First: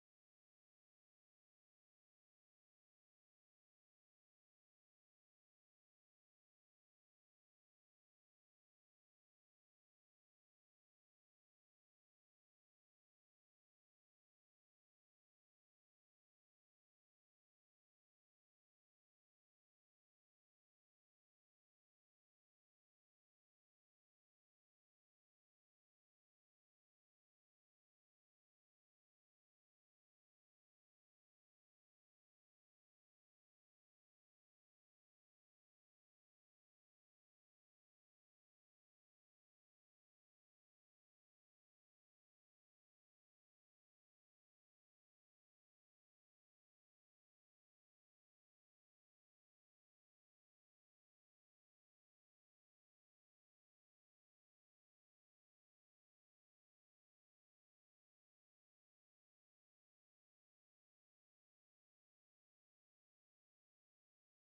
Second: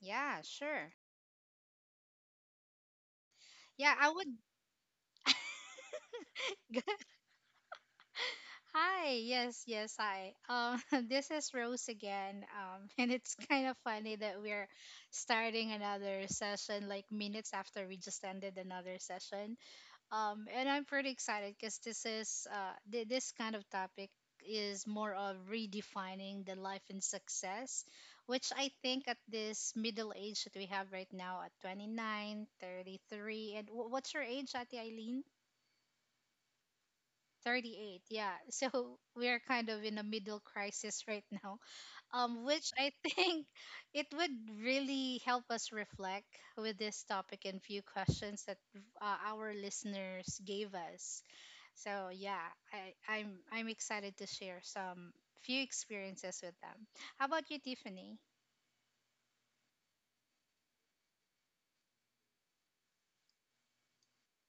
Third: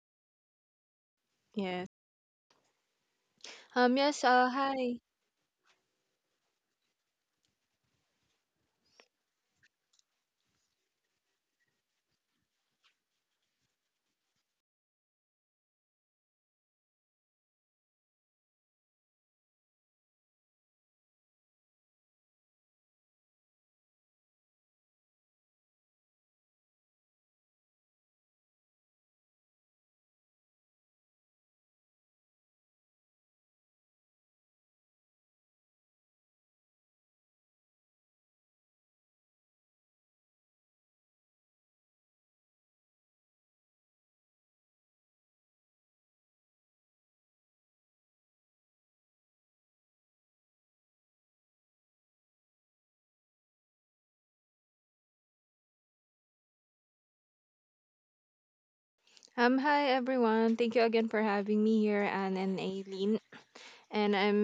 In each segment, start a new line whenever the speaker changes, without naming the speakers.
Yeah, sure.
Yes.
Yeah, I
Yes.
would.
Hi.
Good. Hi, yes, yes, hi. This is Rose again. And it's kind of funny that we're starting another session like minutes after we just ended another session. And I'm pretty excited because this is this kind of topic is more of redefining the life and success, which I think at this middle age that we have right now at 29, 33, and what's your age, Ate Eileen? 38. Yeah. So we are kind of in a middle crisis right now, which I think it would really help us reflect with this topic and few questions that our listeners gave us. So yeah, I'm excited to share some few experiences with them. How about you, Tiffany?
Hi, everyone. Thank you again for having me here, Anne and Aileen. And I'm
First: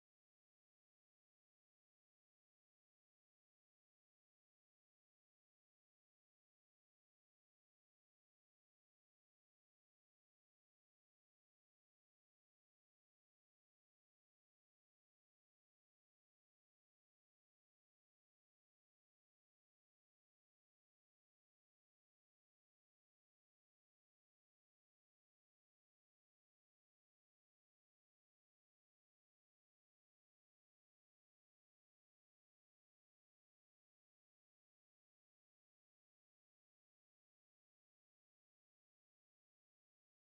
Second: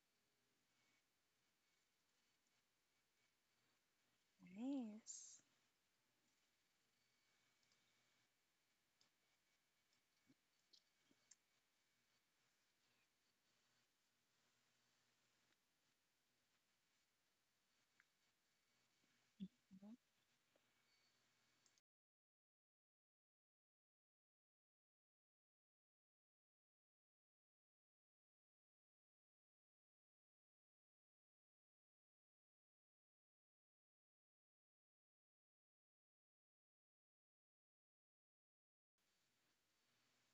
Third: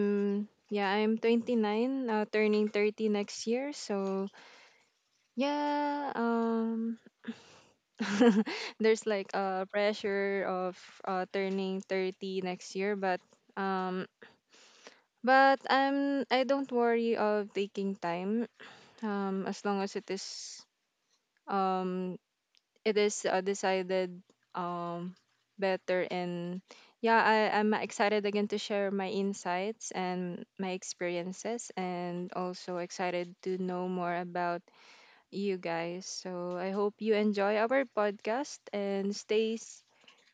yeah, I'm 29, turning 30 next year. So
Nice.
yeah. There's like a pressure of turning 30 next year, um. but I don't worry of taking time. As long as um it is decided, um better, and yeah, I'm excited again to share my insights and my experiences, and also excited to know more about you guys. So I hope you enjoy our podcast and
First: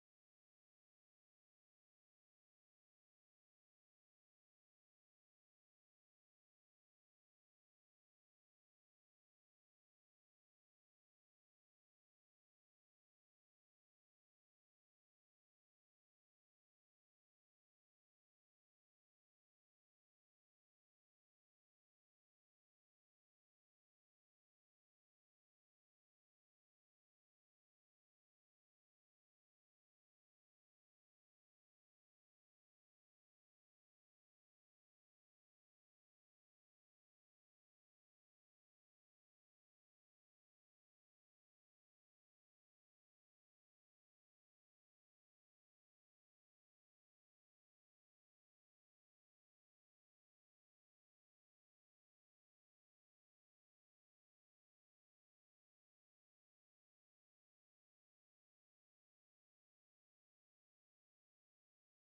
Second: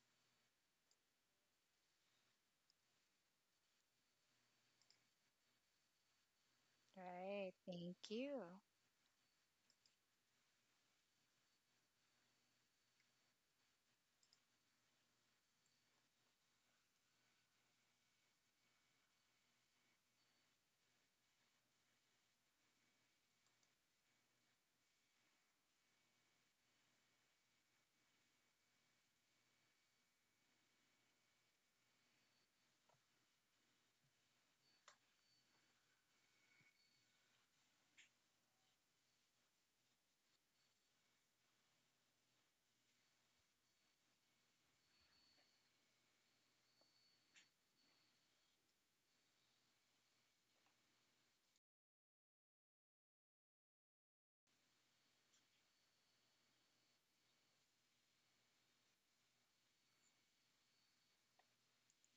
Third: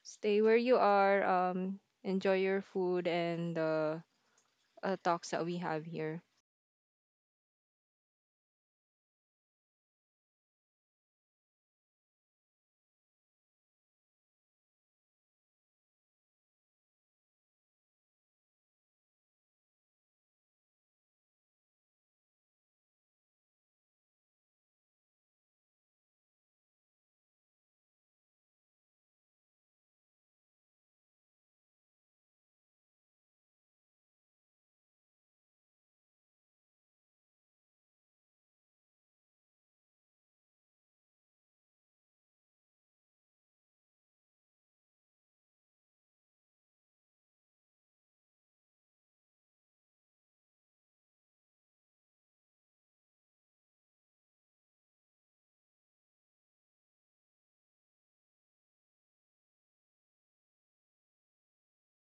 stay where you are. Enjoy your food and the talks that we have here.
Right. Thank you.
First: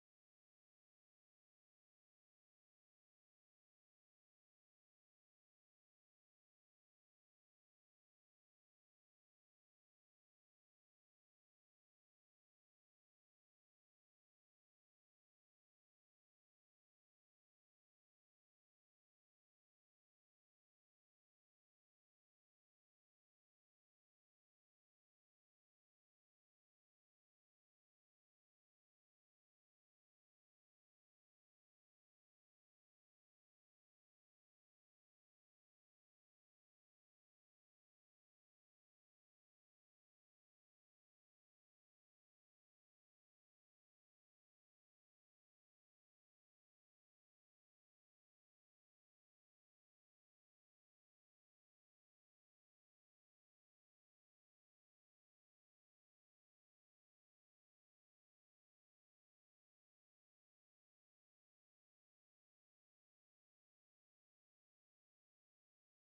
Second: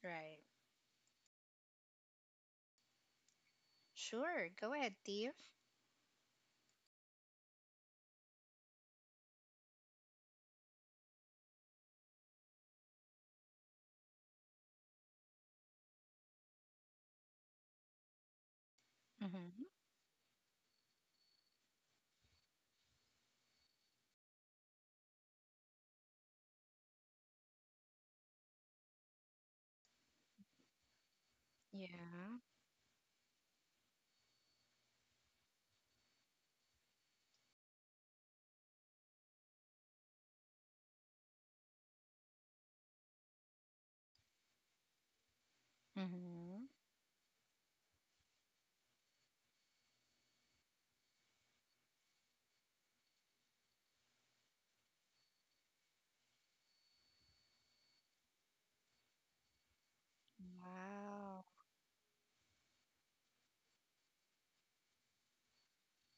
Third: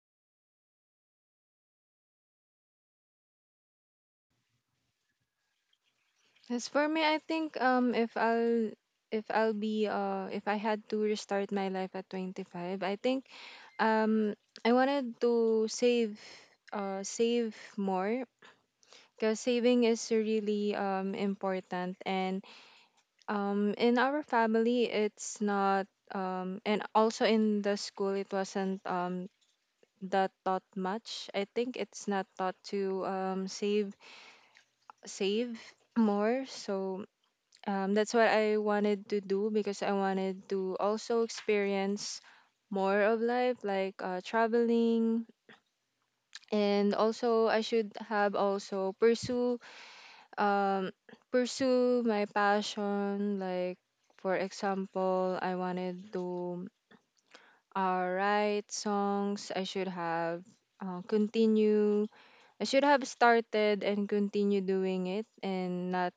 Right. Sure. Go ahead, Tiff.
As for me, I think, if I had to restart my life at 25, I think. Um, I wanted to save, more, because
Mm-hmm.
saving is really important, and in our family it's not, and also in the school it wasn't, that taught much. I think it's not
Yeah.
taught to save save more. So that's what I wanted to do, because I wanted to also experience more of life, like traveling.
Mm-hmm.
And also I should have also um pursue my passion, like for example, I wanted to write songs. I should have,
Wow.
continue I should have started and continue doing it and not,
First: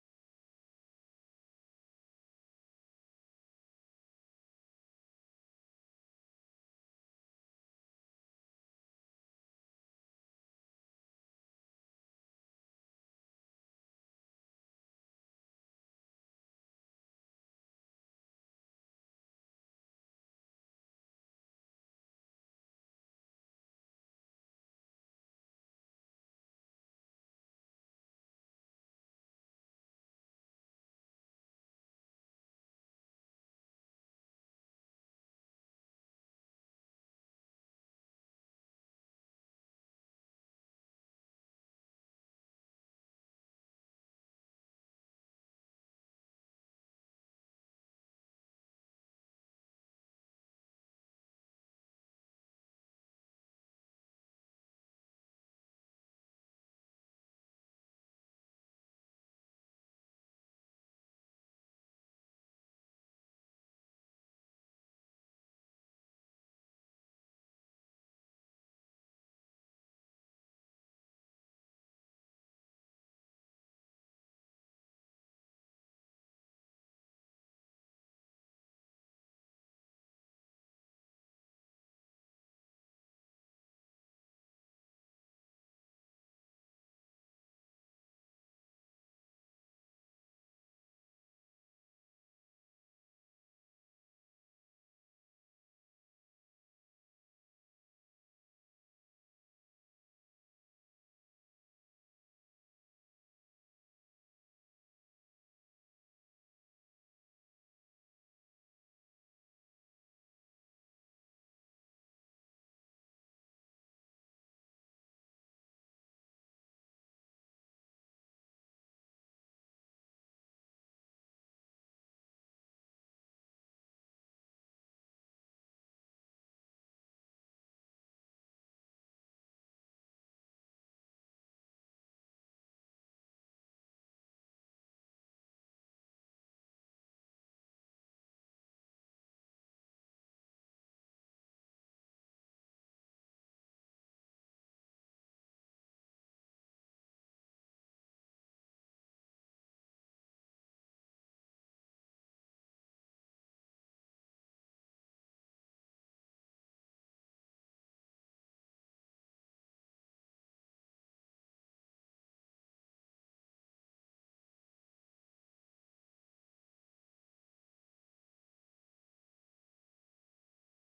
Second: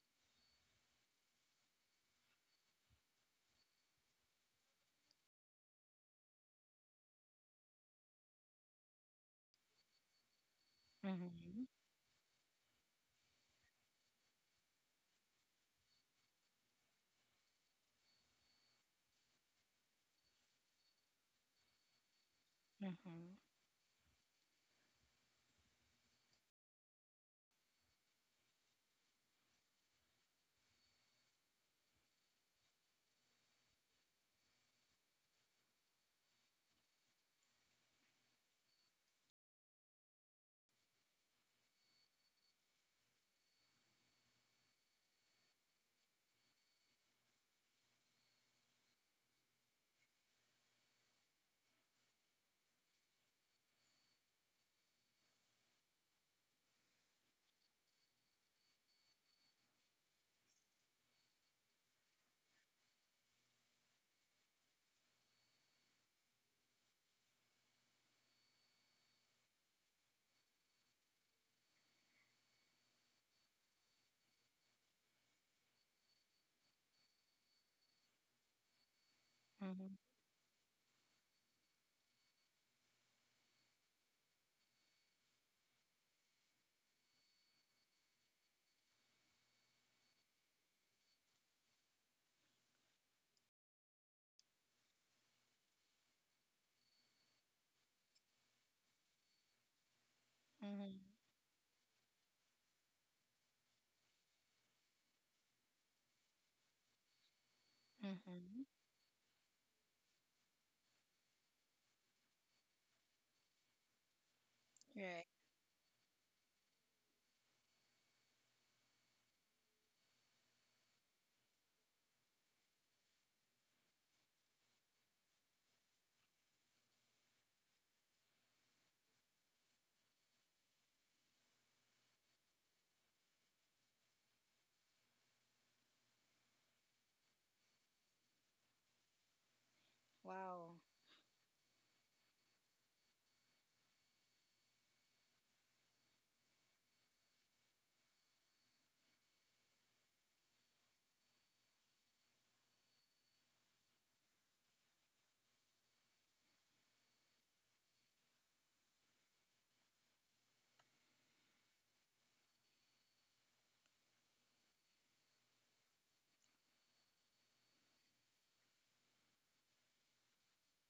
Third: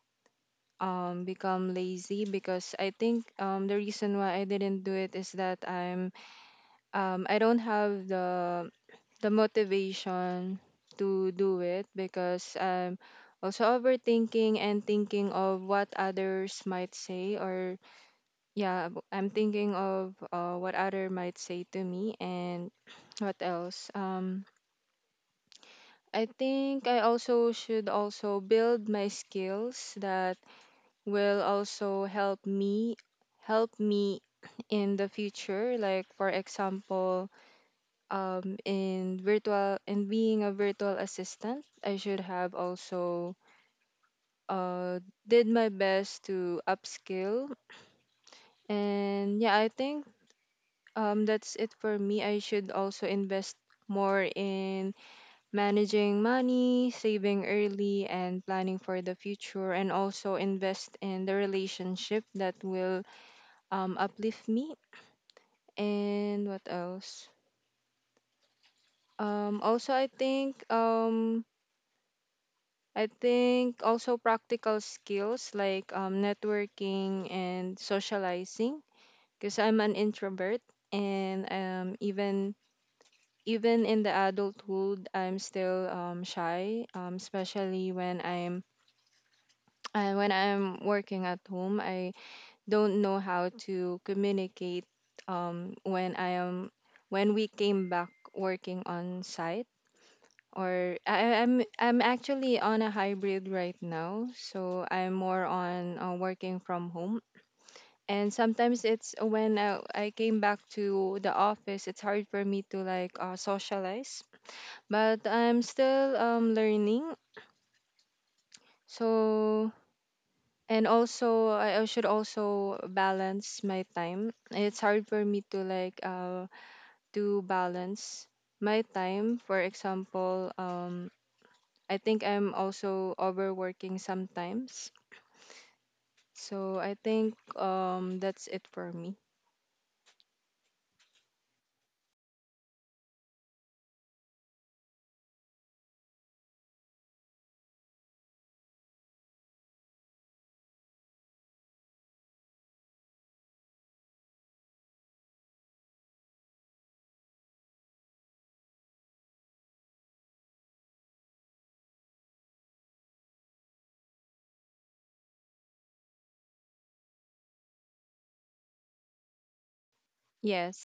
become lazy, because I think, the reason why I didn't do it is that I don't have the motivation to do
Mm-hmm.
it, because I'm also overthinking and thinking of what others might say. Or yeah, I'm thinking of, what other might say to me. And
Mm-hmm.
what else? I think I also should also build my skills that will also help me help me in the future, like, for example, in being a virtual assistant, I should have also uh, did my best to upskill. And yeah, I think, that's it for me. I should also invest more in managing money, saving early, and planning for the future, and also invest in the relationship that will, uplift me. And what else? Also, I think, also practical skills, like, networking and socializing, because I'm an introvert. And, even in the adulthood, I'm still, shy, especially when I'm when I'm working at home. I don't know how to communicate, when I am when we came back working on site,
Mm-hmm.
or I'm actually on a hybrid right now, so I'm more on, working from home. And
Mm-hmm.
sometimes it's when I came back to the office, it's hard for me to like, socialize.
Right.
But I'm still, learning. So, and also I should also balance my time. It's hard for me to like, to balance my time. For example, I think I'm also overworking sometimes. So I think, that's it for me.
Wow.
Yes.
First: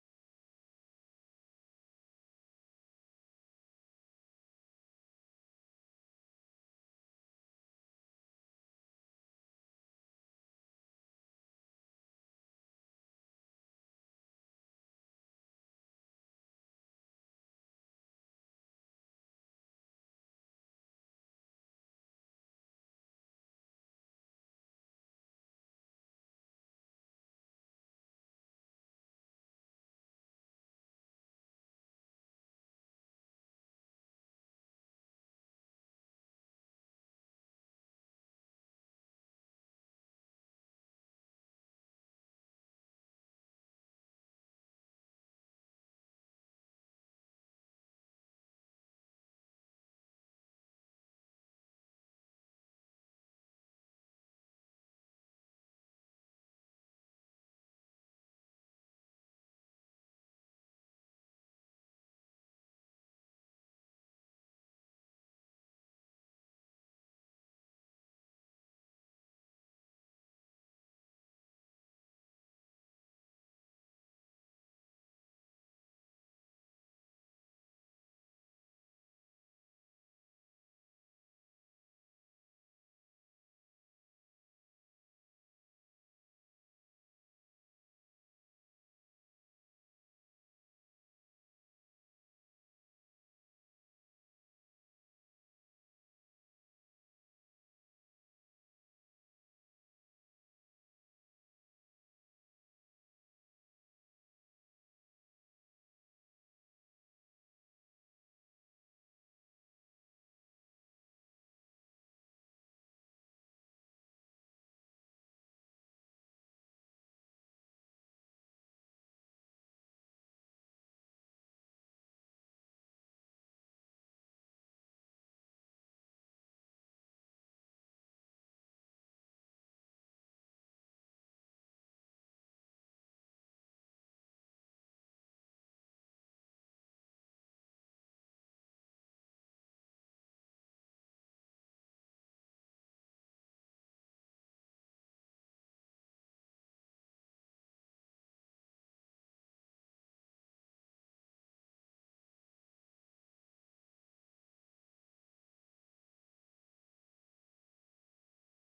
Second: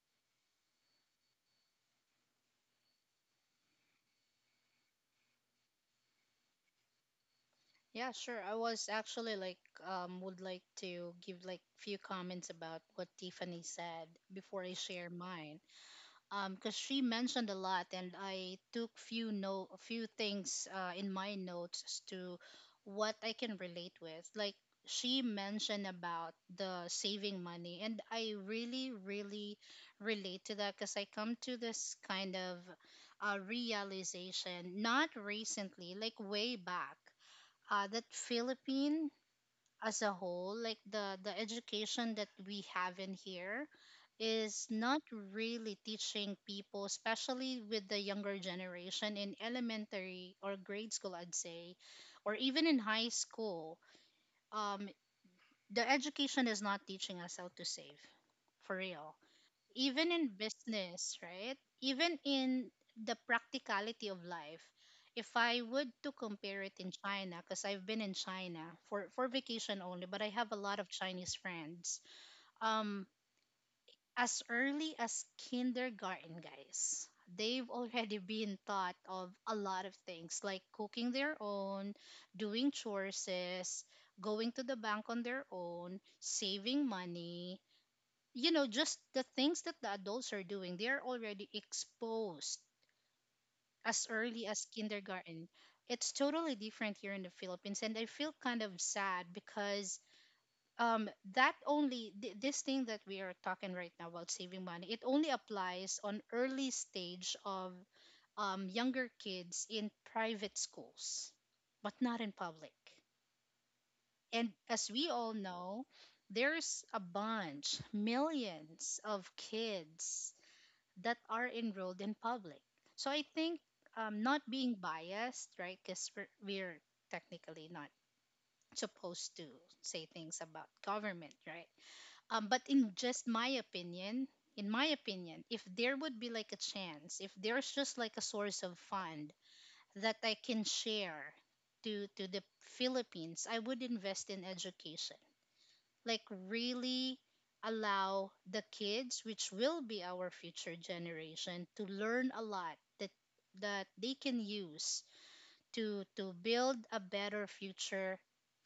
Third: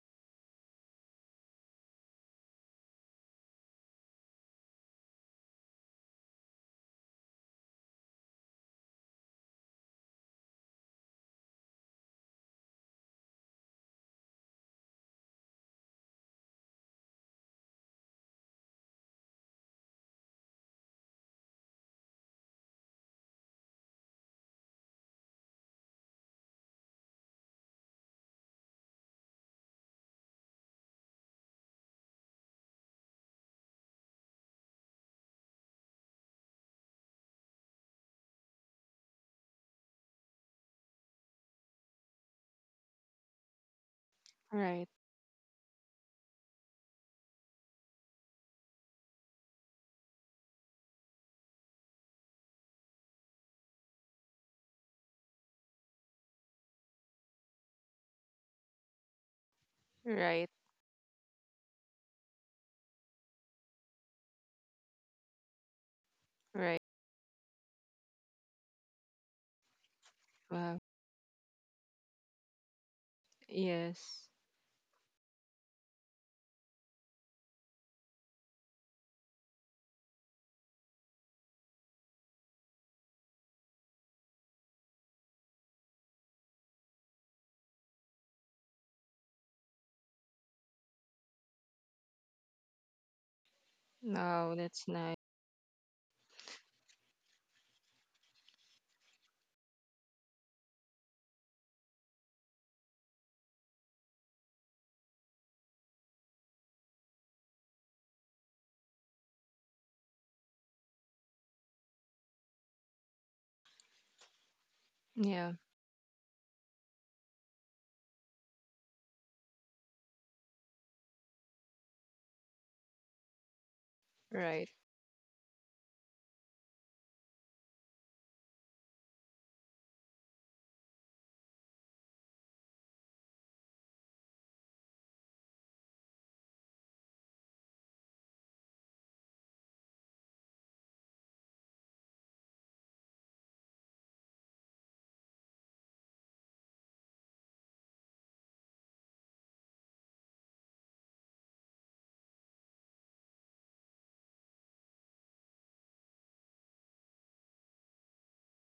Yeah, sure. I was actually like, would like, because she mentioned a lot, and I took few, no, a few things, in my notes as to what I can relate with. Like, she mentioned about the saving money, and I really really relate to that because I come to this kind of, realization, not recently, like way back, that Philippine as a whole, like, the education that we have in here is
Right.
not really teaching people, especially with the younger generation, in elementary or grade school, I'd say, or even in high school. um the education is not teaching us how to save, for real, even in
Right.
business, right? Even in the practicality of life. If I would to compare it
Right.
in China, because I've been in China for vacation only, but I have a
Wow.
lot of Chinese friends. Um,
Yes.
as early as kindergarten, guys, they've already been taught of a lot of things, like cooking their own, doing chores, going to the bank on their own, saving money, you know, just the things that the adults are doing, they are already exposed as early
No,
as
that's nice.
kindergarten. It's totally different here in the Philippines, and I feel kind of sad because, um, that only this thing that we are talking right now about saving money, it only applies on early stage of, younger kids in private schools, but not in public. And as we all
Yeah.
know, there's a bunch, millions of kids that are enrolled in public. So I think, not
Right.
being biased, right? Because we're technically not supposed to say things about government, right? But in my opinion, if there would be like a chance, if there's just like a source of fund that I can share to the Philippines, I would invest in education, like, really allow the kids, which will be our future generation, to learn a lot that they can use to build a better future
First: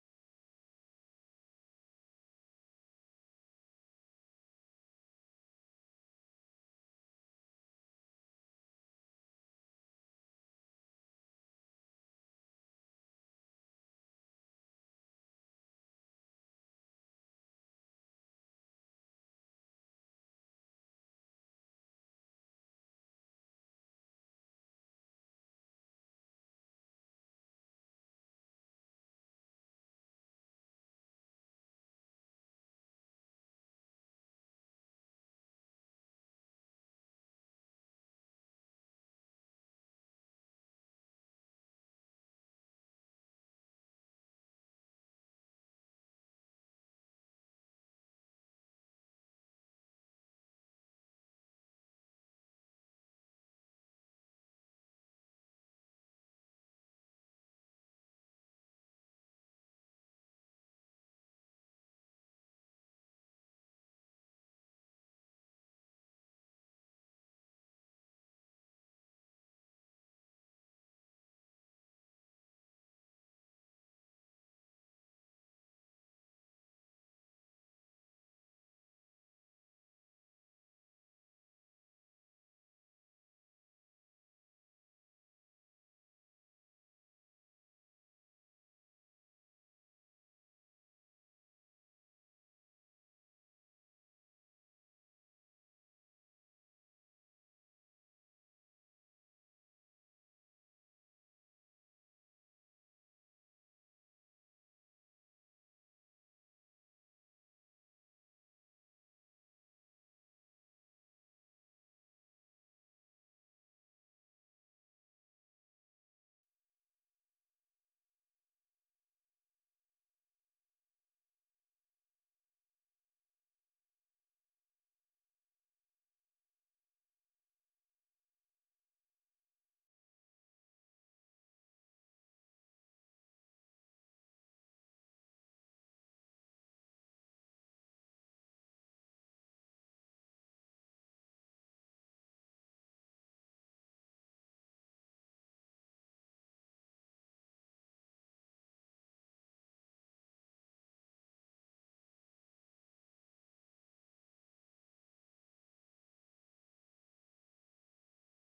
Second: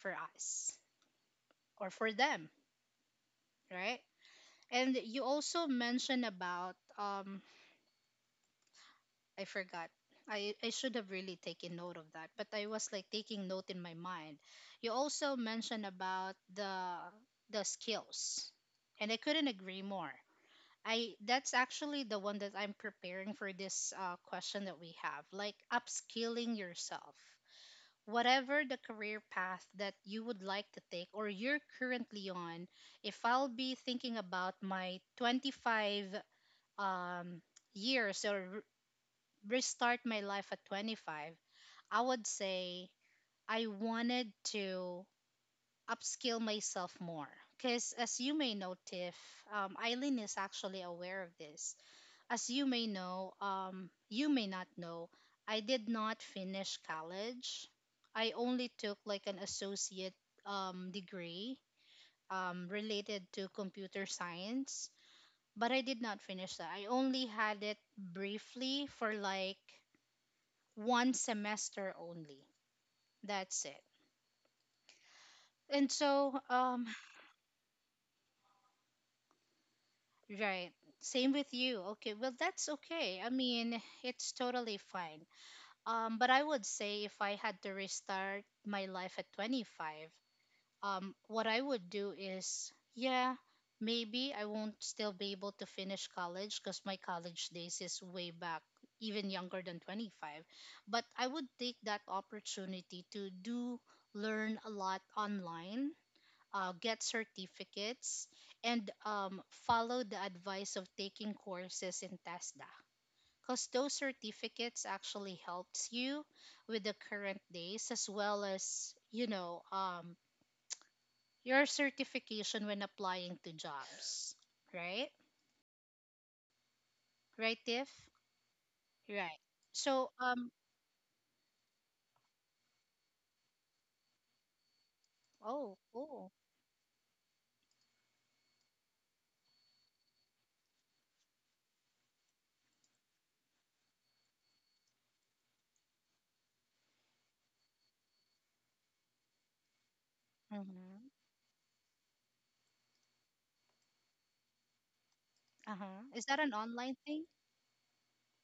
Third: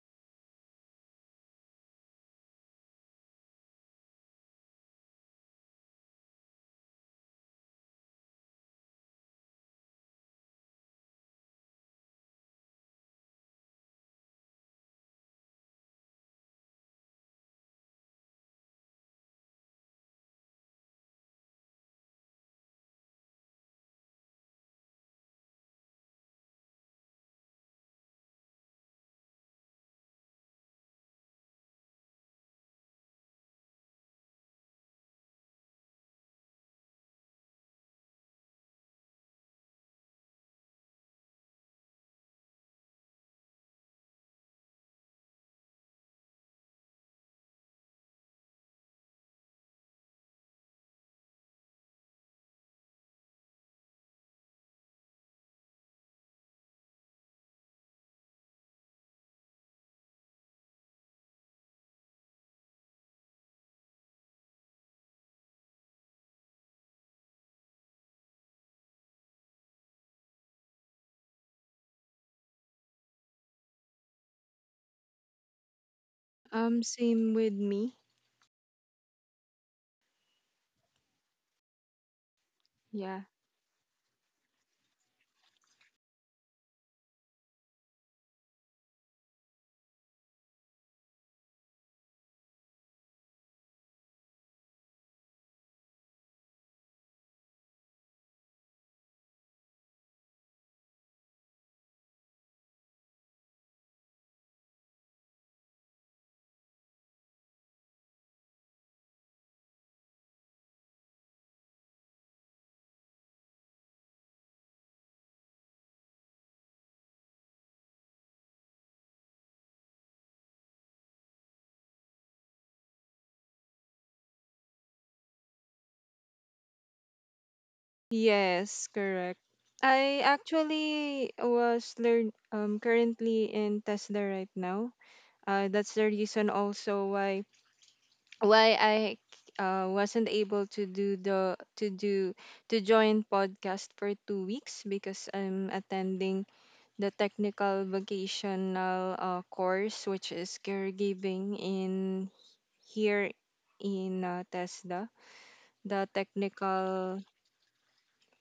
for us or for them, right? And you also mentioned about, I forgot. I should have really taken note of that, but I was like taking note in my mind. You also mentioned about the skills, and I couldn't agree more. I That's actually the one that I'm preparing for this question that we have, like upskilling yourself. Whatever the career path that you would like to take or you're currently on, if I'll be thinking about my 25, um, years or restart my life at 25, I would say I wanted to upskill myself more. Because as you may know, Tiff, Eileen is actually aware of this. As you may know, you may not know, I did not finish college. I only took like an associate, degree, related to computer science, but I did not finish that. I only had it briefly for like one semester only. That's it. And so,
Um same with me.
right, same with you. Okay, well, that's okay.
Yeah.
I mean, it's totally fine. But I would say if I had to restart my life at 25, what I would do is, yeah, maybe I won't still be able to finish college because my college days is way back, even younger than 25. But I would take that opportunity to do, learn a lot online, get certificates, and, follow the advice of taking courses in TESDA, because those certificates actually helps you with the current days, as well as, you know, your certification when applying to jobs, right? Right, Tiff.
Yes, correct.
Right. So,
I actually was learn, currently in Tesla right now.
oh,
That's the
cool.
reason also why I, wasn't able to do the to do to join podcast for 2 weeks, because I'm attending the technical vocational, course, which is
Mm-hmm.
caregiving in here in, TESDA.
Uh-huh.
The
Is that an online thing?
technical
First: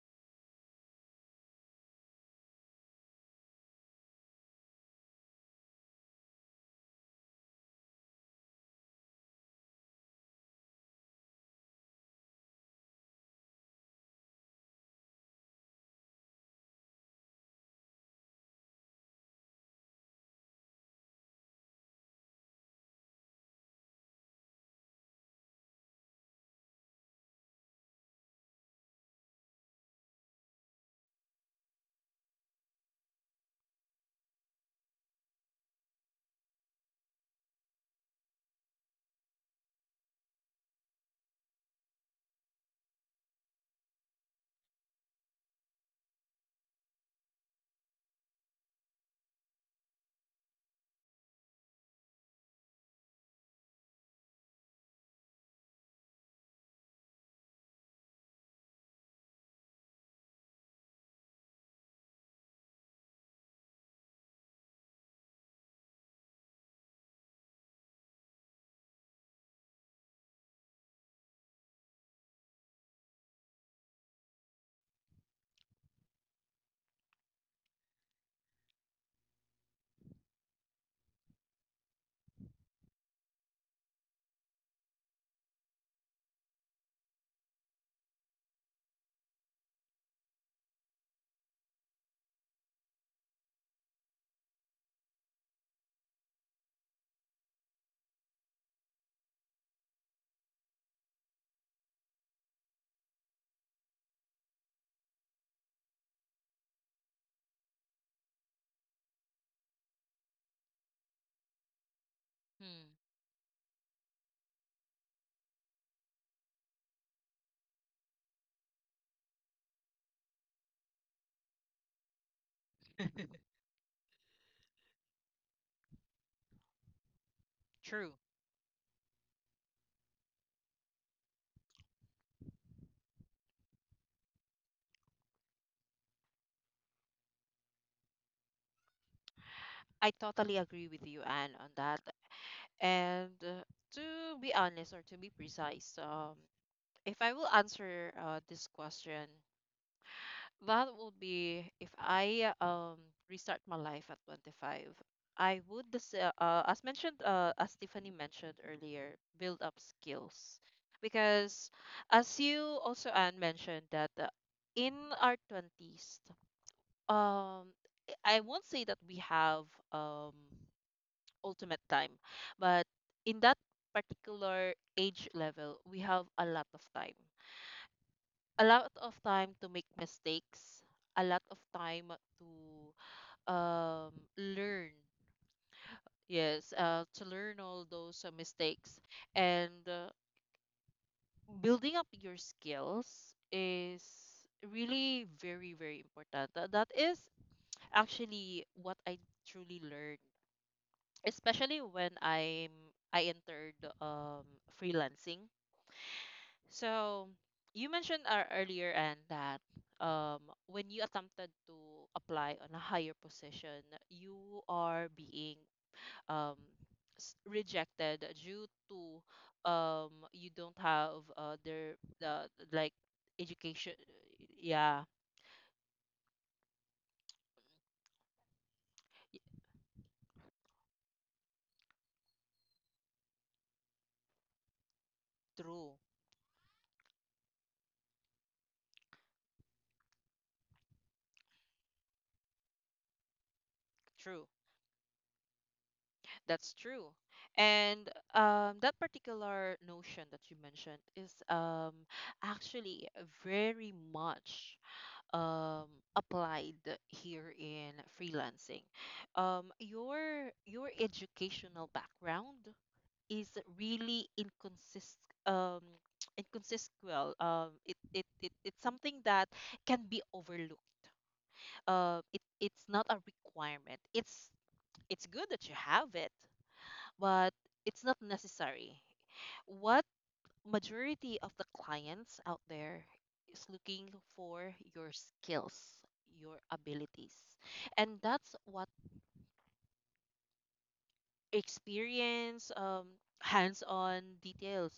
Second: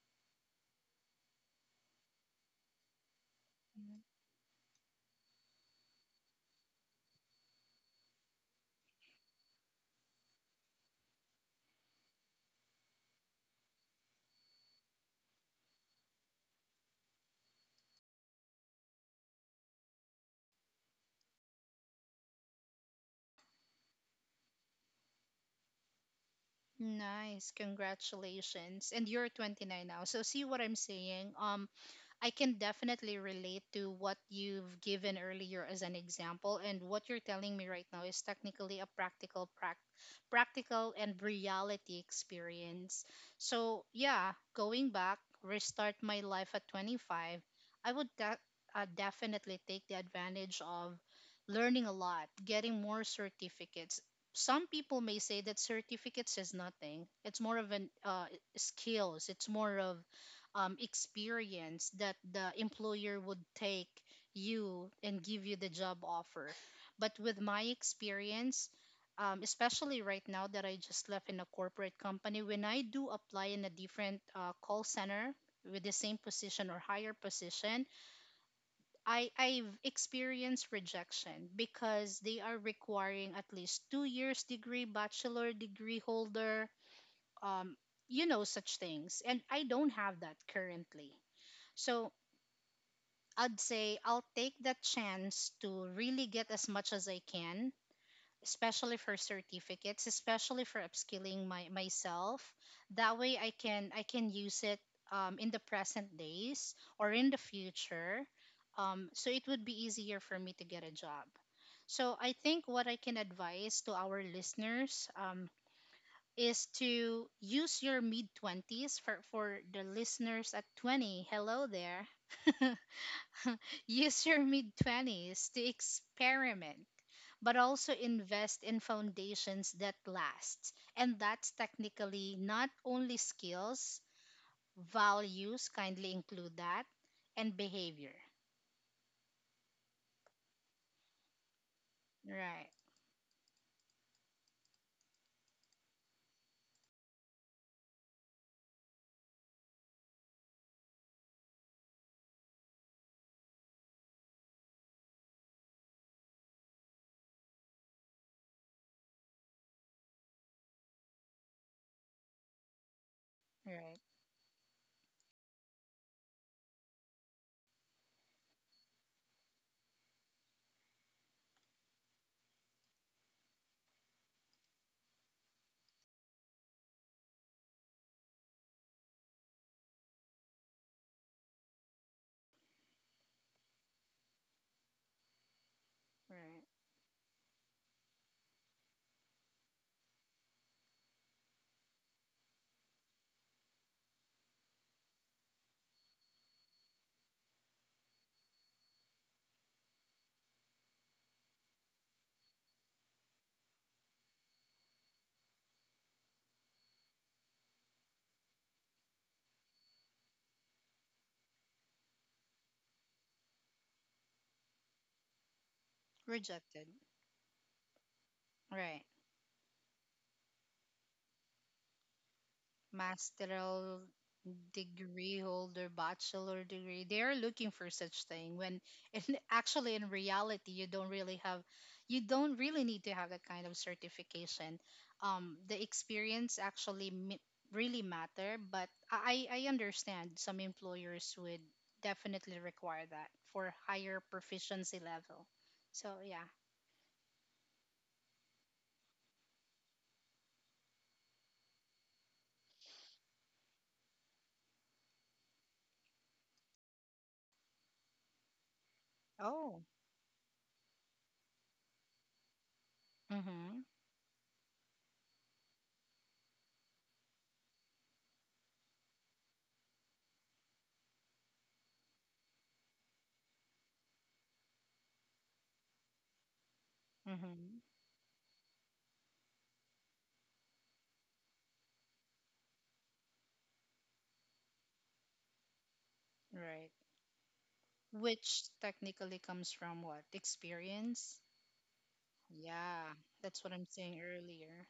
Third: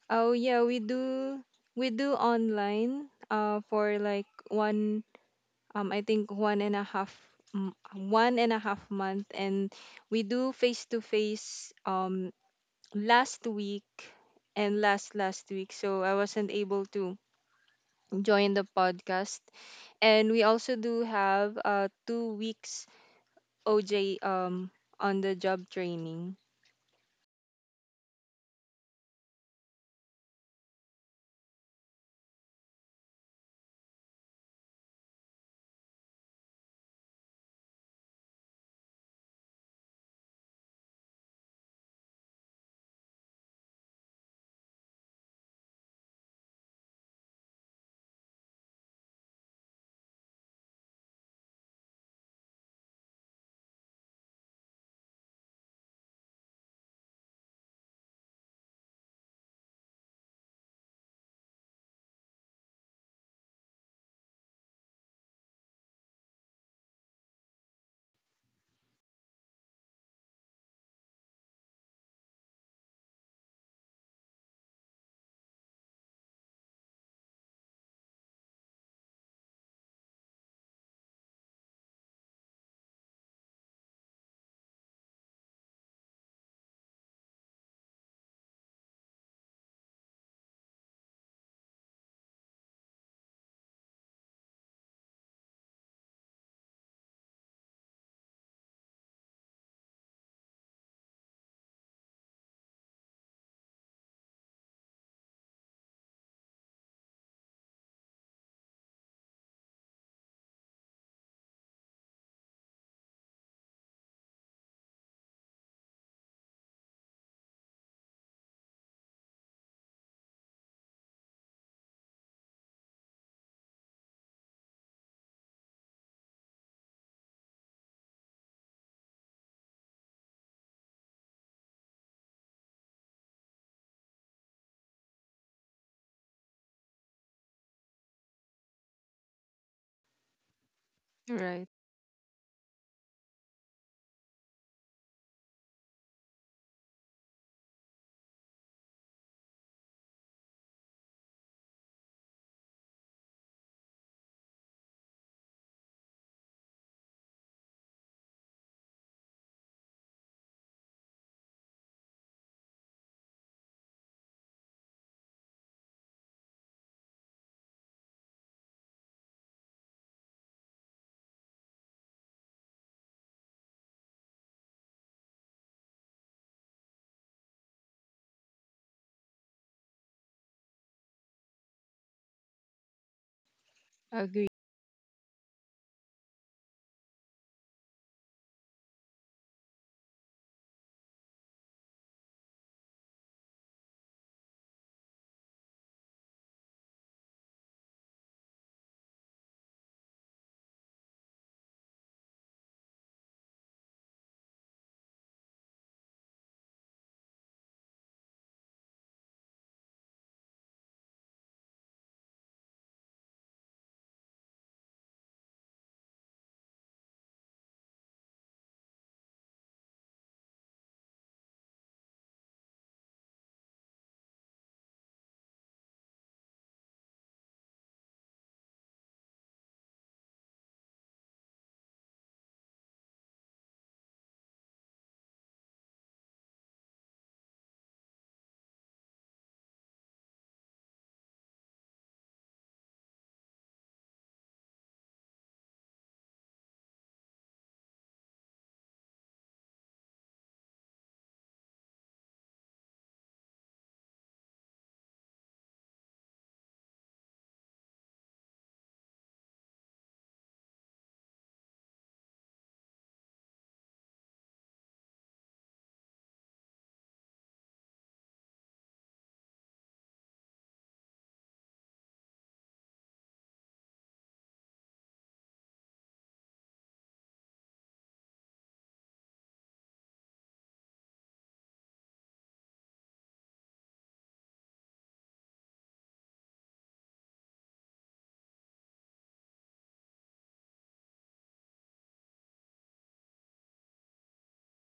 Oh yeah, we do. Online,
Mhm.
for like one I think one and a half 1.5 month, and we do face to face, last week and last last week, so I wasn't able to join the podcast. And we also do have, 2 weeks OJ, on the job training.
Nice, congratulations, and you're 29 now, so see what I'm saying. I can definitely relate to what you've given earlier as an example, and what you're telling me right now is technically a practical, practical and reality experience. So yeah, going back, restart my life at 25, I would definitely take the advantage of learning a lot, getting more certificates. Some people may say that certificates is nothing. It's more of an, skills. It's more of, experience that the employer would take you and give you the job offer. But with my experience, especially right now that I just left in a corporate company, when I do apply in a different call center with the same position or higher position, I've experienced rejection because they are requiring at least 2 years degree, bachelor degree holder, um, you know, such things. And I don't have that currently. So I'd say I'll take that chance to really get as much as I can, especially for certificates, especially for upskilling my myself. That way I can use it, in the present days or in the future. So it would be easier for me to get a job. So I think what
Hmm,
I can advise to our listeners, is to use your mid twenties, for the listeners at 20. Hello there. Use your mid 20s to experiment, but also
true.
invest in foundations that last. And that's technically not only skills, values, kindly include that, and behavior.
I totally agree with you, Anne,
Right.
on that.
Right,
And to be honest, or to be precise, if I will answer this question, that would be if I restart my life at 25, I would, as mentioned, as Tiffany mentioned earlier, build up skills. Because as you also, Anne, mentioned
right,
that in our 20s, um, I won't say that we have. Um, Ultimate time. But in that particular age level, we have a lot of time. A lot of time to make mistakes, a lot of time to um,
Agree.
learn.
right.
Yes, to learn all those mistakes. And building up your skills is really very, very important. That is actually what I truly learned, especially when I entered freelancing. So you mentioned earlier and that um, when you attempted to apply on a higher position, you are being um,
Rejected.
rejected due
Right.
to you don't have the like education.
Masteral
Yeah,
degree holder, bachelor degree. They're looking for such thing when
y-
actually in reality you don't really have, you don't really need to have that kind of certification. The
true,
experience actually, really matter, but I understand some employers would definitely require that for higher
true.
proficiency level. So yeah.
That's true. And that particular notion that you mentioned is actually very much um applied here in freelancing.
Oh.
Your educational background is
Mm-hmm.
really inconsist um inconsist. Well, it's something that can be overlooked. It it's not a requirement. It's good that you have it, but
Mm-hmm.
it's not necessary. What majority of the clients out there is looking for your skills, your
Right.
abilities. And that's
Which
what.
technically comes from what? Experience?
Experience,
Yeah, that's what I'm
hands-on
saying
details.
earlier.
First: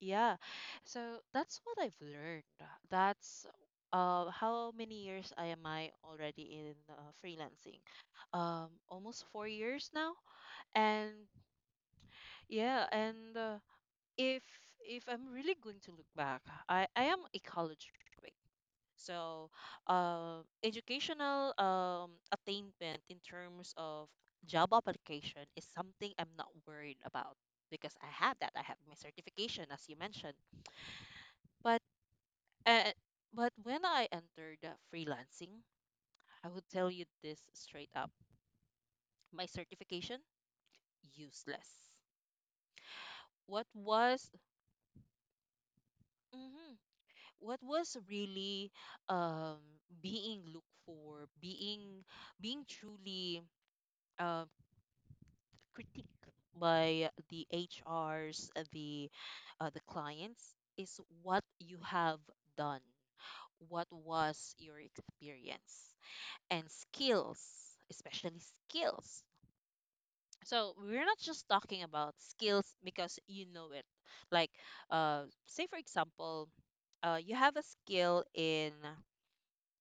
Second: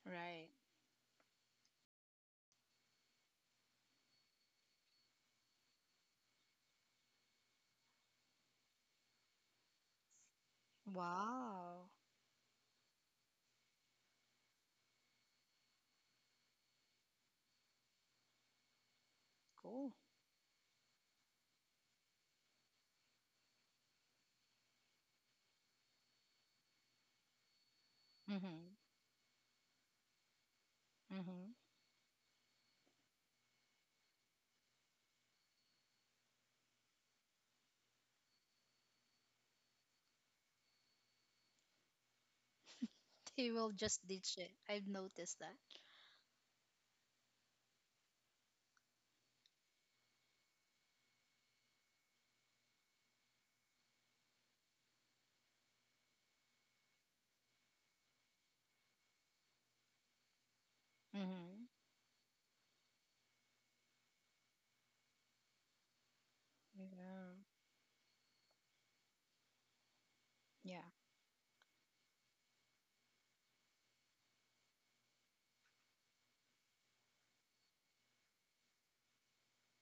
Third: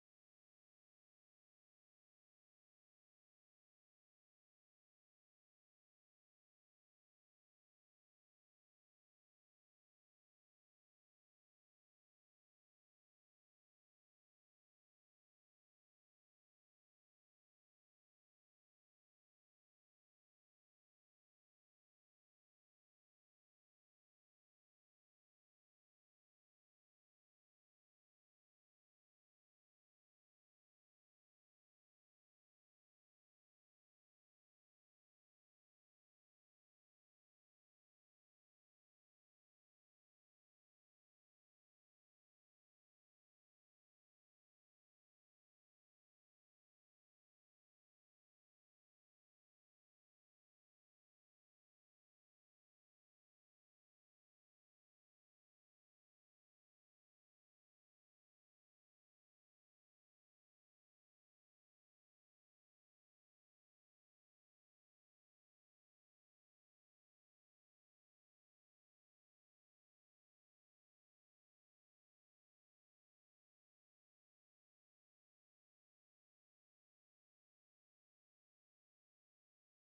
Yeah.
Right.
So that's what I've learned. That's how many years I am I already in freelancing? Almost 4 years now. And
Wow.
yeah, and if I'm really going to look back, I am a college graduate. So,
Cool.
educational attainment in terms of job application is something I'm not worried about because I have that.
Mhm.
I have my certification, as you mentioned.
Mhm.
But uh, but when I entered freelancing, I would tell you this straight up: my certification useless.
They will
What
just
was
ditch it. I've noticed that.
mhm. what was really um, being looked for, being truly um, critique by the HRs, the clients is what
Mhm.
you have done, what was your experience and
Yeah.
skills, especially skills. So
Yeah.
we're not just talking about skills because you know it. Like, say for example, you have a skill in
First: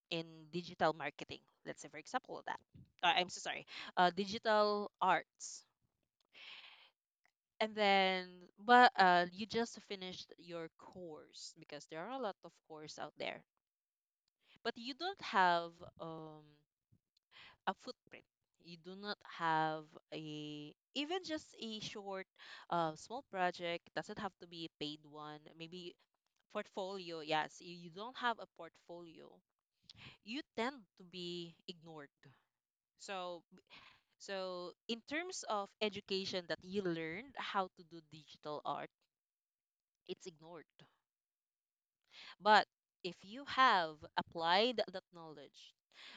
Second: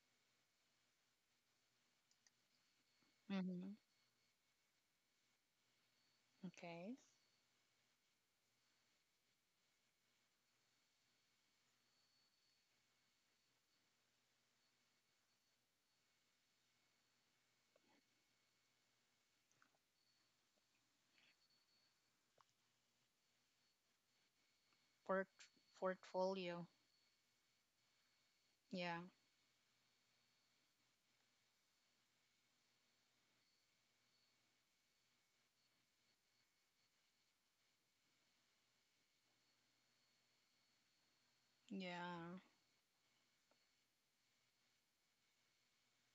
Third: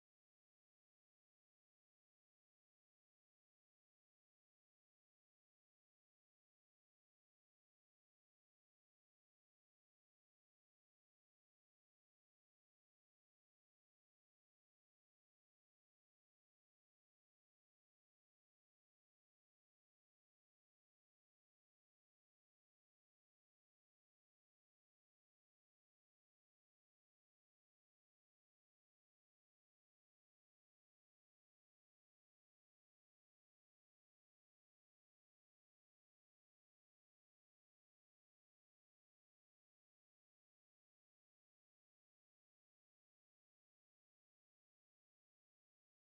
in digital marketing. Let's say for example that. I'm so sorry.
Mhm.
Digital arts.
Okay.
And then, but you just finished your course because there are a lot of course out there, but you don't have um a footprint. You do not have a even just a short, small project. Doesn't have to be a paid
Port,
one. Maybe
portfolio.
portfolio. Yes, you don't have a
Yeah.
portfolio. You tend to be ignored. So, so in terms of education that you learned how to do digital art, it's ignored.
Yeah.
But if you have applied that knowledge,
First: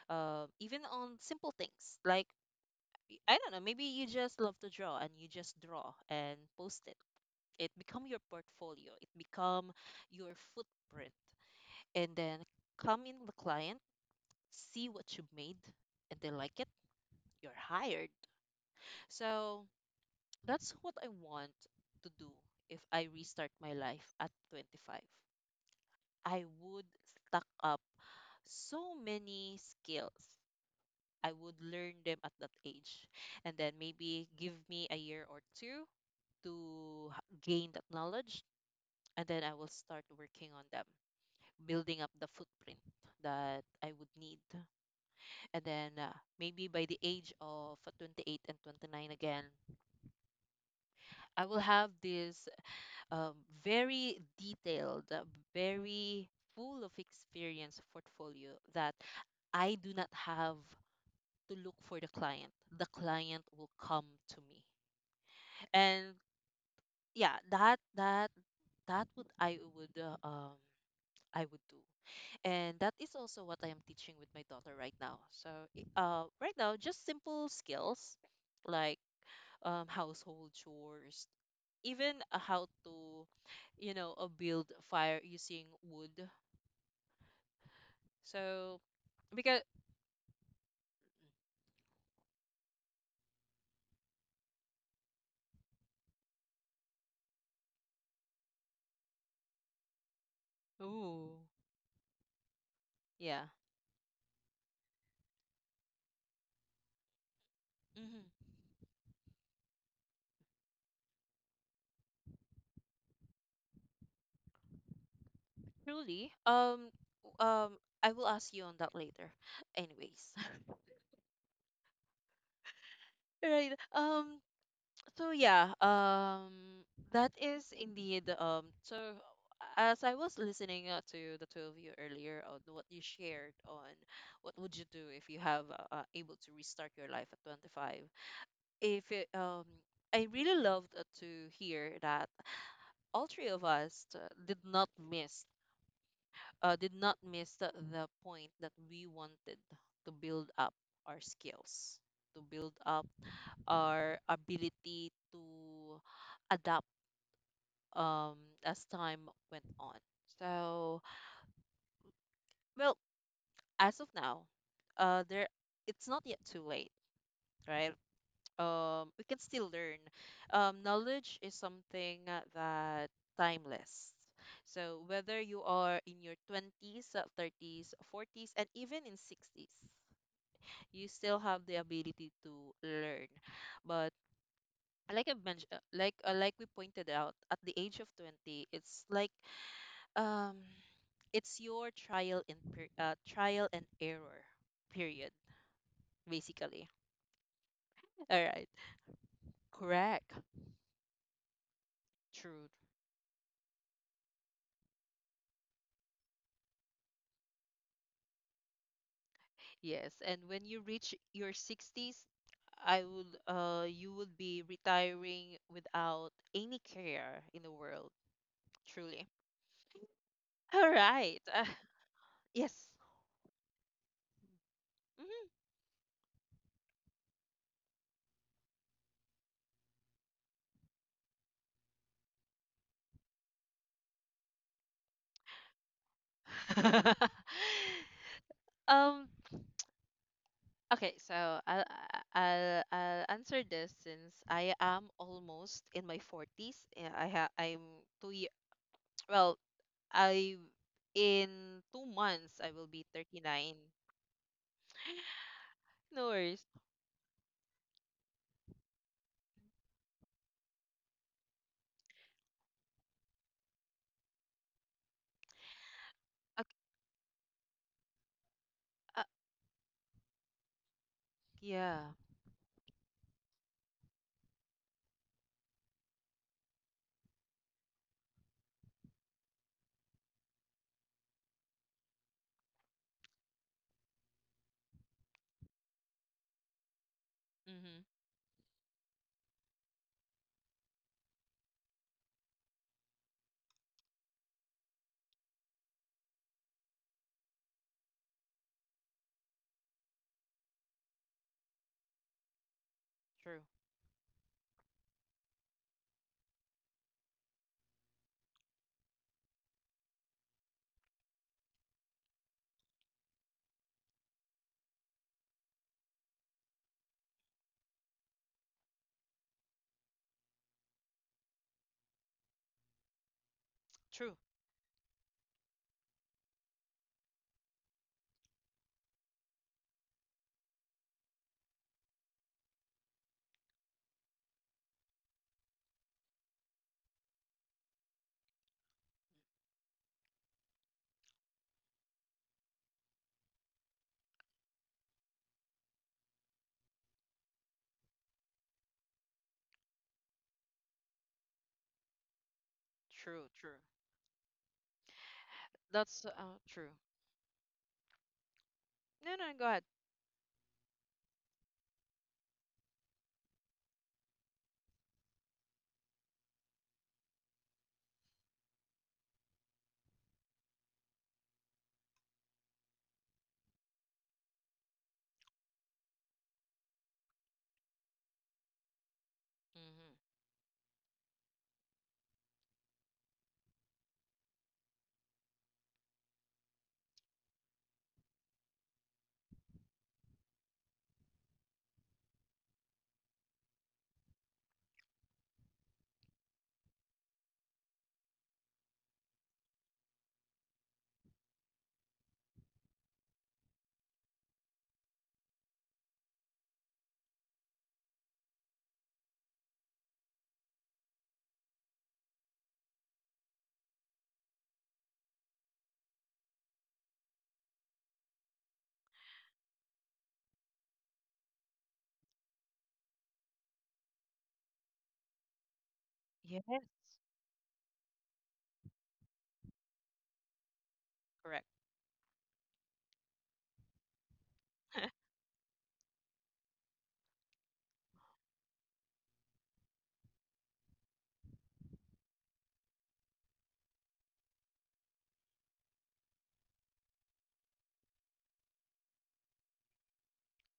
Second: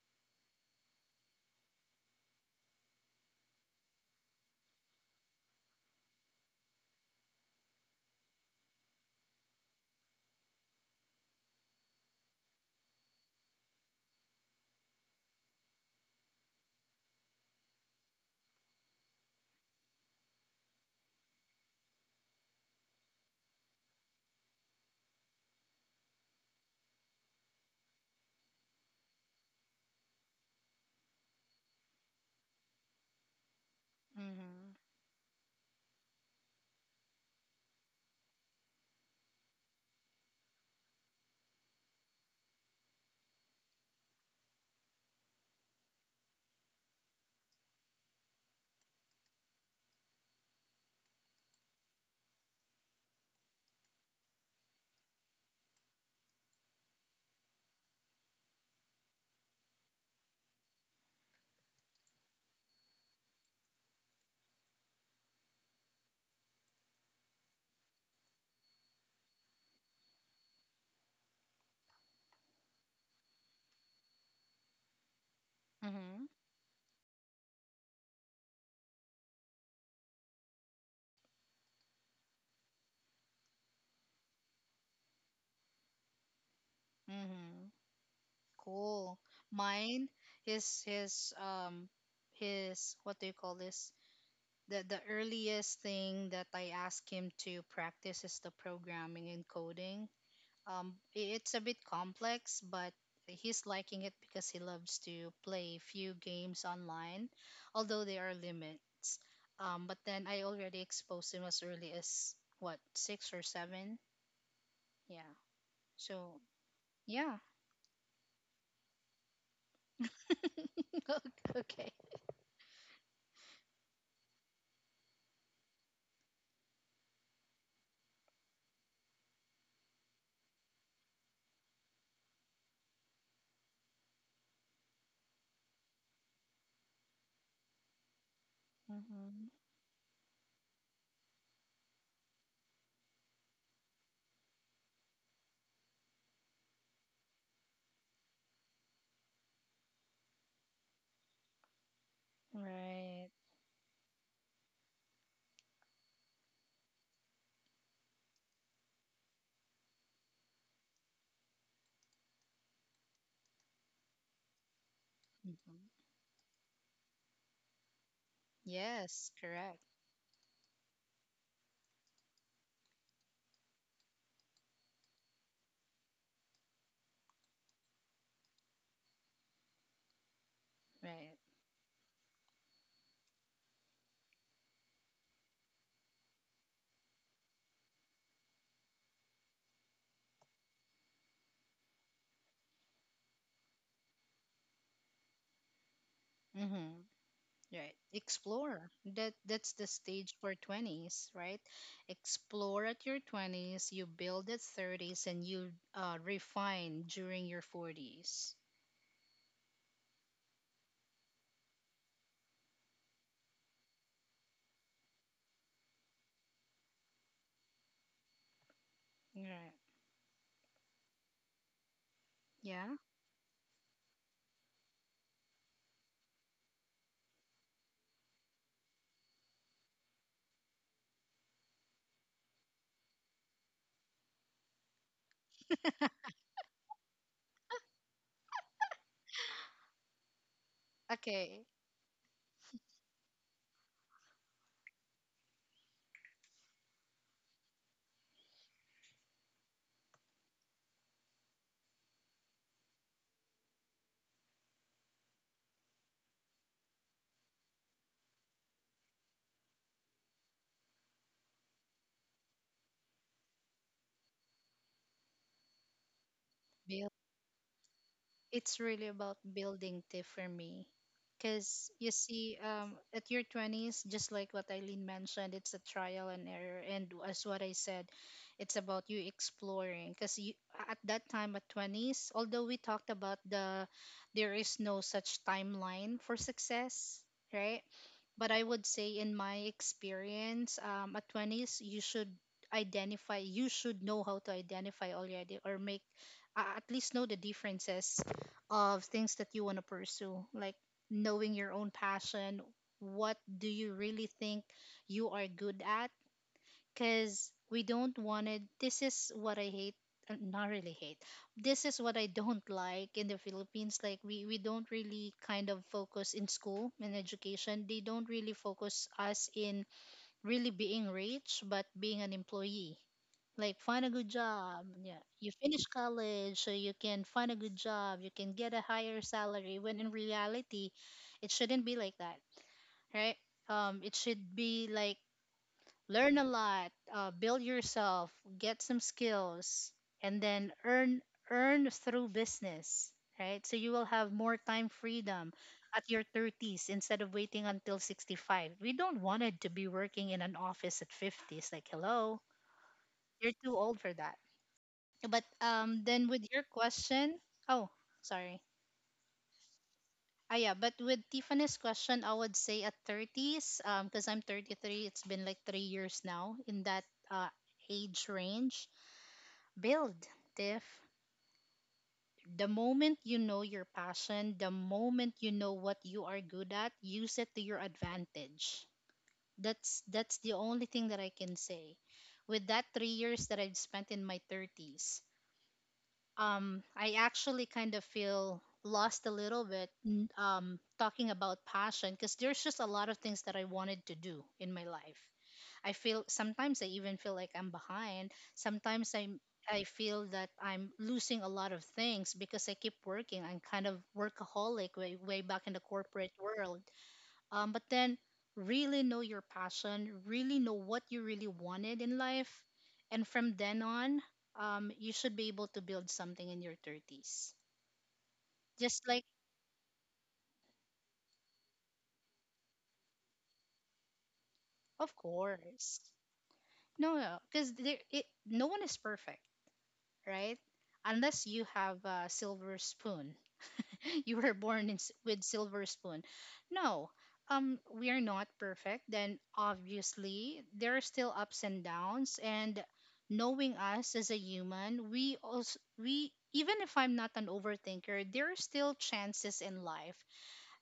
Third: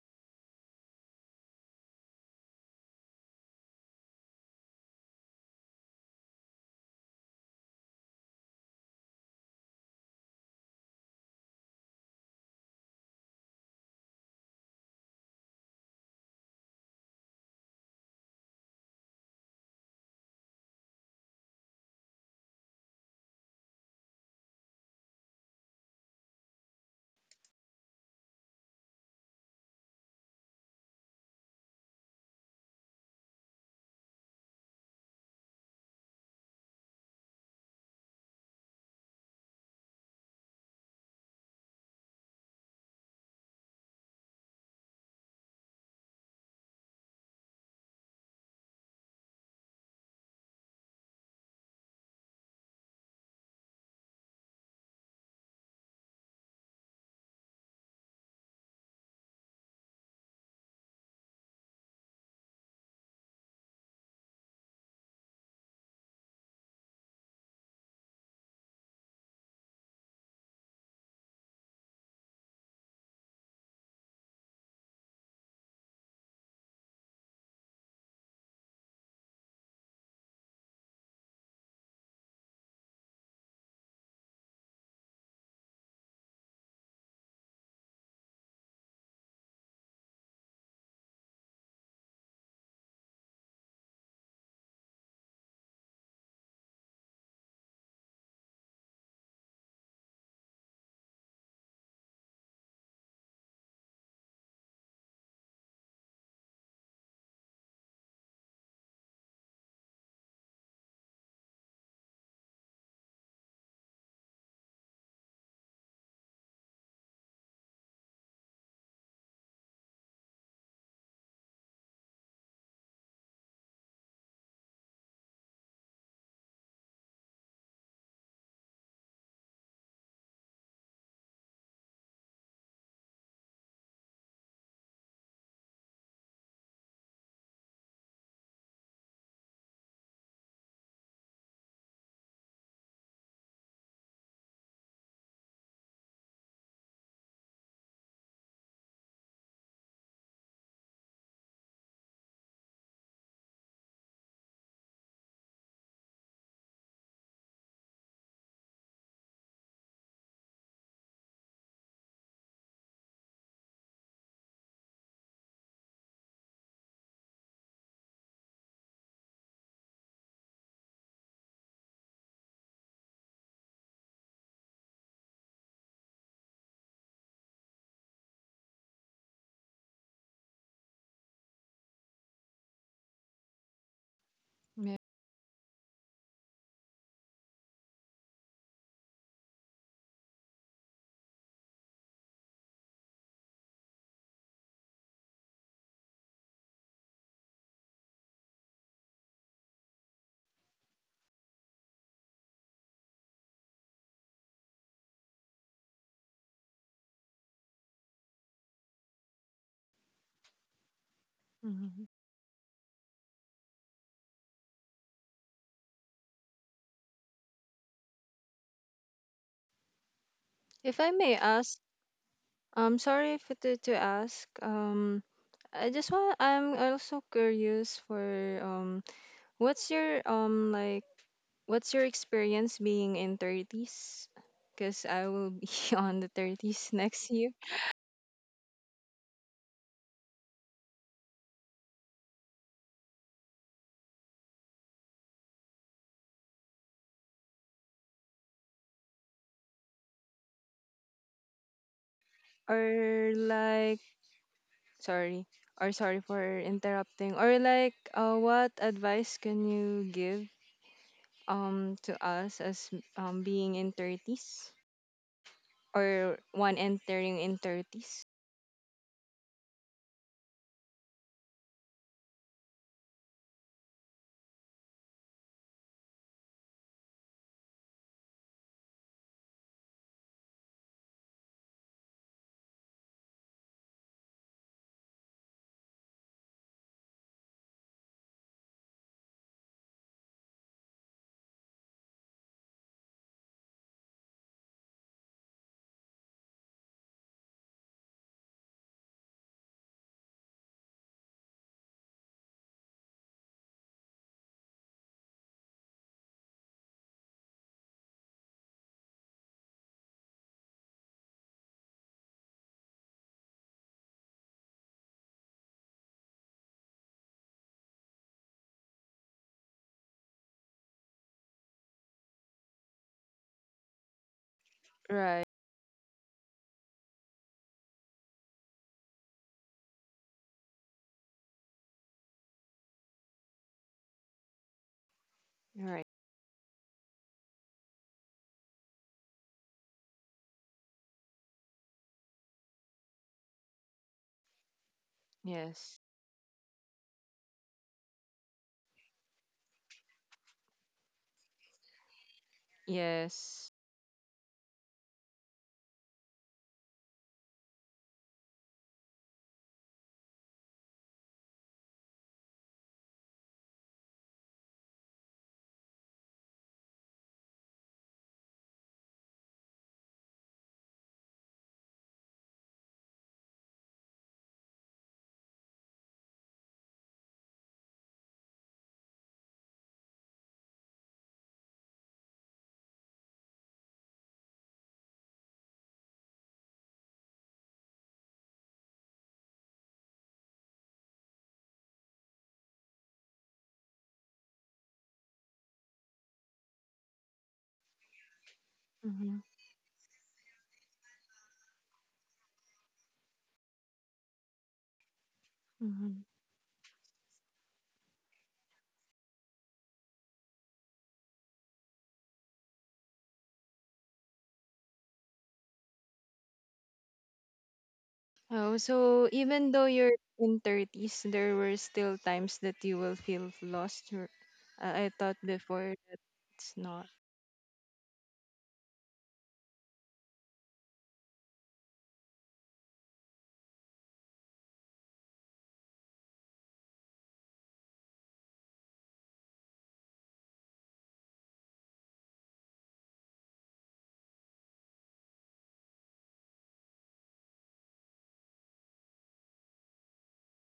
even on simple things like I don't know, maybe you just love to draw and you just draw and post it. It become your portfolio. It become your footprint. And then come in the client, see what you made, and they like it. You're hired. So that's what I want to do if I restart my life at 25. I would stack up so many skills. I would learn them at that age. And then maybe give
Mhm.
me a year or two to gain that knowledge. And then I will start working on them, building up the footprint that I would need. And then maybe by the age of 28 and 29 again, I will have this um, very detailed, very full of experience portfolio that I do not have to look for the client. The client will come to me. And yeah, that would. I would do. And that is also what I am teaching with my daughter right now. So
Mhm.
right now, just simple skills like household chores, even how to build a fire using wood.
Mhm.
So
Cool.
because
Mine, his, his, what do you call this? The earliest thing that I ask him to practice is the programming and coding.
ooh,
It's a bit complex, but
yeah.
he's liking it because he loves to play few games online, although there are
Hmm,
limits. But then I already exposed him as early as what, six or seven. Yeah.
truly.
So yeah.
I will ask you on that later. Anyways,
Okay.
right. So yeah, that is indeed. So as I was listening to the two of you earlier on what you shared on what would you do if you have able to restart your life at 25. If it,
Hmm.
I really loved to hear that all three of us did not miss, the point that we wanted to build up our skills, to build up
Right.
our ability to adapt um, as time went on. So, well, as of now, there
Hmm.
it's not yet too late, right? We
Yes.
can still
Correct.
learn. Knowledge is something that timeless. So whether you are in your 20s, 30s, 40s, and even in 60s, you
Right.
still have the ability to learn. But
Yeah.
like I mentioned, like we pointed out, at the age of 20, it's like um it's your trial and error period, basically.
Hmm. Right.
All right,
Explore. That that's the
correct,
stage for 20s, right?
true.
Explore at your 20s, you build at 30s, and you, refine during your 40s.
Yes, and when you reach your
hmm
60s, I would you would be retiring without any care in the world, truly.
Right.
All
if I may
right.
ask.
Yes.
Yeah.
I'm sorry if to, to ask, I just want I'm also curious for, what's your um like what's your experience being in 30s, because I will be on the 30s
Mhm.
next year.
um okay, so
Okay.
I'll answer this since I am almost in my 40s. Yeah, I ha- I'm two Well, I in 2 months I will be
Or
39.
like sorry or Sorry
No
for
worries.
interrupting, or like, what advice can you give, to us as, being in 30s, or
Uh,
one entering in 30s?
It's really
uh,
about building, tip for me, because you
yeah.
see, at your 20s, just like what Eileen mentioned, it's a trial and error, and as what I said, it's about you exploring, because you, at that time, at 20s, although we talked about there is no such timeline for success, right?
Mm-hmm.
But I would say, in my experience, at 20s, you should identify, you should know how to identify already, or make at least know the differences of things that you want to pursue, like knowing your own passion. What
True.
do you really think you are good at? Because we don't want it. This is what I hate. Not really hate. This is what I don't like in the Philippines. Like, we don't really kind of focus in school and education. They don't really focus us in really being rich, but being an employee. Like, find a good
True.
job. Yeah,
Right.
you finish college, so you can find a good job. You can get a higher salary. When in reality, it shouldn't be like that, right? It should be like
Right.
learn a lot, build yourself, get some skills, and then earn through business, right? So you will have more time freedom
Yes.
at your 30s, instead of waiting until 65. We don't wanted to be working in an office at 50s. Like, hello,
True.
you're
Yes.
too
True.
old for that. But
That's
then with your
true.
question, oh, sorry.
No, no, go ahead.
Yeah, but with Tiffany's question, I would say at 30s, because I'm 33, it's been like 3 years now in that uh, age range. Build tiff The moment you know your passion, the moment you know what you are good at, use it to your advantage. that's
Mm-hmm.
that's the only thing that I can say. With that 3 years that I've spent in my 30s, I actually kind of feel lost a little bit talking about passion, because there's just a lot of things that I wanted to do in my life. I feel sometimes I even feel like I'm behind. Sometimes I
Mm-hmm.
I feel that I'm losing a lot of things because I keep working. I'm kind of workaholic way back in the
Mm-hmm.
corporate world. But then really know your passion, really know what you really wanted in life, and from then on, you should be able to build something in your thirties.
Oh,
Just like,
so even though you're in 30s, there were still times that you will feel lost, or,
of
I thought
course,
before that
Yes,
it's not.
no, no, because no one is perfect, right? Unless you
correct.
have a silver spoon. You were born in, with silver spoon. No, we are not perfect. Then obviously there are still ups and downs. And knowing us as a human, we also we even if I'm not an overthinker, there are still chances in life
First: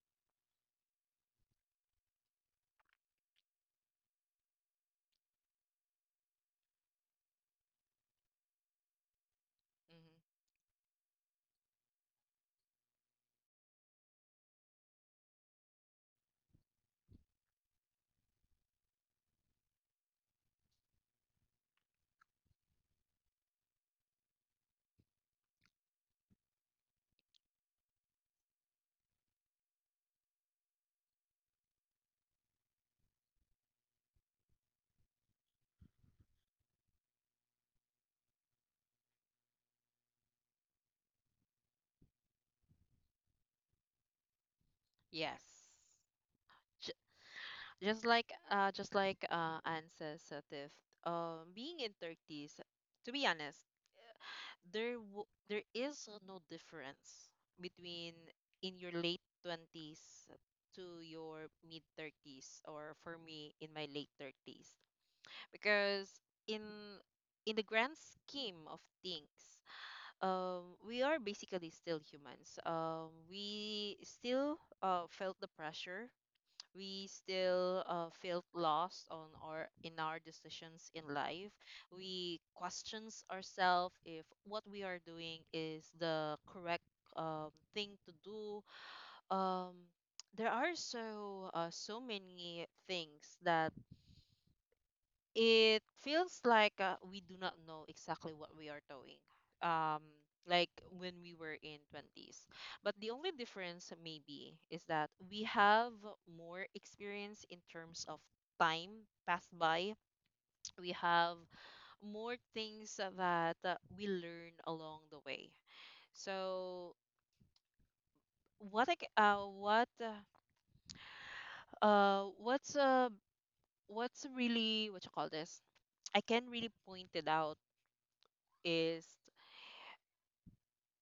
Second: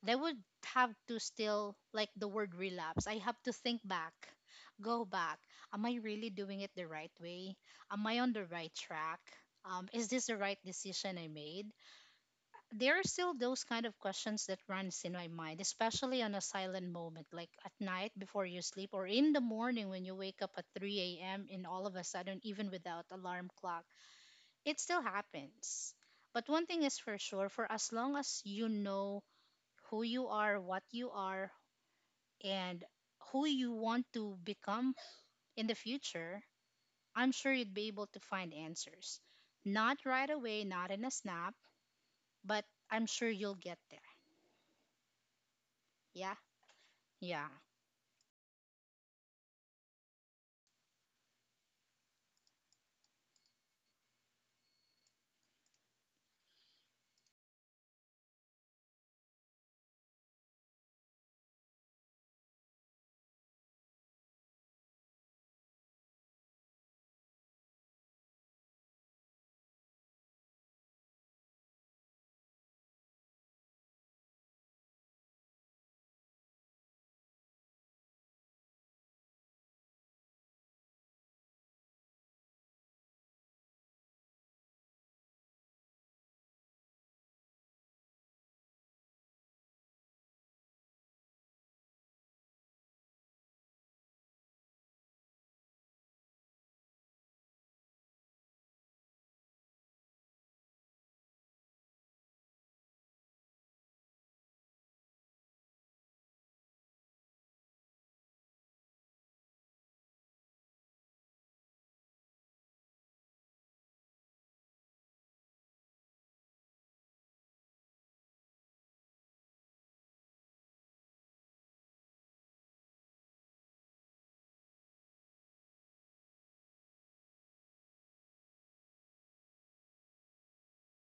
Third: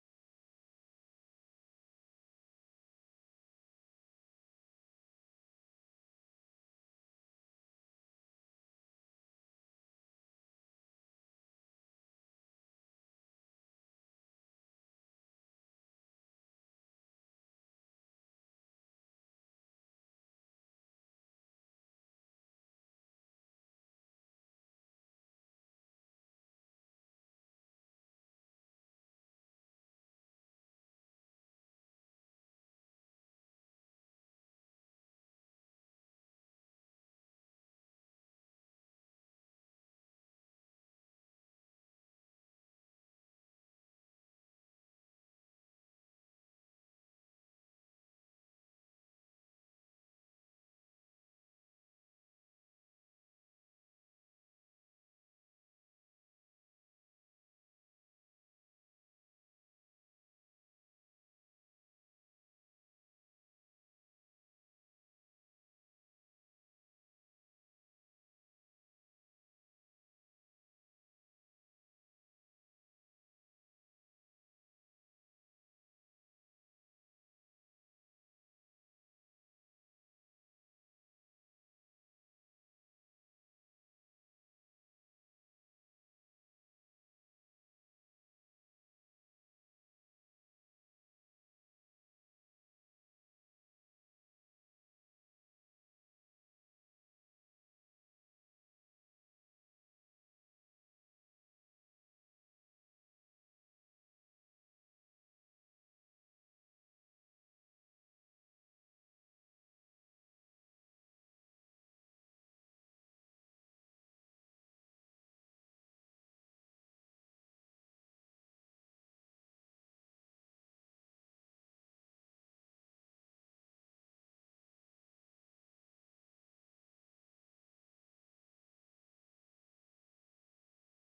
that would have to still like the word relapse. I have to think back, go back. Am I really doing it the right way? Am I on the right track? Is this the
Mm-hmm.
right decision I made? There are still those kind of questions that runs in my mind, especially on a silent moment like at night before you sleep, or in the morning when you wake up at 3 a.m. and all of a sudden, even without alarm clock, it still happens. But one thing is for sure: for as long as you know who you are, what you are, and who you want to become in the future, I'm sure you'd be able to find answers. Not right away, not in a snap, but I'm sure you'll get there.
Yes.
Yeah.
J-
Yeah.
just like Anne says, Tiff, being in 30s, to be honest, there there is no difference between in your late 20s to your mid 30s, or for me, in my late 30s, because in the grand scheme of things, we are basically still humans. We still felt the pressure. We still felt lost on our decisions in life. We questions ourselves if what we are doing is the correct thing to do. um, there are so so many things that it feels like we do not know exactly what we are doing, um like when we were in 20s. But the only difference maybe is that we have more experience in terms of time passed by. We have more things that we learn along the way. So what I c- what uh, what's uh what's really what you call this, I can really point it out, is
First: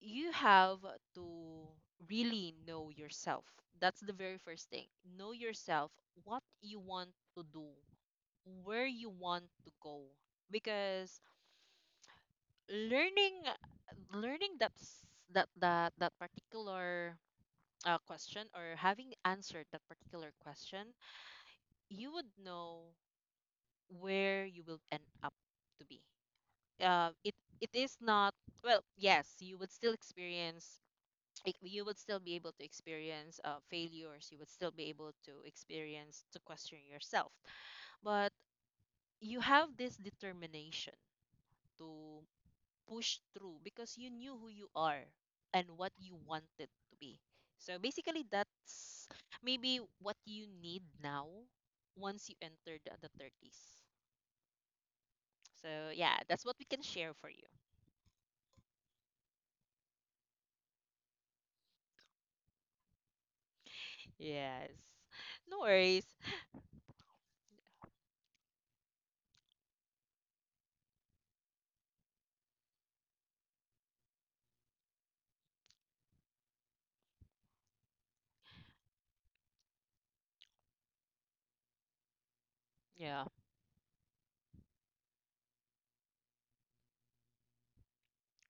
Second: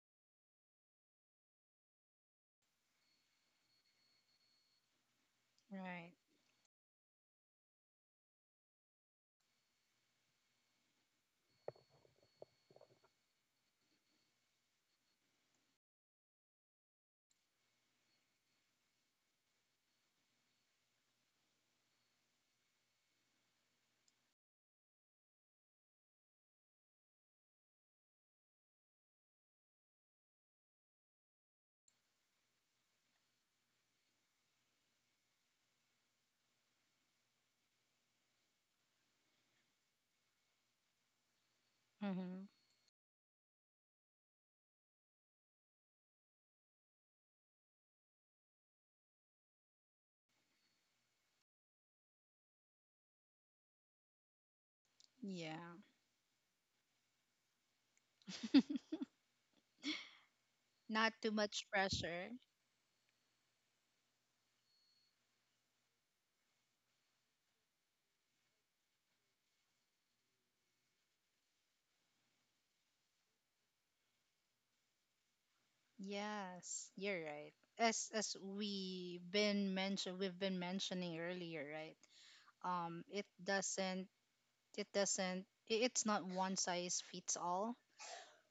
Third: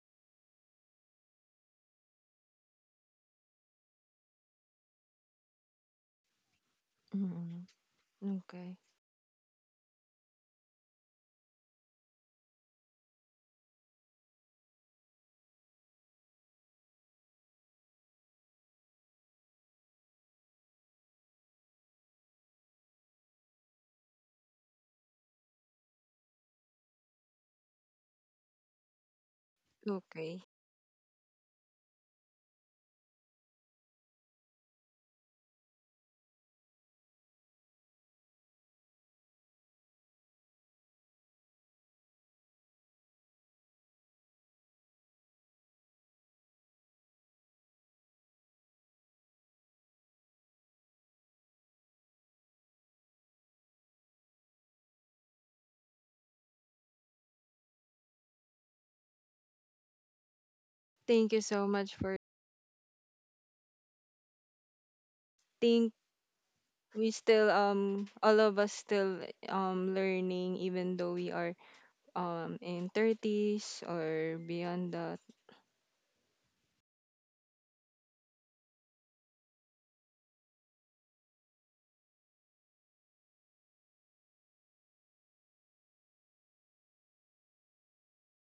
you have to really know yourself. That's the very first thing. Know yourself,
Right.
what you want to do,
mm okay.
where you want to go. Because learning learning that s- that that, that particular question, or having answered that particular question, you would know where you will end up to be. It it is not, well, yes, you would still
Okay.
experience, you would still be able to experience failures. You would still be able to experience to question yourself, but you have this determination to
Mm-hmm.
push through because you knew who you are and what you wanted to be. So basically, that's maybe what you need now once you entered the 30s.
Yeah.
So yeah, that's what we can share for you.
Not
Thank
too
you so
much
much. For
pressure.
Yes, no
think
worries.
we still, all of us still, learning, even though we are, in 30s or beyond that.
Yes, you're right. As we've been mentioning earlier, right? Um, it
Yeah,
doesn't it doesn't I- It's not one size fits all.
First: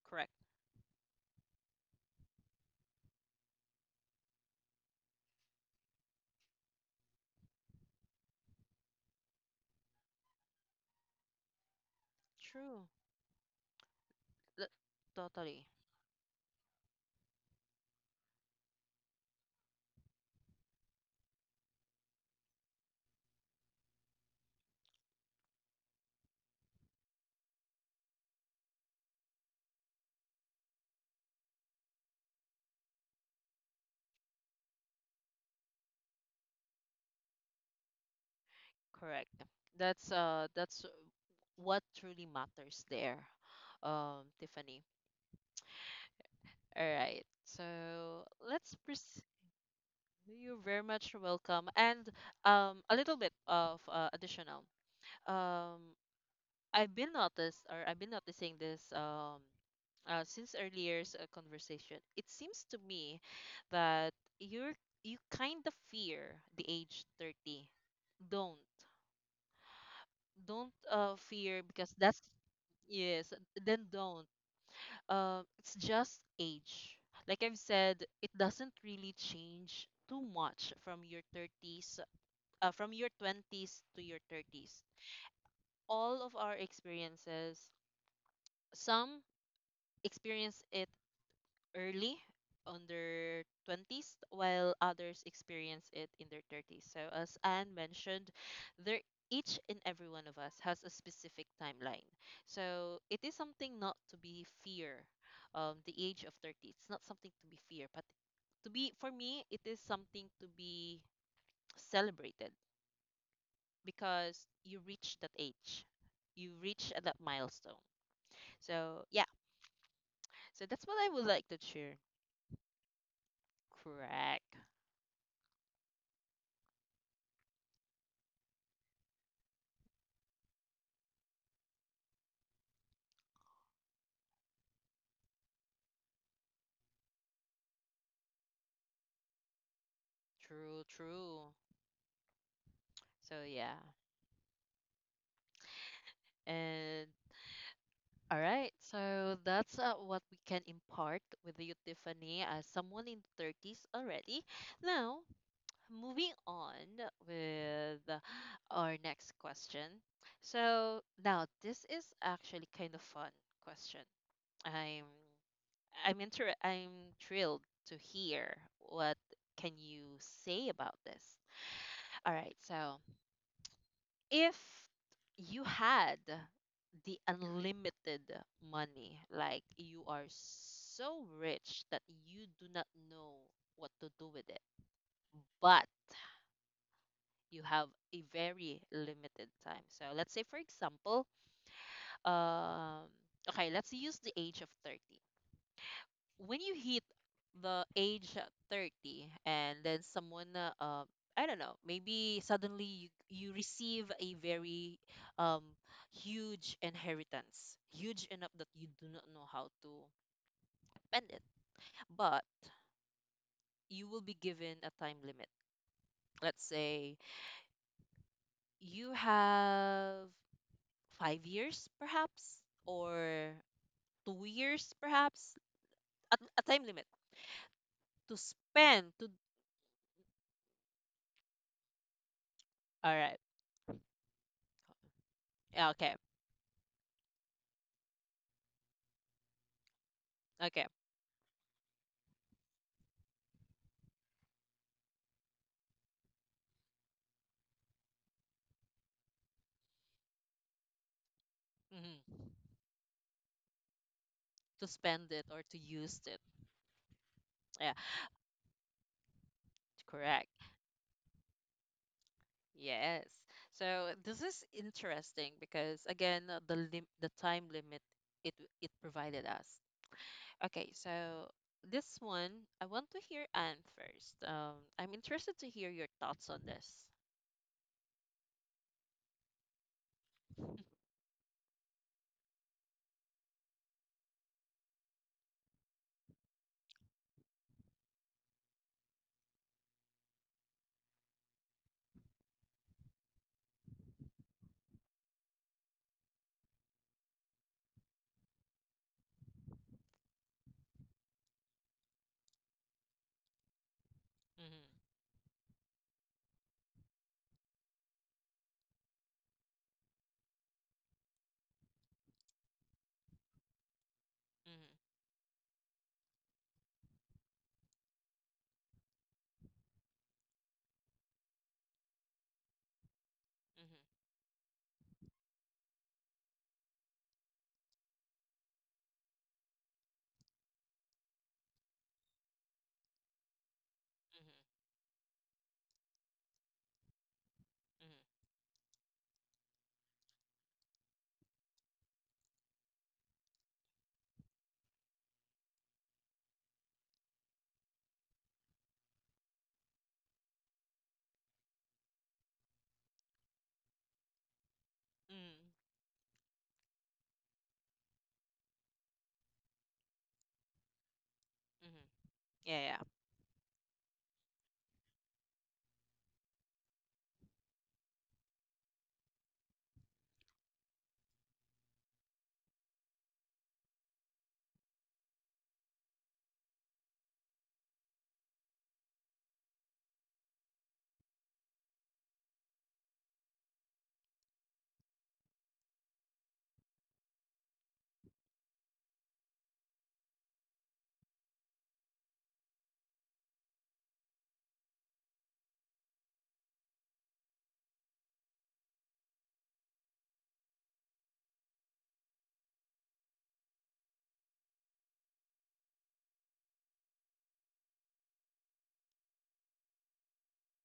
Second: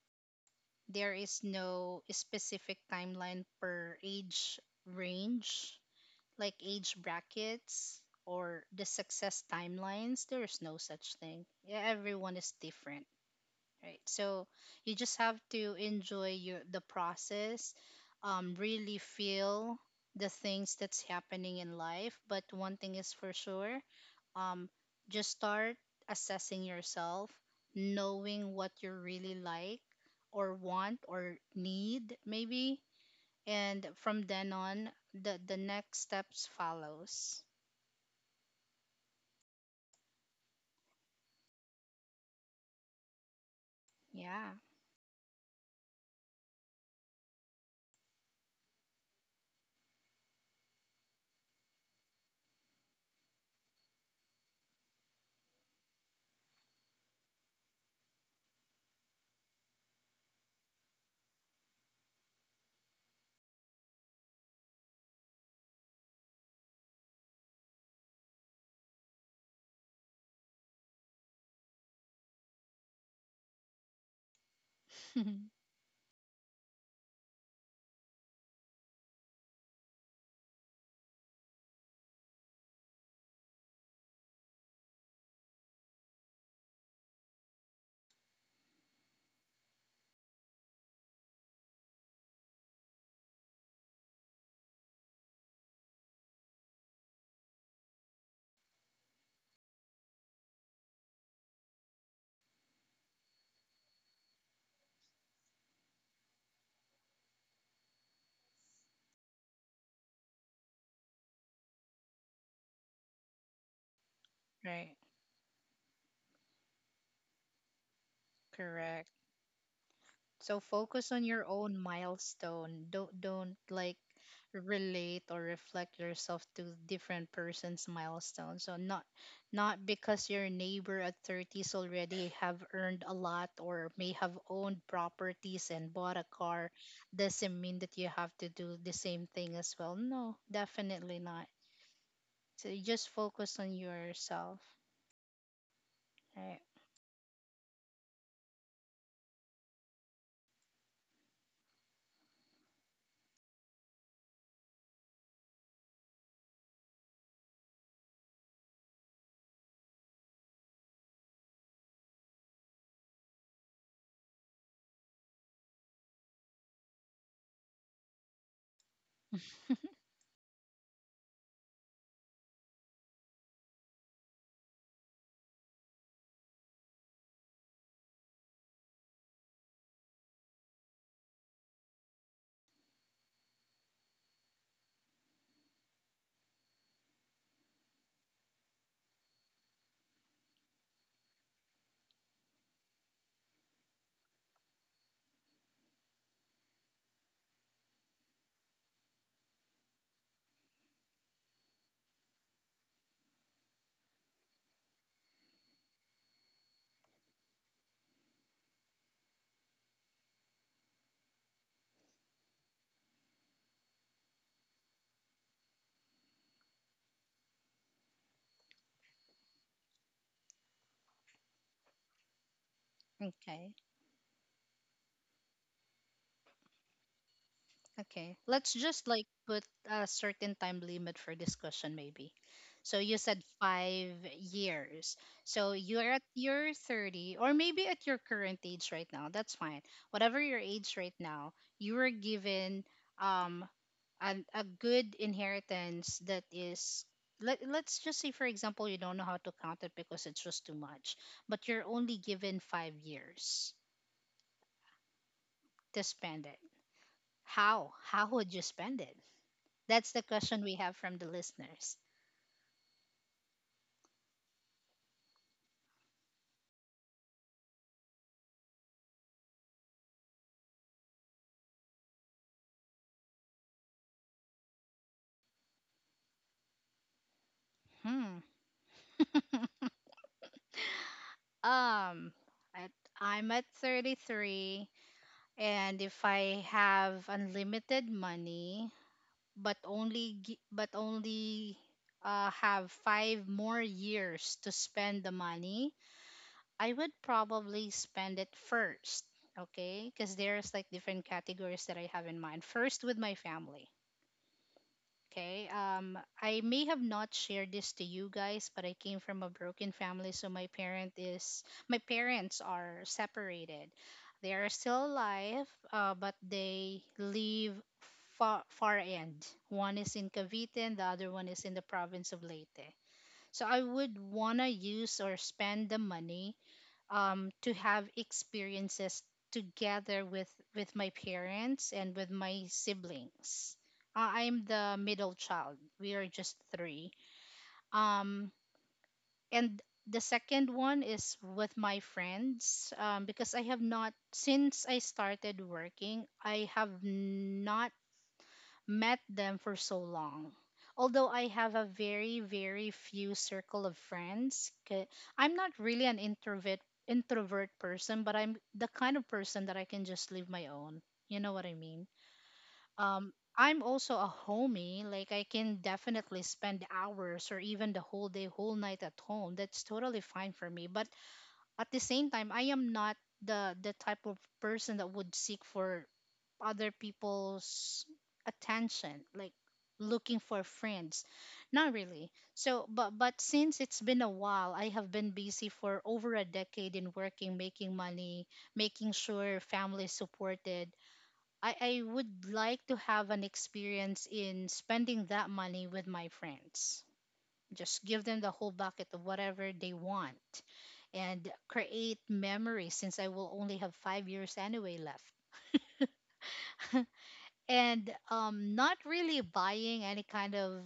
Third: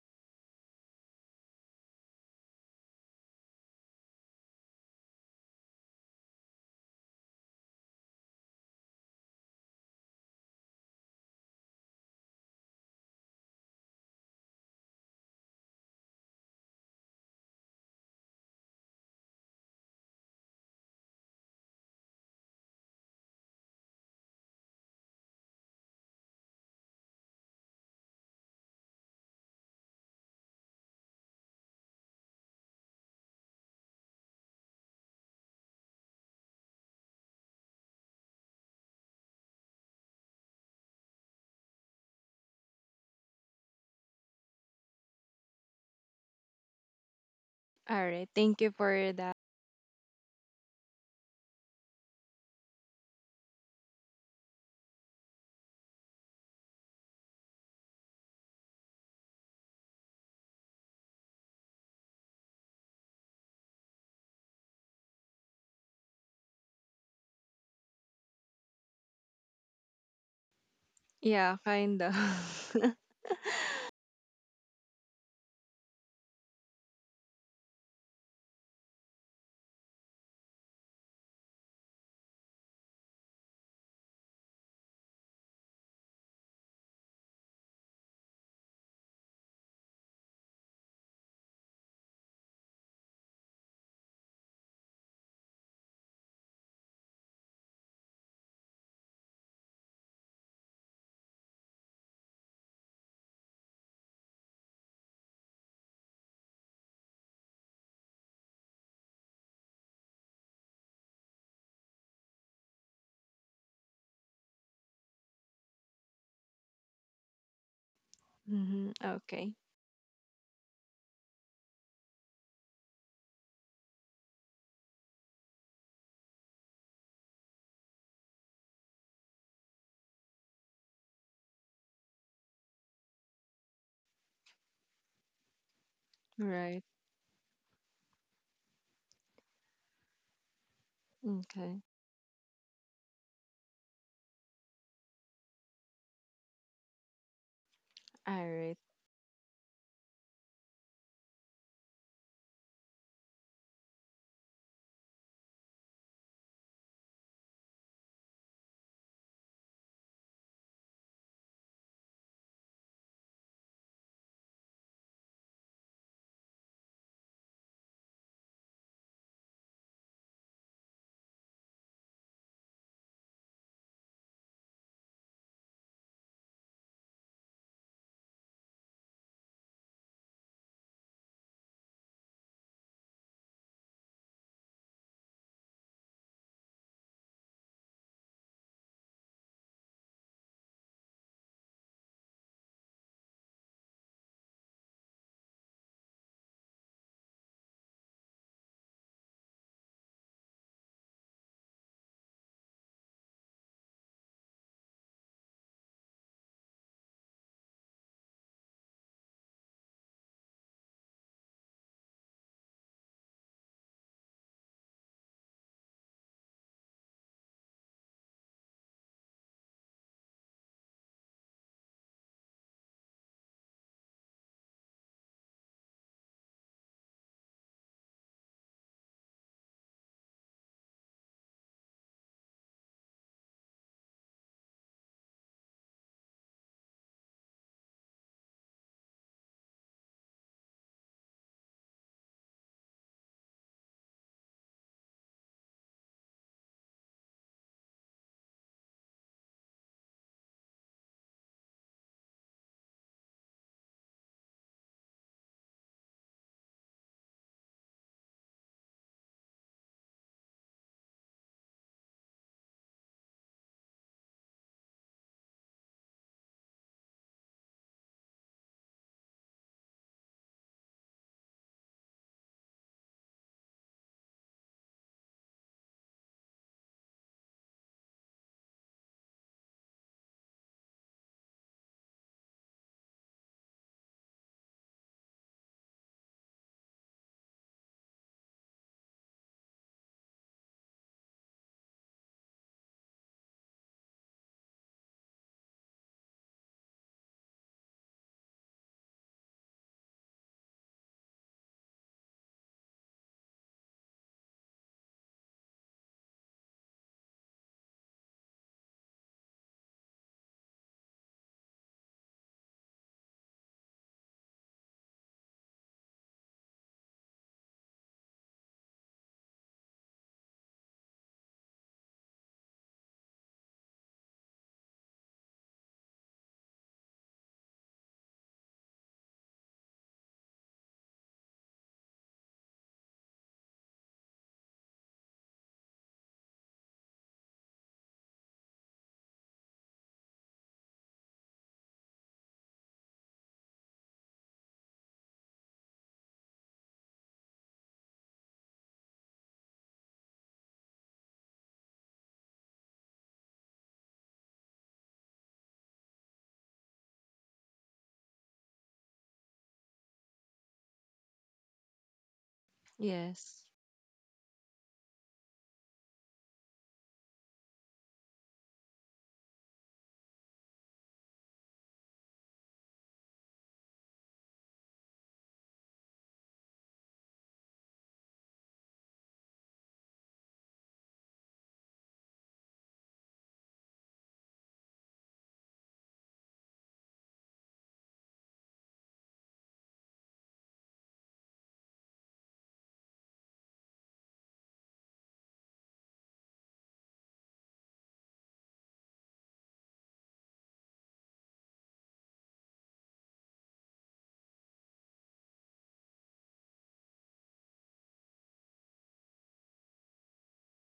correct,
There is no specific timeline per age range, like age brackets or the success timelines. There is no such thing. Yeah, everyone is
true.
different. Right? So
Th-
you just have
Totally.
to enjoy your the process, really feel the things that's happening in life. But one thing is for sure, um, just start assessing yourself, knowing what you really like or want or need, maybe, and from then on, the next steps follows.
Correct. That's what truly matters there,
Yeah.
Tiffany. All right.
All
So
right, thank you
let's
for
proceed.
that.
You're very much welcome. And a little bit of additional. Um, I've been noticed, or I've been noticing this since earlier's conversation. It seems to me that you're you kind of fear the age 30. Don't,
Yeah,
fear, because
kind
that's,
of.
yes, then don't it's just age. Like I've said, it doesn't really change too much from your 30s, from your 20s to your 30s. All of our experiences, some experience it early on their 20s, while others experience it in their 30s. So as Anne mentioned, there, each and every one of us has a specific timeline. So it is something not to be fear. The age of 30, it's not something to be fear, but to be, for me, it is something to be celebrated because you
Right.
reach that age, you reach that milestone. So
Correct.
yeah,
Okay.
So
so that's what I
focus on
would like
your
to
own
share.
milestone. Don't
Correct,
relate or reflect yourself to different person's milestone. So not, not because your neighbor at 30s already have earned a lot or may have owned properties and bought a car
Right.
doesn't mean that you have to do the same thing as well. No,
true,
definitely
true.
not.
Okay.
So you just
So
focus
yeah.
on yourself. Right.
And all
All
right.
right.
So that's what we can impart with you, Tiffany, as someone in the 30s already. Now, moving on with our next question. So now this is actually kind of fun question. I'm I'm thrilled to hear what can you say about this. All right. So if you had the unlimited money, like you are so rich that you do not know what to do with it, but you have a very limited time. So let's say, for example, um, okay, let's use the age of 30. When you hit the age 30, and then someone I don't know, maybe suddenly you receive a very um, huge inheritance, huge enough that you do not know how to spend it, but you will be given a time limit. Let's say you have 5 years perhaps, or
Okay.
2 years perhaps, a time limit to
Okay, let's just
spend
like
to.
put a certain time limit for discussion maybe. So
All
you
right.
said 5 years. So
Yeah,
you're
okay.
at your 30 or maybe at your current age right now. That's fine. Whatever your
Okay.
age right now, you were given um a good inheritance that is, let, let's just say for example you don't know how to count it because it's just too much, but you're only given
Hmm.
5 years
To spend it or to
to
use it.
spend it. how
Yeah,
how would you spend it? That's the question
correct.
we have from the listeners.
Yes. So this is interesting because again, the time limit, it it provided us. Okay, so this one I want to hear Anne first. I'm interested to hear your thoughts on this.
Hmm. Um, I, I'm at 33, and if I have unlimited money, but only have five more years to spend the money, I would probably spend it first. Okay, because there's like different categories that I have in mind. First, with my family.
Mm-hmm.
Okay. I may have not shared this to you guys, but I came from a broken family, so my parents are separated. They are
Mm-hmm.
still alive, but they live far far end. One is in Cavite, and the other one is in the province of Leyte. So I would wanna use or spend the money to have experiences together with my parents and with my siblings.
Mm-hmm.
I'm the middle child. We are just three.
Mm-hmm.
Um, and the second one is with my friends, because I have not, since I started working, I have not met them for so long. Although I have a very, very few circle of friends, 'kay, I'm not
Mm-hmm.
really an introvert person, but I'm the kind of person that I can just live my own. You know what I
Mm-hmm.
mean?
Yeah. Yeah.
Um,
Yes.
I'm also a homie. Like I can definitely spend hours or even the whole day, whole night at home. That's totally fine for me. But at the same time, I am not the type of person that would seek for other people's attention, like looking for friends. Not really. So, but since it's been a while, I have been busy for over a decade in working, making money, making sure family is supported. I would like to have an experience in spending that money with my friends. Just give them the whole bucket of whatever they want and create memories since I will only have 5 years anyway left. And not really buying any kind of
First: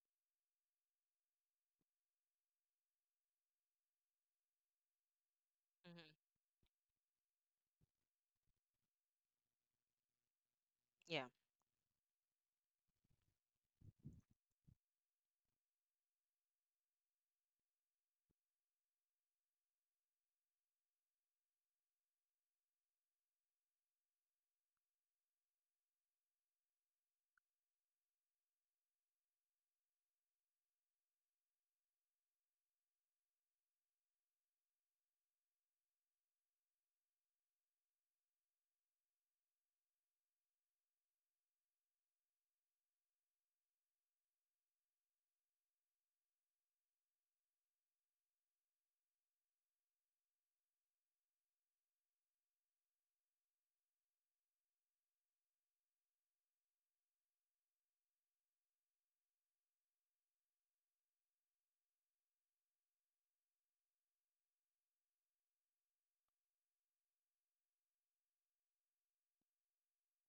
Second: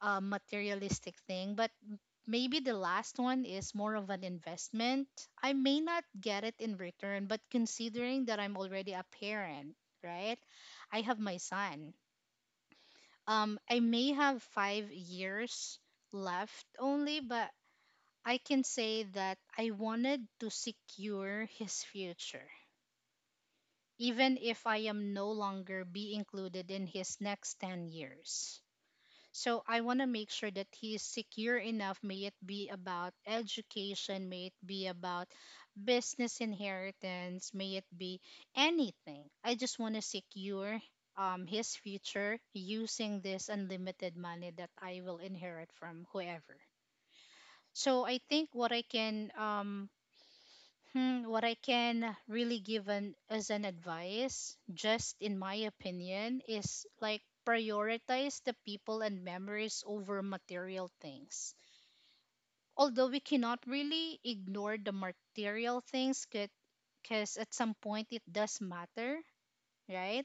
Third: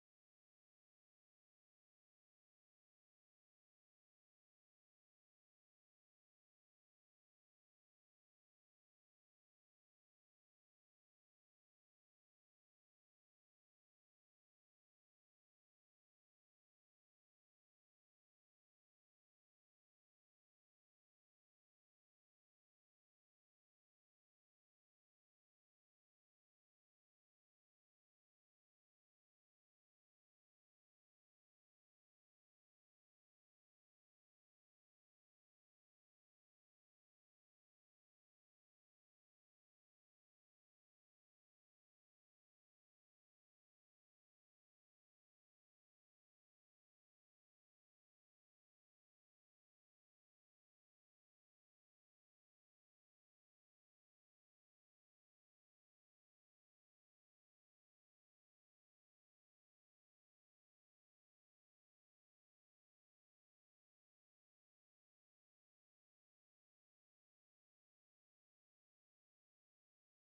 materialistic thing, but maybe the last one is more of an investment. I may not
Mm-hmm.
get it in return, but considering that I'm already a parent, right? I have
Yeah.
my son. I may have 5 years left only, but I can say that I wanted to secure his future, even if I am no longer be included in his next 10 years. So I want to make sure that he is secure enough, may it be about education, may it be about business inheritance, may it be anything. I just want to secure his future using this unlimited money that I will inherit from whoever. So I think what I can hmm, what I can really give an, as an advice, just in my opinion, is like prioritize the people and memories over material things. Although we cannot really ignore the material things because at some point it does matter, right?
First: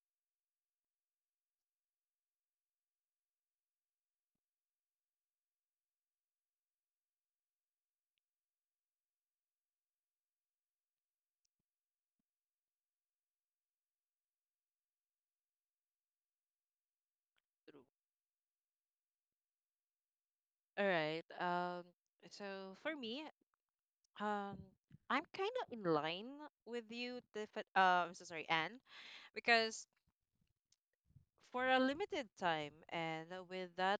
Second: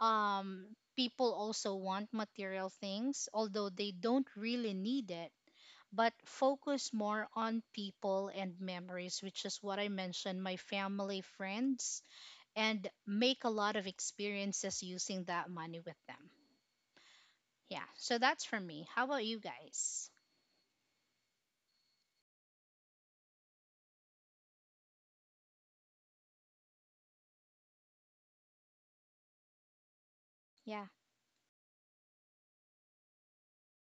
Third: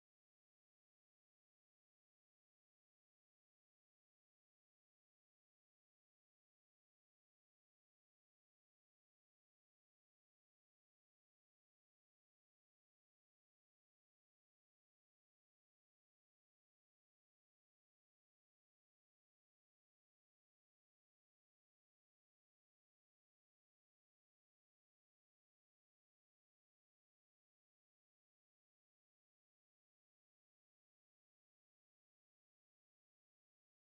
Um, people also want material things, although they don't really need it, but focus more on people and memories, which is what I mentioned: my family, friends, and make a lot of experiences using that money with them. Yeah, so that's for me. How about you guys?
All right. So for me, Um, I'm kind of in line with you, I'm so sorry, Anne, because
Yeah.
for a limited time and with that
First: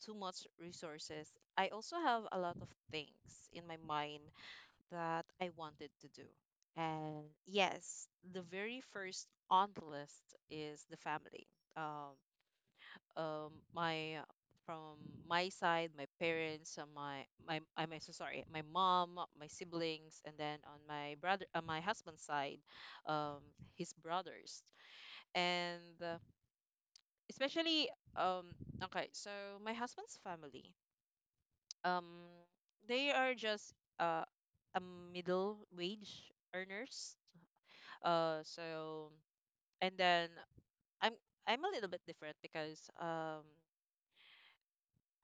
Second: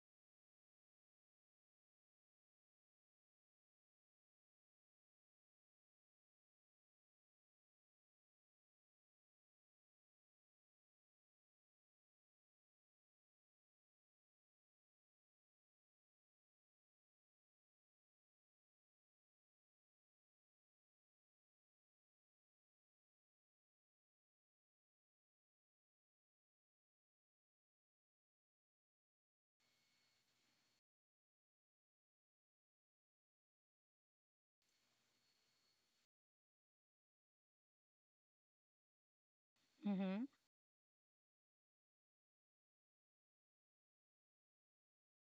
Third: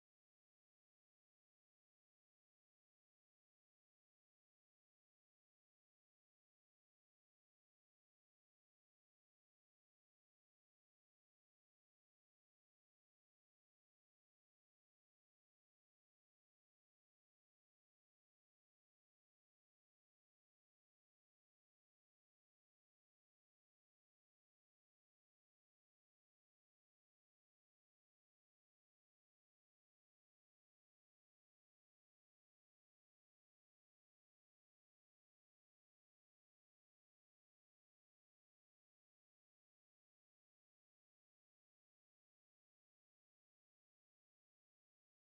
too much resources, I also have a lot of things in my mind that I wanted to do. And yes, the very first on the list is the family. Um, my from my side, my parents, my my I'm so sorry, my mom, my siblings, and then on my brother, my husband's side, um, his brothers, and especially um, okay, so my husband's family, um, they are just uh, a middle wage earners, so and
Mm-hmm.
then I'm I'm a little bit different because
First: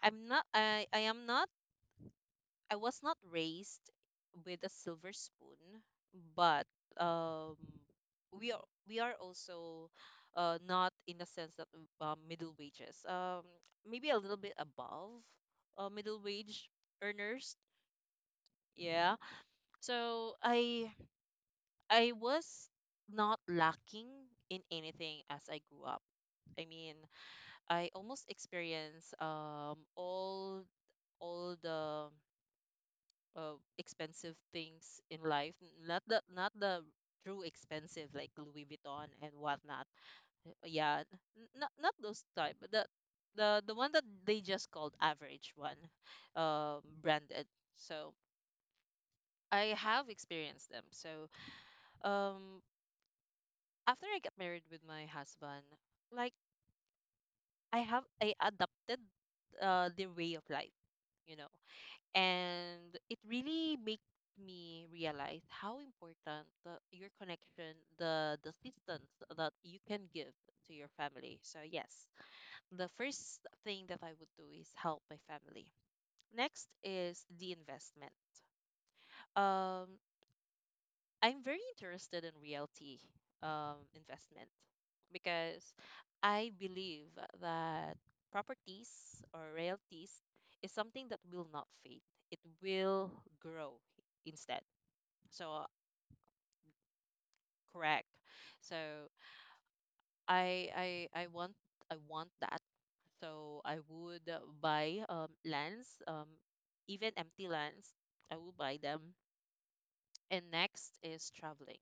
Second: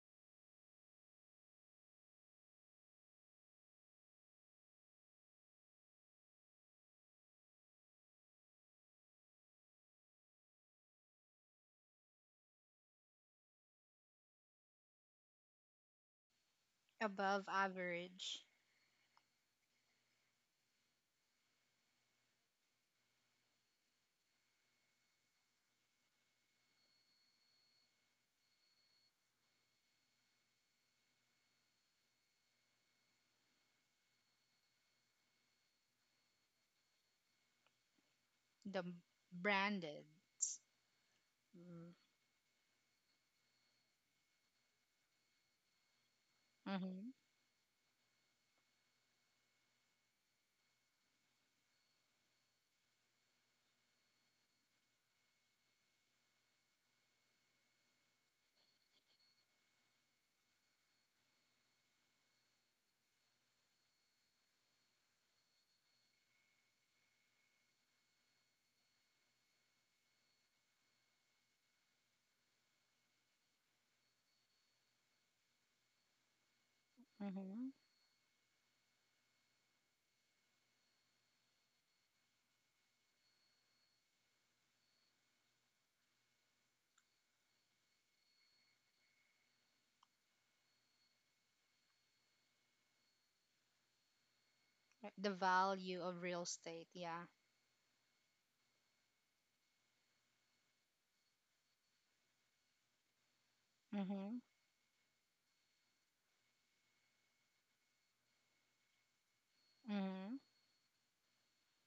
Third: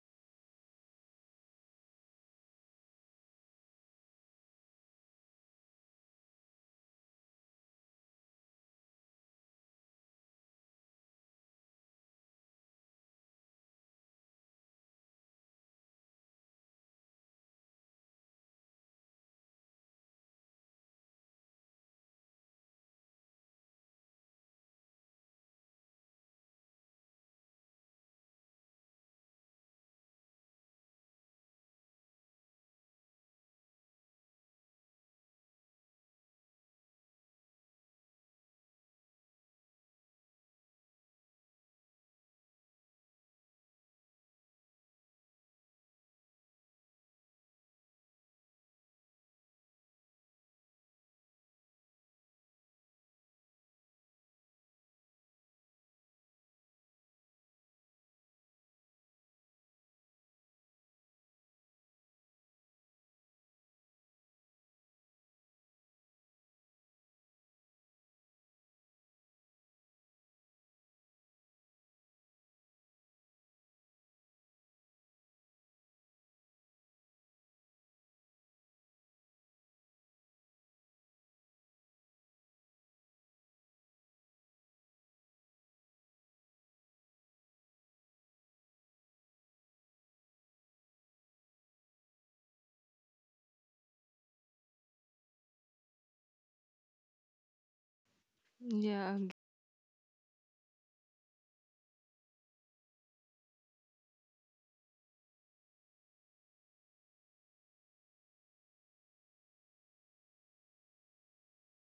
I am not, I was not raised with a silver spoon, but um, we are, we are also not in the sense that middle wages. Maybe a little bit above middle wage
Above
earners.
average.
Yeah. So I was not lacking in anything as I grew up. I mean, I almost experienced all the expensive things in life. Not the, not the true expensive, like Louis
The
Vuitton and whatnot.
branded.
Yeah, not, not those type, but the one that they just called average one,
Mm-hmm.
branded. So I have experienced them. So um, after I got married with my husband, like I adopted their way of life, you know. And it really made me realize how important the, your connection, the assistance that you can give to your family. So yes, the first thing that I would do is help my family. Next is the
Mm-hmm.
investment. um I'm very interested in realty investment, because I believe that properties or realties is something that will not fade. It will grow instead.
The
So
value of real estate. Yeah.
correct. So
Yeah.
I I I want I want that. So I would
Mm-hmm.
buy lands, even empty lands. I will buy them.
Mm-hmm.
And next is traveling.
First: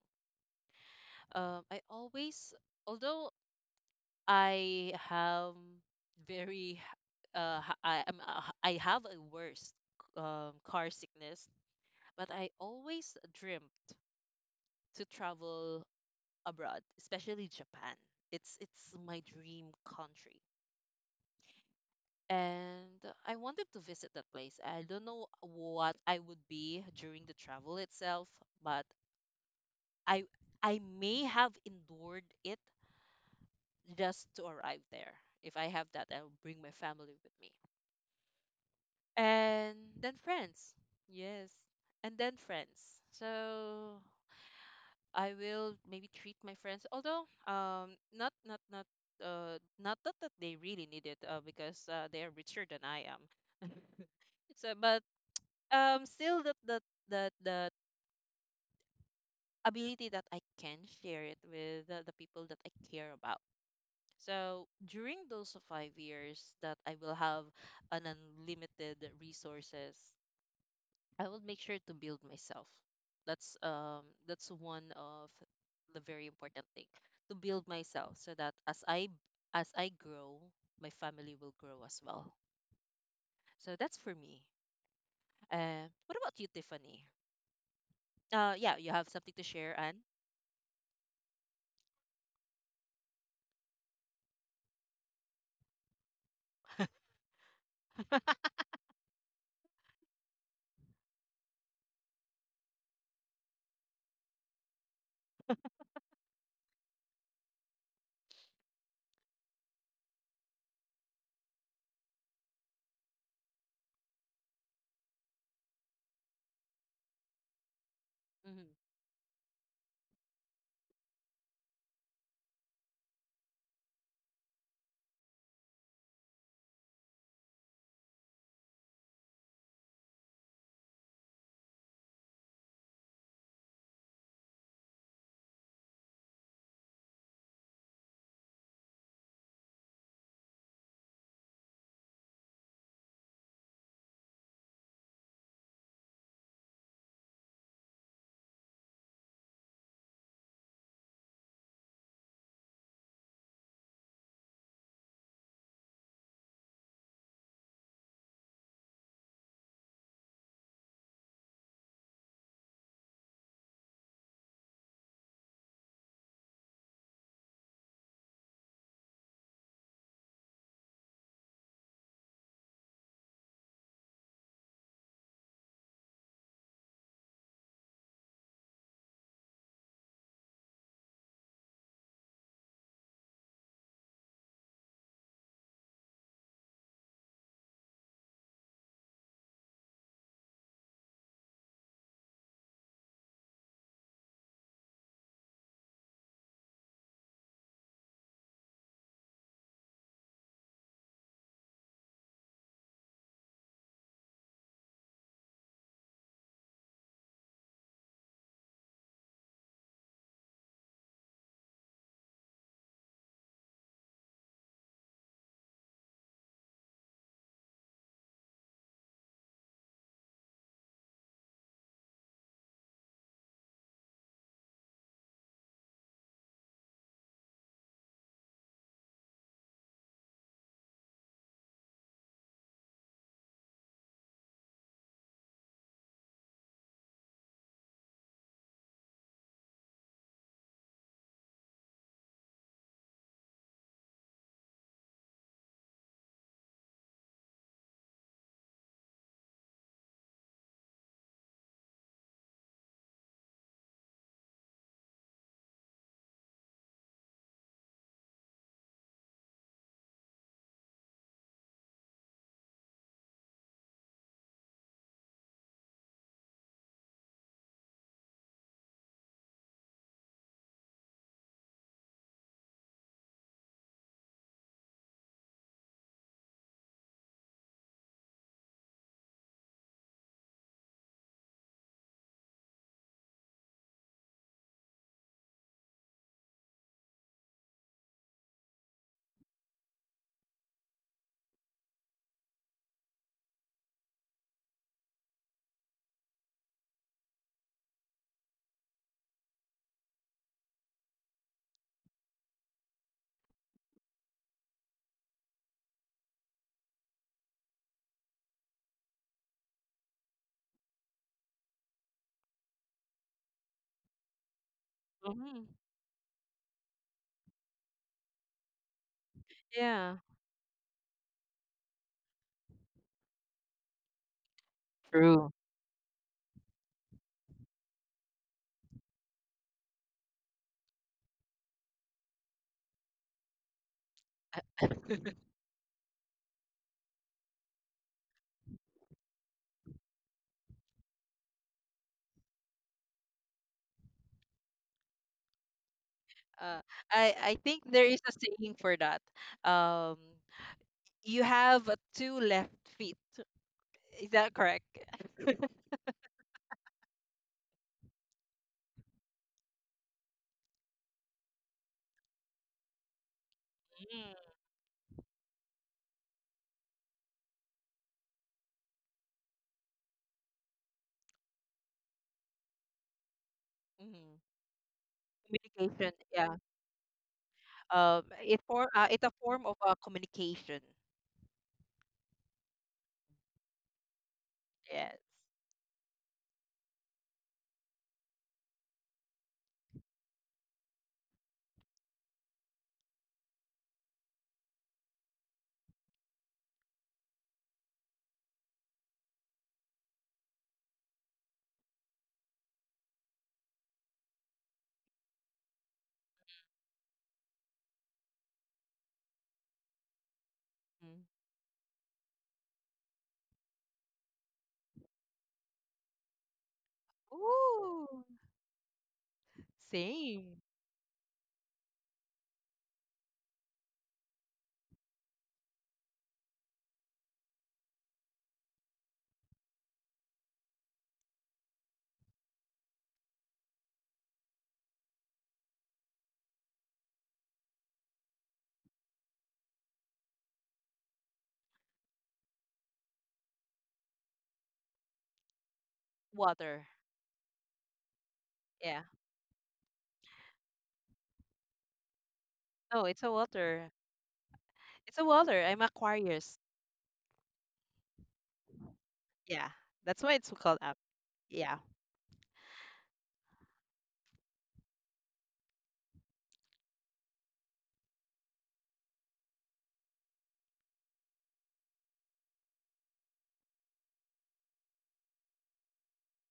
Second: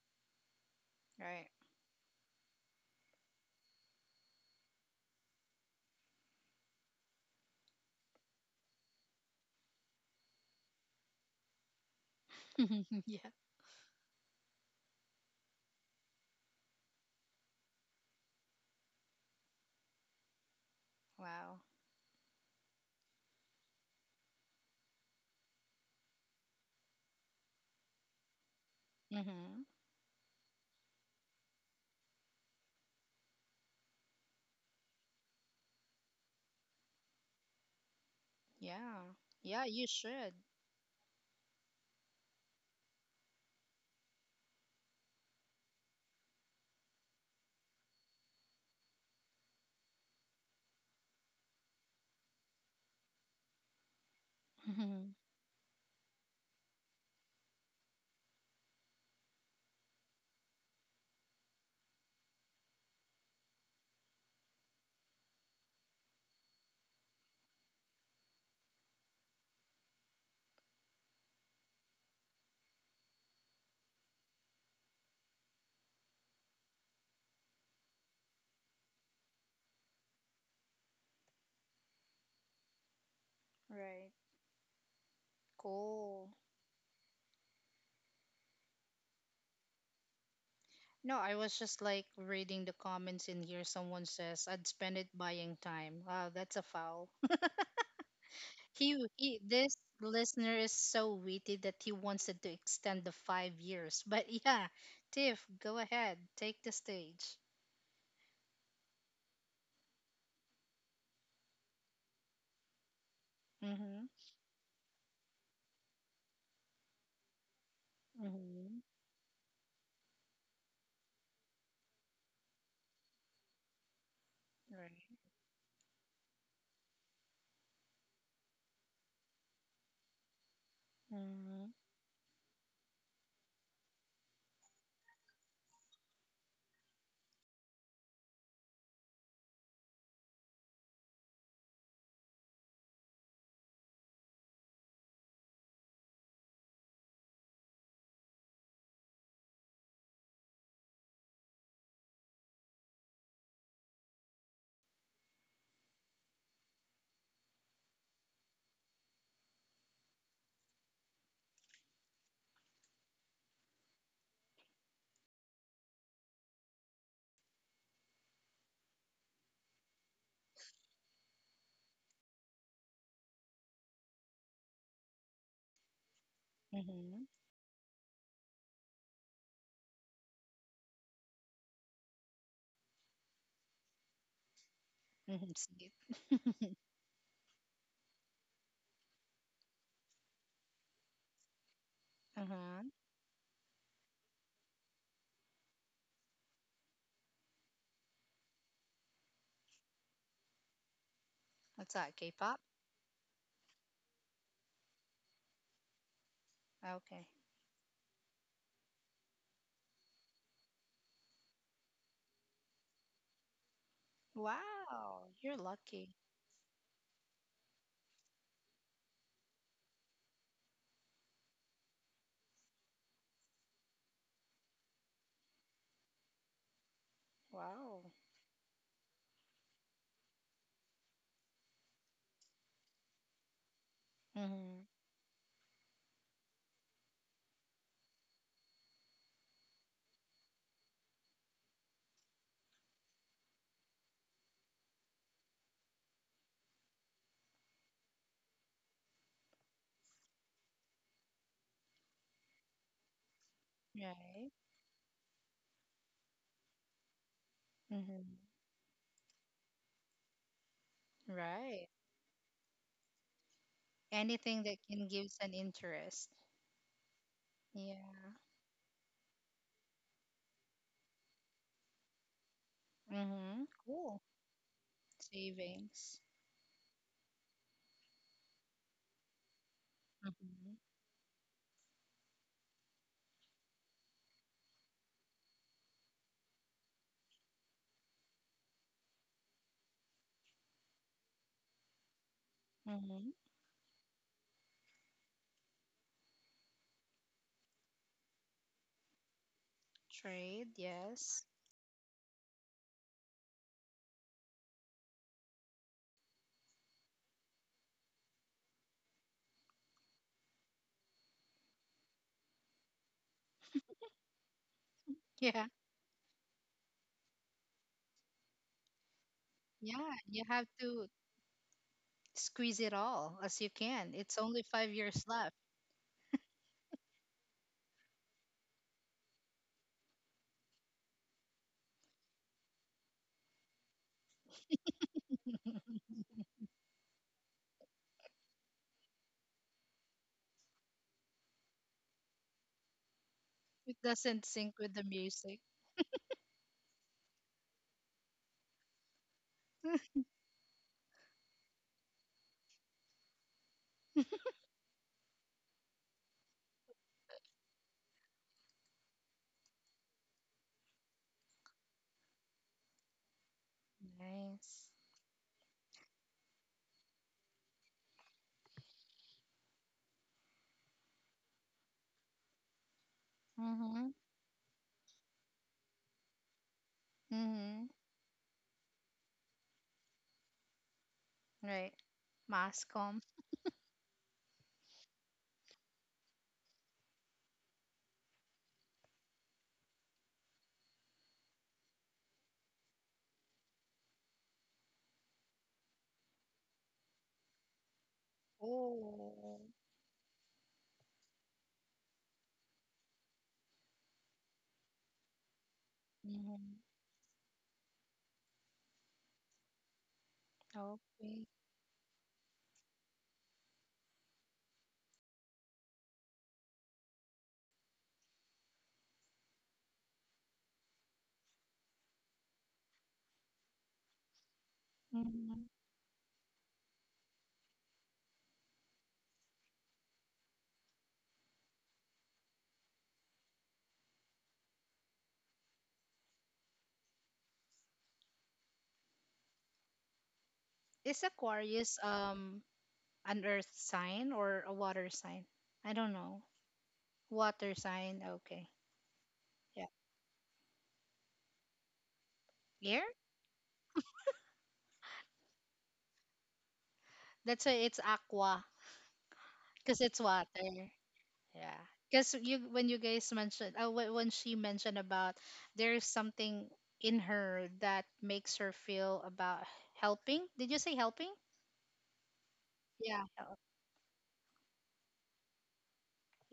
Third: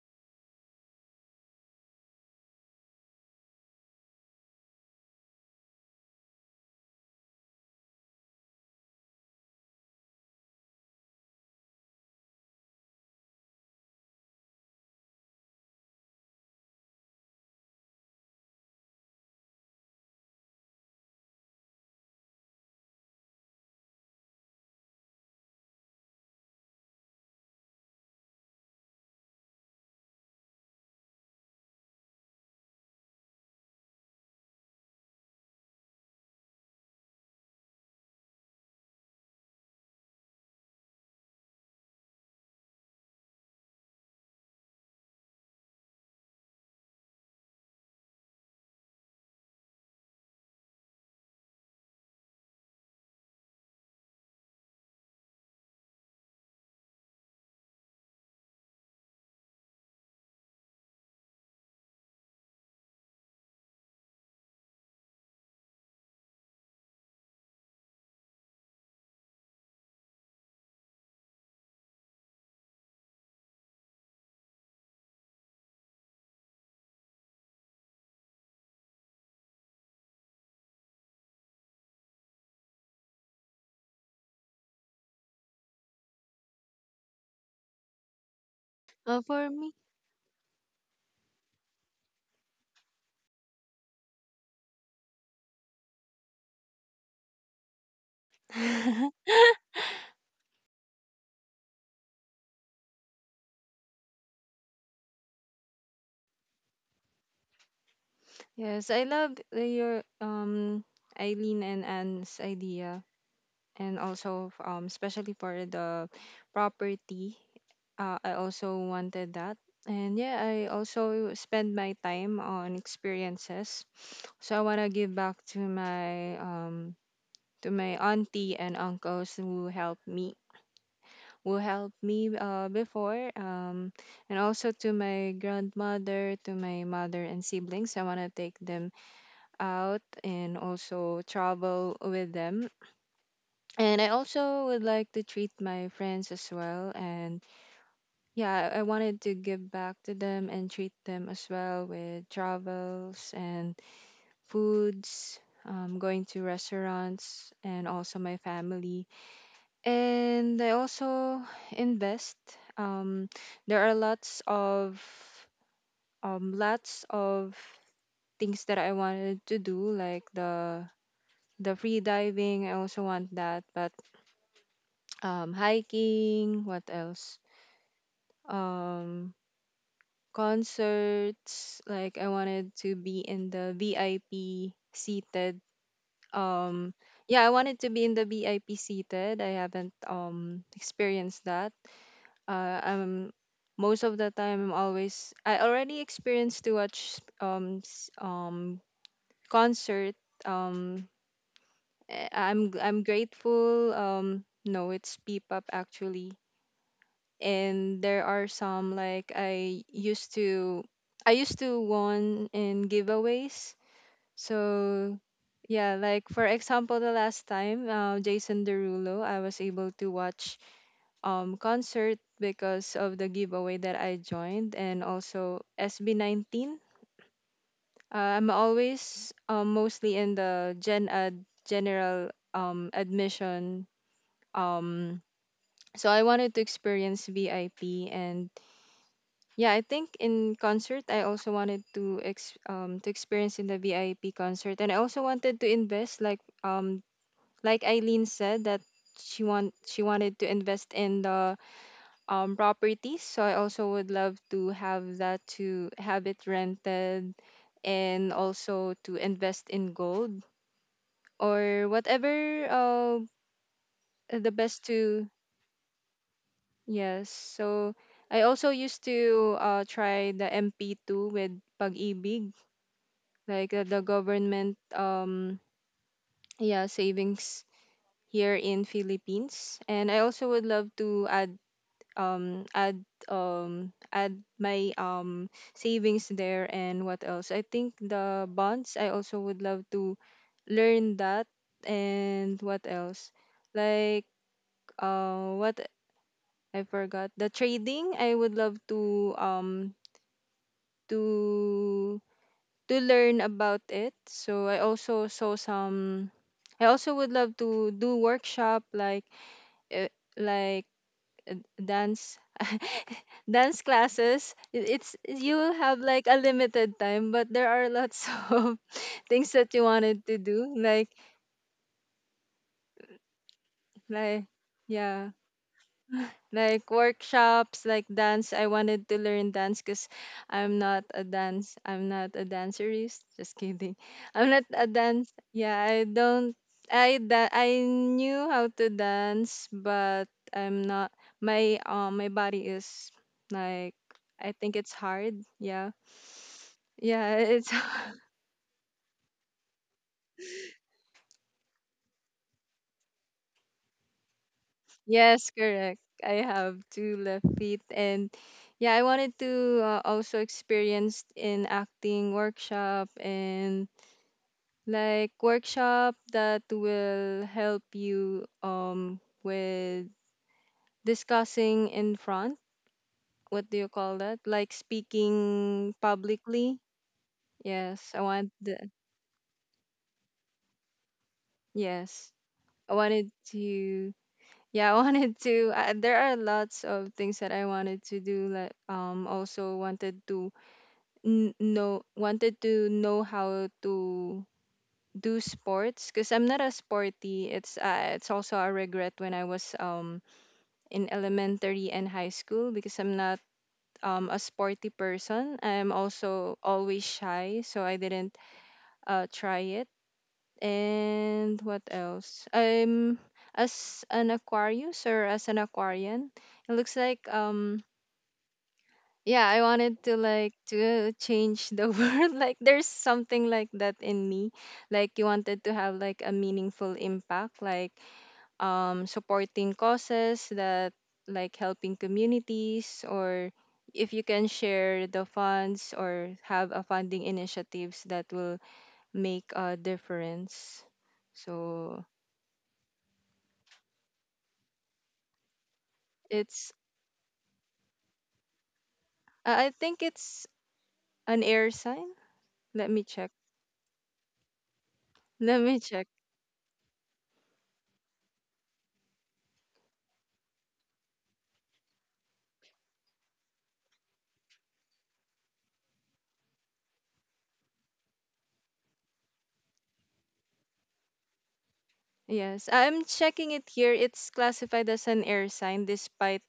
Right.
I always, although I have very I am I have a worst car sickness, but I always
Yeah.
dreamt to travel abroad, especially Japan. It's my dream country.
Wow.
And I wanted to visit that place. I don't know what I would be during the travel itself, but
Mm-hmm.
I I may have endured it just to arrive there. If I have that, I'll bring my family with me.
Yeah. Yeah,
And
you
then
should.
friends. Yes, and then friends. So I will maybe treat my friends, although not that, that they really need it because they are richer than I am. So but still that that ability that I can share it with the people that I care about. So during those 5 years that I will have an unlimited resources, I will make sure to build myself. That's one of the very important thing, to build myself, so that as I grow, my family will grow as well. So that's
Right.
for me. What
Cool.
about you, Tiffany? Yeah, you have
Uh,
something to
for me.
share, Anne?
No, I was just like reading the comments in here. Someone says, "I'd spend it buying time." Wow, that's a foul. He this listener is so witty that he wants it to extend the 5 years. But yeah, Tiff, go ahead, take the stage.
Yes, I love your, Eileen and Anne's idea. And
Mhm.
also, especially for the property, I also
Mhm.
Mm-hmm.
wanted that. And yeah, I also spend my time on experiences. So I want to
Right.
give back to my auntie and uncles who
Mhm.
helped me, before, and also to my grandmother, to my mother and siblings. I want to take them out and also travel with them. And I also would like to treat my friends as well. And yeah, I wanted to give back to them and treat them as well with travels and foods, going to restaurants, and also my family. And I also invest. Um, there are lots of, um, lots of things that I wanted to do, like the free diving. I also want that. But, hiking. What
Mhm.
else? Um, concerts. Like, I wanted to be in the VIP
Mhm.
seated.
See it.
um yeah, I wanted to be in the VIP seated. I haven't, experienced that.
Uh huh.
I'm most of the time I'm always I already experienced to watch, concert, um
What's that? K-pop.
I'm grateful. No, it's peep up actually.
Okay.
And there are some, like, I used to won in giveaways. So
Wow, you're
yeah,
lucky.
like, for example, the last time, Jason Derulo, I was able to watch, concert, because of the giveaway that I joined, and also SB19.
Wow.
I'm always, mostly in the Gen Ed, general, admission,
Mhm.
um so I wanted to experience VIP. And, yeah, I think in concert I also wanted to ex to experience in the VIP concert. And I also wanted to invest like, um like Eileen said that she wanted to invest in the, properties. So I also would love
Right.
to have that, to have it rented, and
Mhm.
also to invest in gold,
Right.
or whatever, the
Anything that
best
can
to.
give an interest.
Yes. So
Yeah.
I also used to, try the MP2 with Pag-ibig,
Mm-hmm.
like, the
Cool.
government,
Savings.
yeah, savings here in Philippines. And I also would
Mm-hmm.
love to um add add my, savings there. And what else? I think the bonds, I also would love to learn that. And what
Mm-hmm.
else, like, what I forgot the trading. I would love to, um
Trade, yes.
to learn about it. So I also saw some. I also would love to do workshop, uh, like dance dance classes. It's you
Yeah.
Mm-hmm.
have like a limited time, but there are lots of things that you
Yeah.
Yeah.
wanted to
You have
do.
to squeeze it all as you can. It's
Like
only 5 years
yeah
True.
left.
like workshops, like dance. I wanted to learn dance because I'm not a dance. I'm not a dancerist, just kidding. I'm not a dance. Yeah, I don't. I knew how to dance, but I'm not. My body is,
It
like,
doesn't
I
sync
think
with
it's
the
hard.
music.
Yeah,
Uh,
yeah,
I
it's
think there is a saying for that. Um, you have two left feet. Is that correct?
yes, correct. I have two left feet. And yeah, I wanted to, also experience in acting workshop, and
Nice.
like workshop that will help you, with discussing in front, what do you
Mm-hmm.
call
Mm-hmm.
that, like speaking
Communication. Yeah.
publicly.
Mm-hmm.
Yes, I want
It
the.
for it's a form of communication.
Right.
Yes, I
Mascom.
wanted to. Yeah I
Yes.
wanted to, there are lots of things that I wanted to do, like, also wanted to n- know wanted to know how to do sports, because I'm not a sporty. It's also a regret when I
Oh.
was, in elementary and high school, because I'm not, a sporty person. I'm also
Mm-hmm.
always shy, so I didn't, try it.
Mm.
Okay.
And what else? I'm, as an Aquarius, or as an Aquarian. It looks like,
Ooh,
yeah, I wanted to, like,
same.
to change the world. Like, there's something like that in me. Like, you
Mm-hmm.
wanted to have like a meaningful impact. Like, supporting causes that, like, helping communities, or if you can share the funds, or have a funding initiatives that will make a difference.
Is Aquarius
So,
an earth sign or a water sign? I don't know.
it's
Water.
Water sign. Okay.
Yeah.
I
Yeah.
think it's an air sign. Let
Air?
No,
me
it's a
check.
water. It's a water.
Let me
I'm
check.
Aquarius.
That's why it's aqua
Yeah.
because it's
That's why it's called
water.
up.
Yeah.
Yeah.
Because you, when you guys mentioned when she mentioned about there is something in her that makes her feel about helping. Did you say helping?
Yes, I'm
Yeah.
checking
hel-
it here. It's classified as an air sign, despite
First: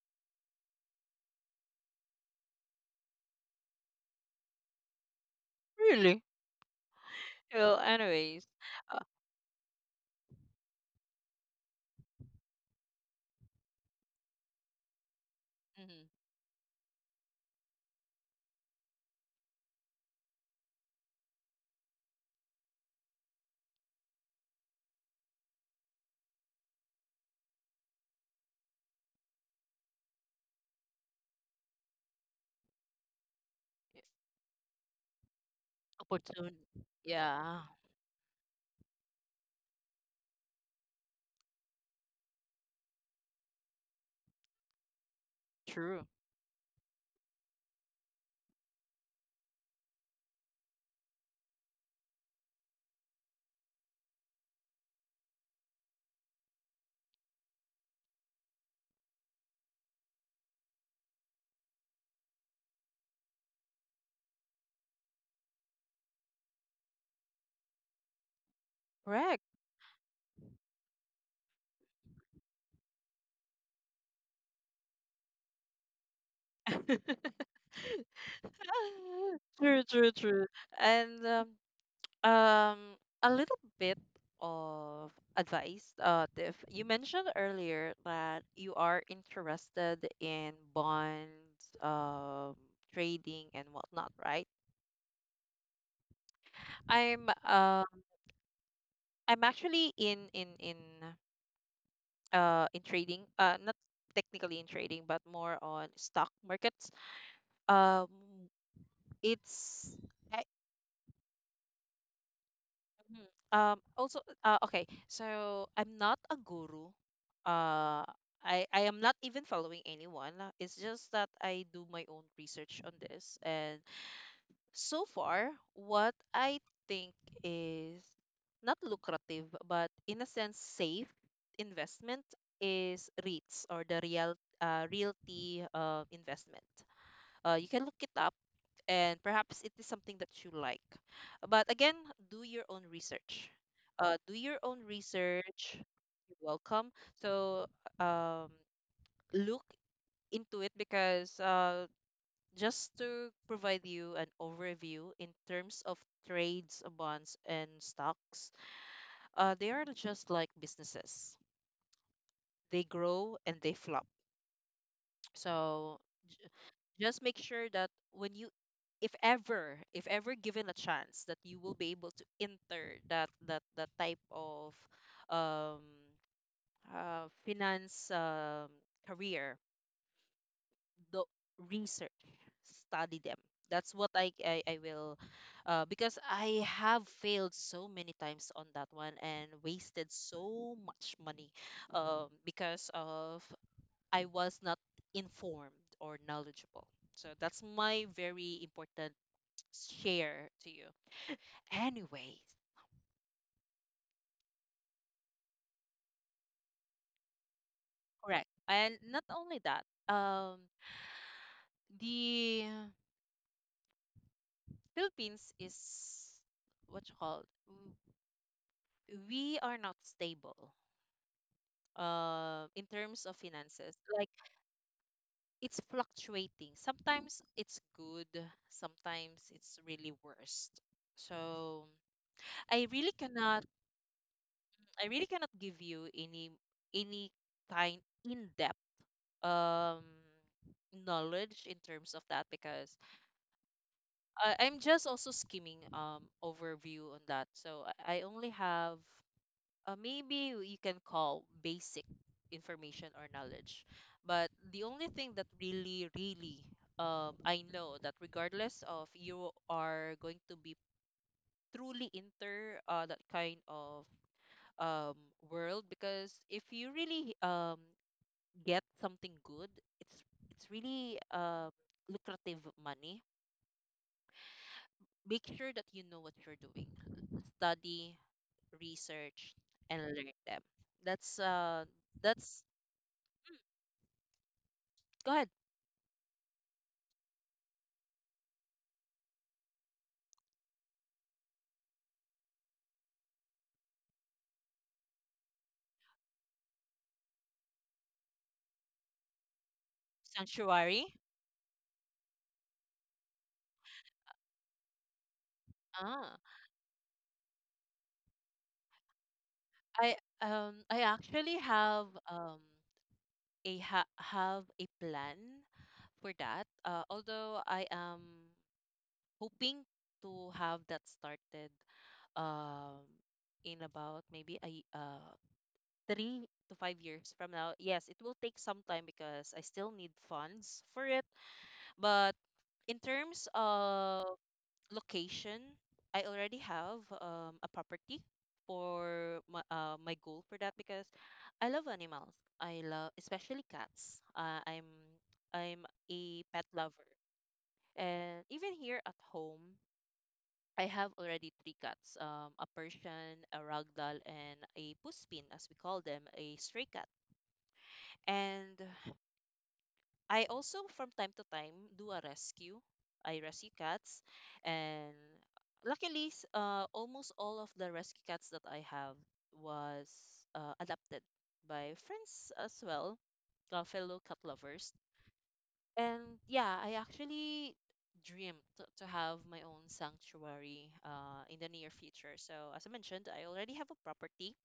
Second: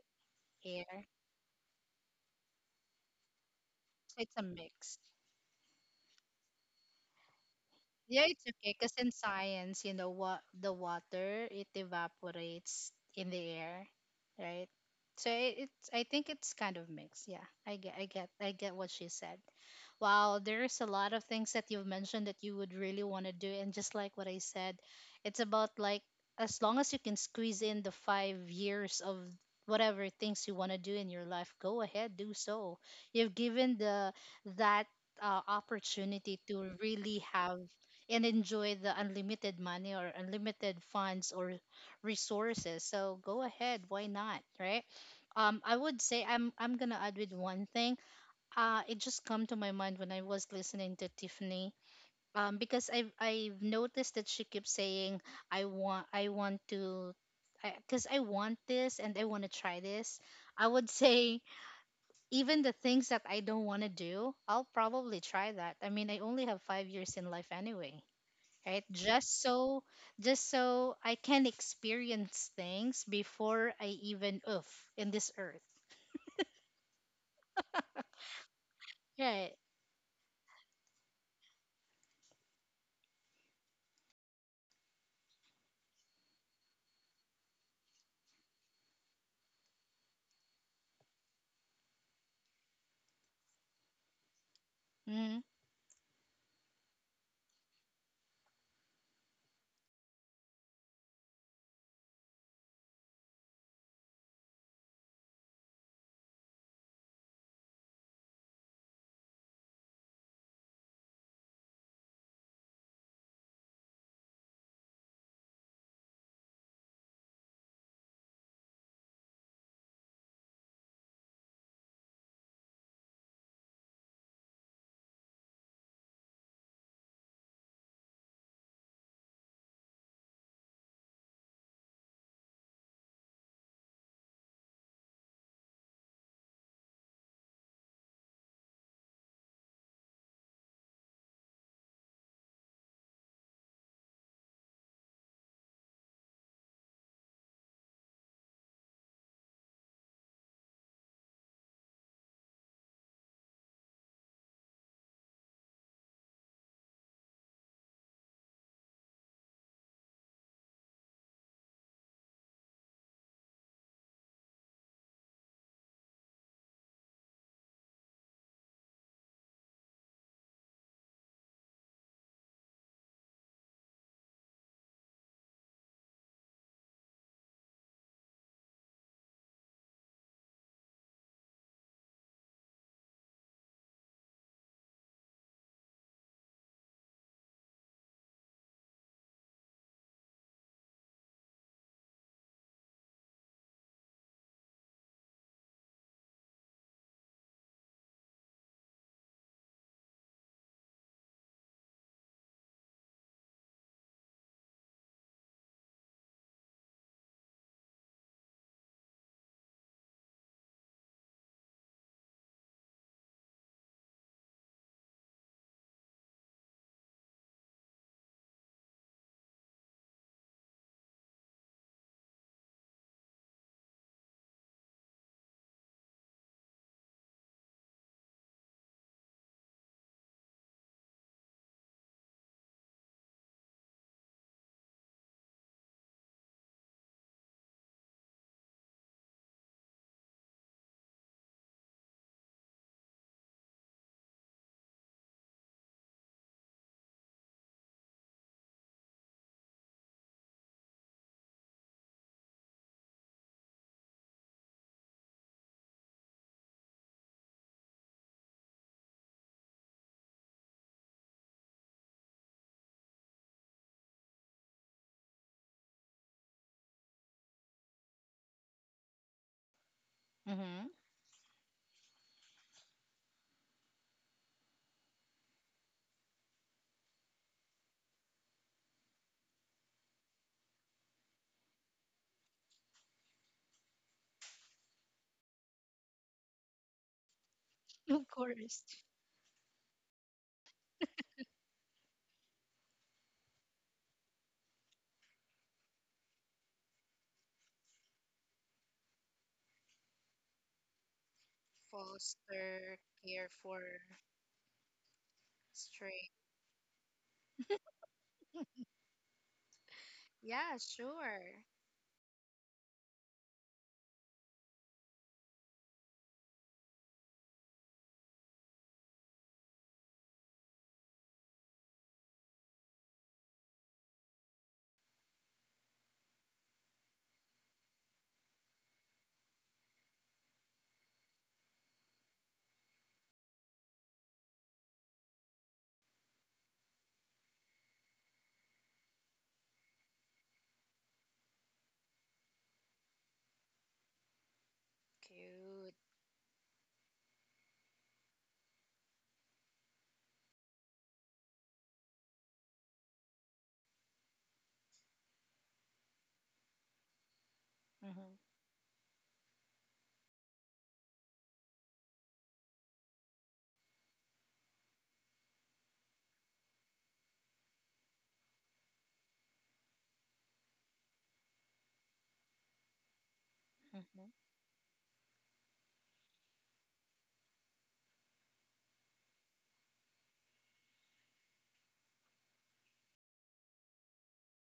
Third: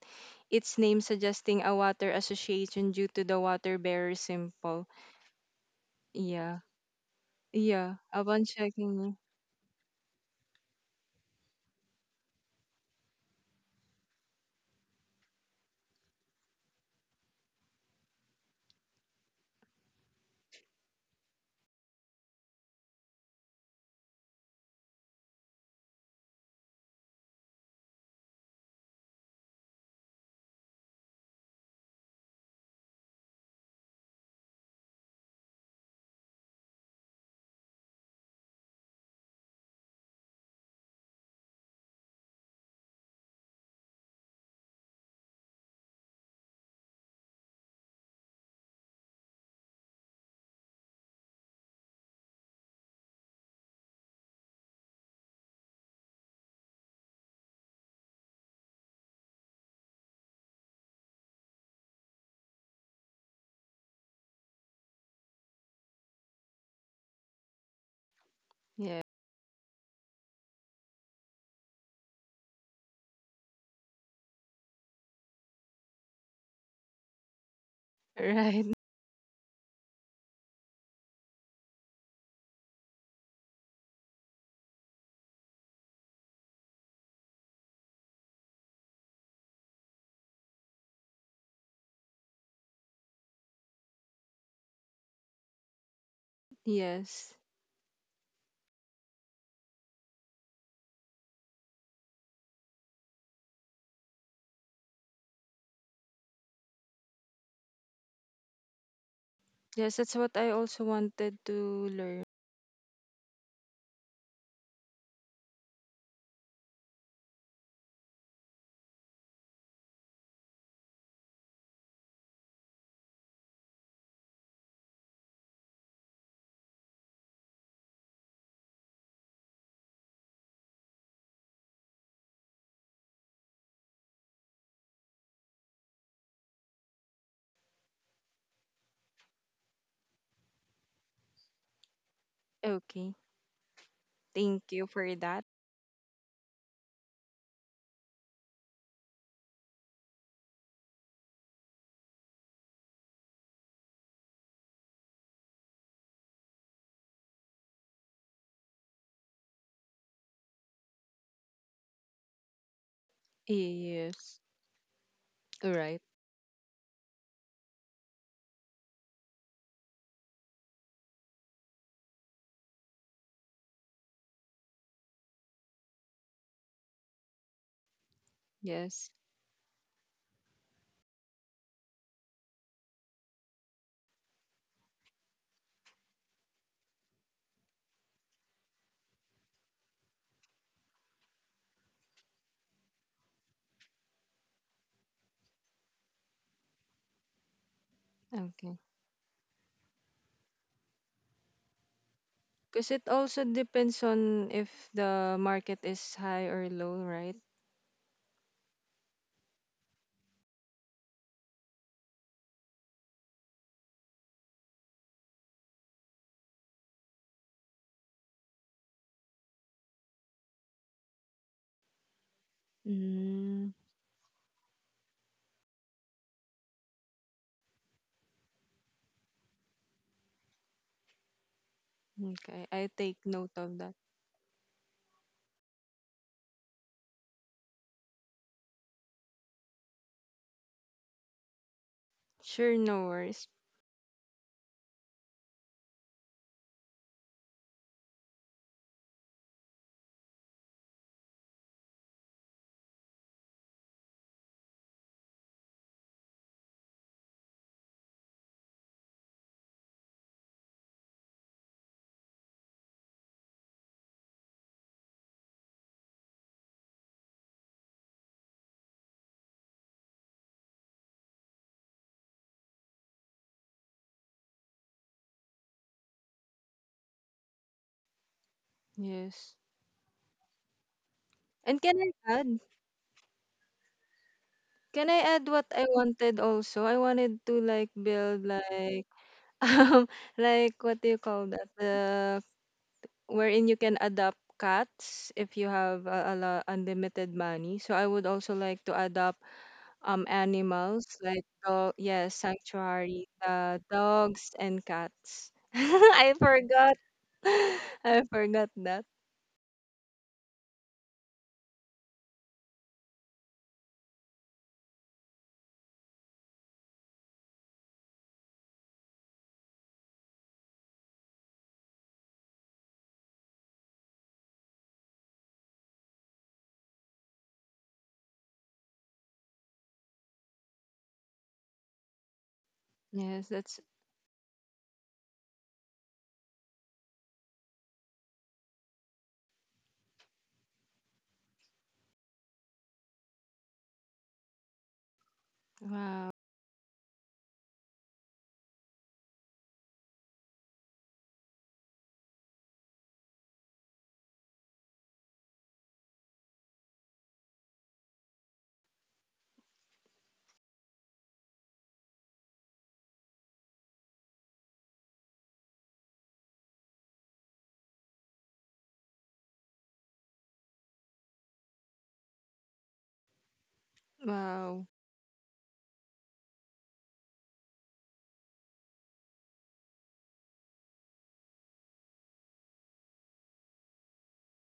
its name
Air.
suggesting a water association, due to the water bearer
It's a
symbol.
mix.
Really?
Yeah.
Well,
Yeah,
Yeah, it's
upon
anyways.
okay. Because
Uh,
in
checking.
science, you know what, the water it evaporates in the air, right? So it's I
mhm.
think it's kind of mixed. Yeah, I get what she said. Wow, there's a lot of things that you've mentioned that you would really want to do. And just like what I said, it's about like as long as you can squeeze in the 5 years of whatever things you want to do in your life, go ahead, do so. You've given the that opportunity
Opportunity.
to really have
Yeah.
and enjoy the unlimited money or unlimited funds or resources. So go ahead, why not, right? I would
True.
say I'm gonna add with one thing, it just come to my mind when I was listening to Tiffany. Because I've noticed that she keeps saying I want to, 'cause I want this and I want to try this. I would say even the things that I don't want to do, I'll probably try that. I mean, I only have 5 years in life anyway, right?
Yeah,
Correct.
Just so I can experience things before I even oof in this earth.
right.
Right.
true, true, true. And Um, a little bit of advice. If you mentioned earlier that you are interested in bonds, trading and whatnot, right?
Mm-hmm.
I'm
Yes.
um I'm actually in trading. Not technically in trading, but more on stock markets. Um,
Yes,
it's.
that's what
I
I also wanted to learn.
Mhm. Also, okay, so I'm not a guru. Uh, I am not even following anyone. Uh, it's just that I do my own research on this. And so far, what I think is not lucrative, but in a sense, safe investment, is REITs, or the real realty investment. You can look it up, and perhaps it is something that you like. But again, do your own
Okay.
research. Do your
Thank
own
you for that.
research. You're welcome. So um, look into it, because just to provide you an overview in terms of trades, bonds, and stocks, they are just like businesses. They grow and they flop.
Yes. Right.
So just make sure that when you, if ever, if ever given a chance that you will be able to enter that type of um finance
Yes.
career, the research, study them. That's what I will because I have failed so many times on that one and wasted so much money because of, I was not informed or knowledgeable. So that's my very
Okay.
important share to you. Anyways,
Because it also depends on if the market is high or low, right?
correct. And not only that, um, the Philippines is what you call w- we are not stable in terms of
Mm,
finances. Like, it's fluctuating. Sometimes it's good, sometimes it's really worst. So
okay.
I
I
really
take note
cannot
of that.
I really cannot give you any any kind in depth um knowledge in terms of that
Sure,
because
no worries.
I'm just also skimming overview on that. So I only have maybe you can call basic information or knowledge, but the only thing that really really I know that regardless of, you are going to be truly inter that kind of um world, because if you really get something good, it's it's really lucrative money. Make sure that you know what you're doing. Study, research,
Yes.
and learn them. That's
And can I add?
that's Mm,
Can I
go ahead.
add what I wanted also? I wanted to, like,
Of
build,
course.
like, um like, what do you call that, the wherein you can adopt cats. If you have a, lot, unlimited money, so I would also like to adopt,
Sanctuary.
animals, like dog, yes,
Foster
sanctuary,
care for
dogs and cats.
stray.
I
Ah,
forgot. I forgot that.
I
Yeah,
I actually
sure.
have a ha have a plan for that. Although I am hoping to have that started um in about maybe 3 to 5 years from now. Yes, it will take some time because I still need funds for it, but in terms
Yes, that's.
of location, I already have a property for my goal for that, because I love animals. I love especially cats. I'm
Cute.
Wow.
a pet lover. And even here at home, I have already three cats, a Persian, a Ragdoll, and a Puspin, as we call them, a stray cat.
Mm-hmm.
And I also, from time to time, do a rescue. I rescue cats, and luckily, almost all of the rescue cats that I have was adopted by friends as well, fellow
Mm-hmm.
cat
Wow.
lovers. And yeah, I actually dream to have my own sanctuary in the near future. So as I mentioned, I already have a property.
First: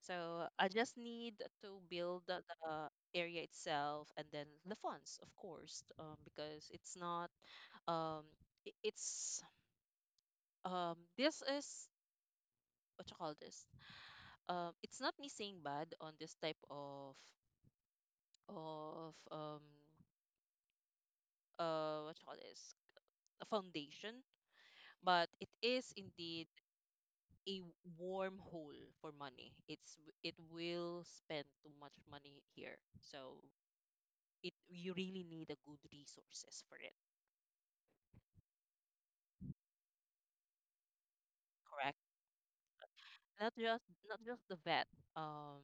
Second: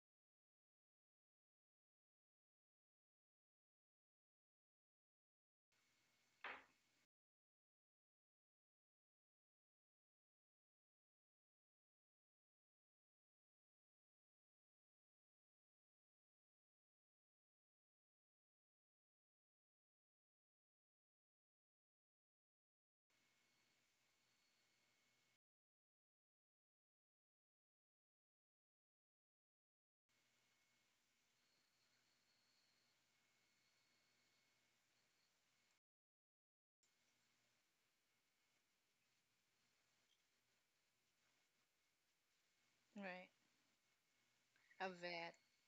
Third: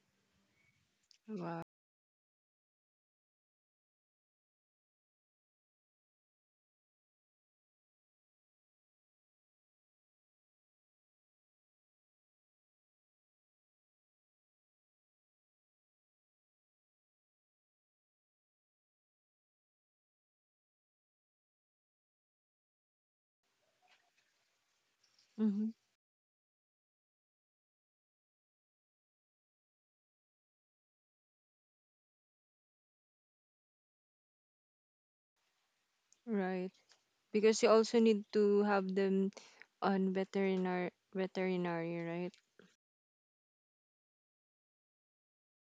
So I just need
Wow.
to build the area itself, and then the funds, of course, because it's not um it's this is what you call this, it's not me saying bad on this type of of um what you call this, a foundation, but it
Hmm.
is indeed a wormhole for money. It's it will spend too much money here, so it, you really need a good resources
Right.
for it.
Because you also need to have them on veterinary,
Correct.
right?
Right.
Not just, not just the
A
vet,
vet.
um,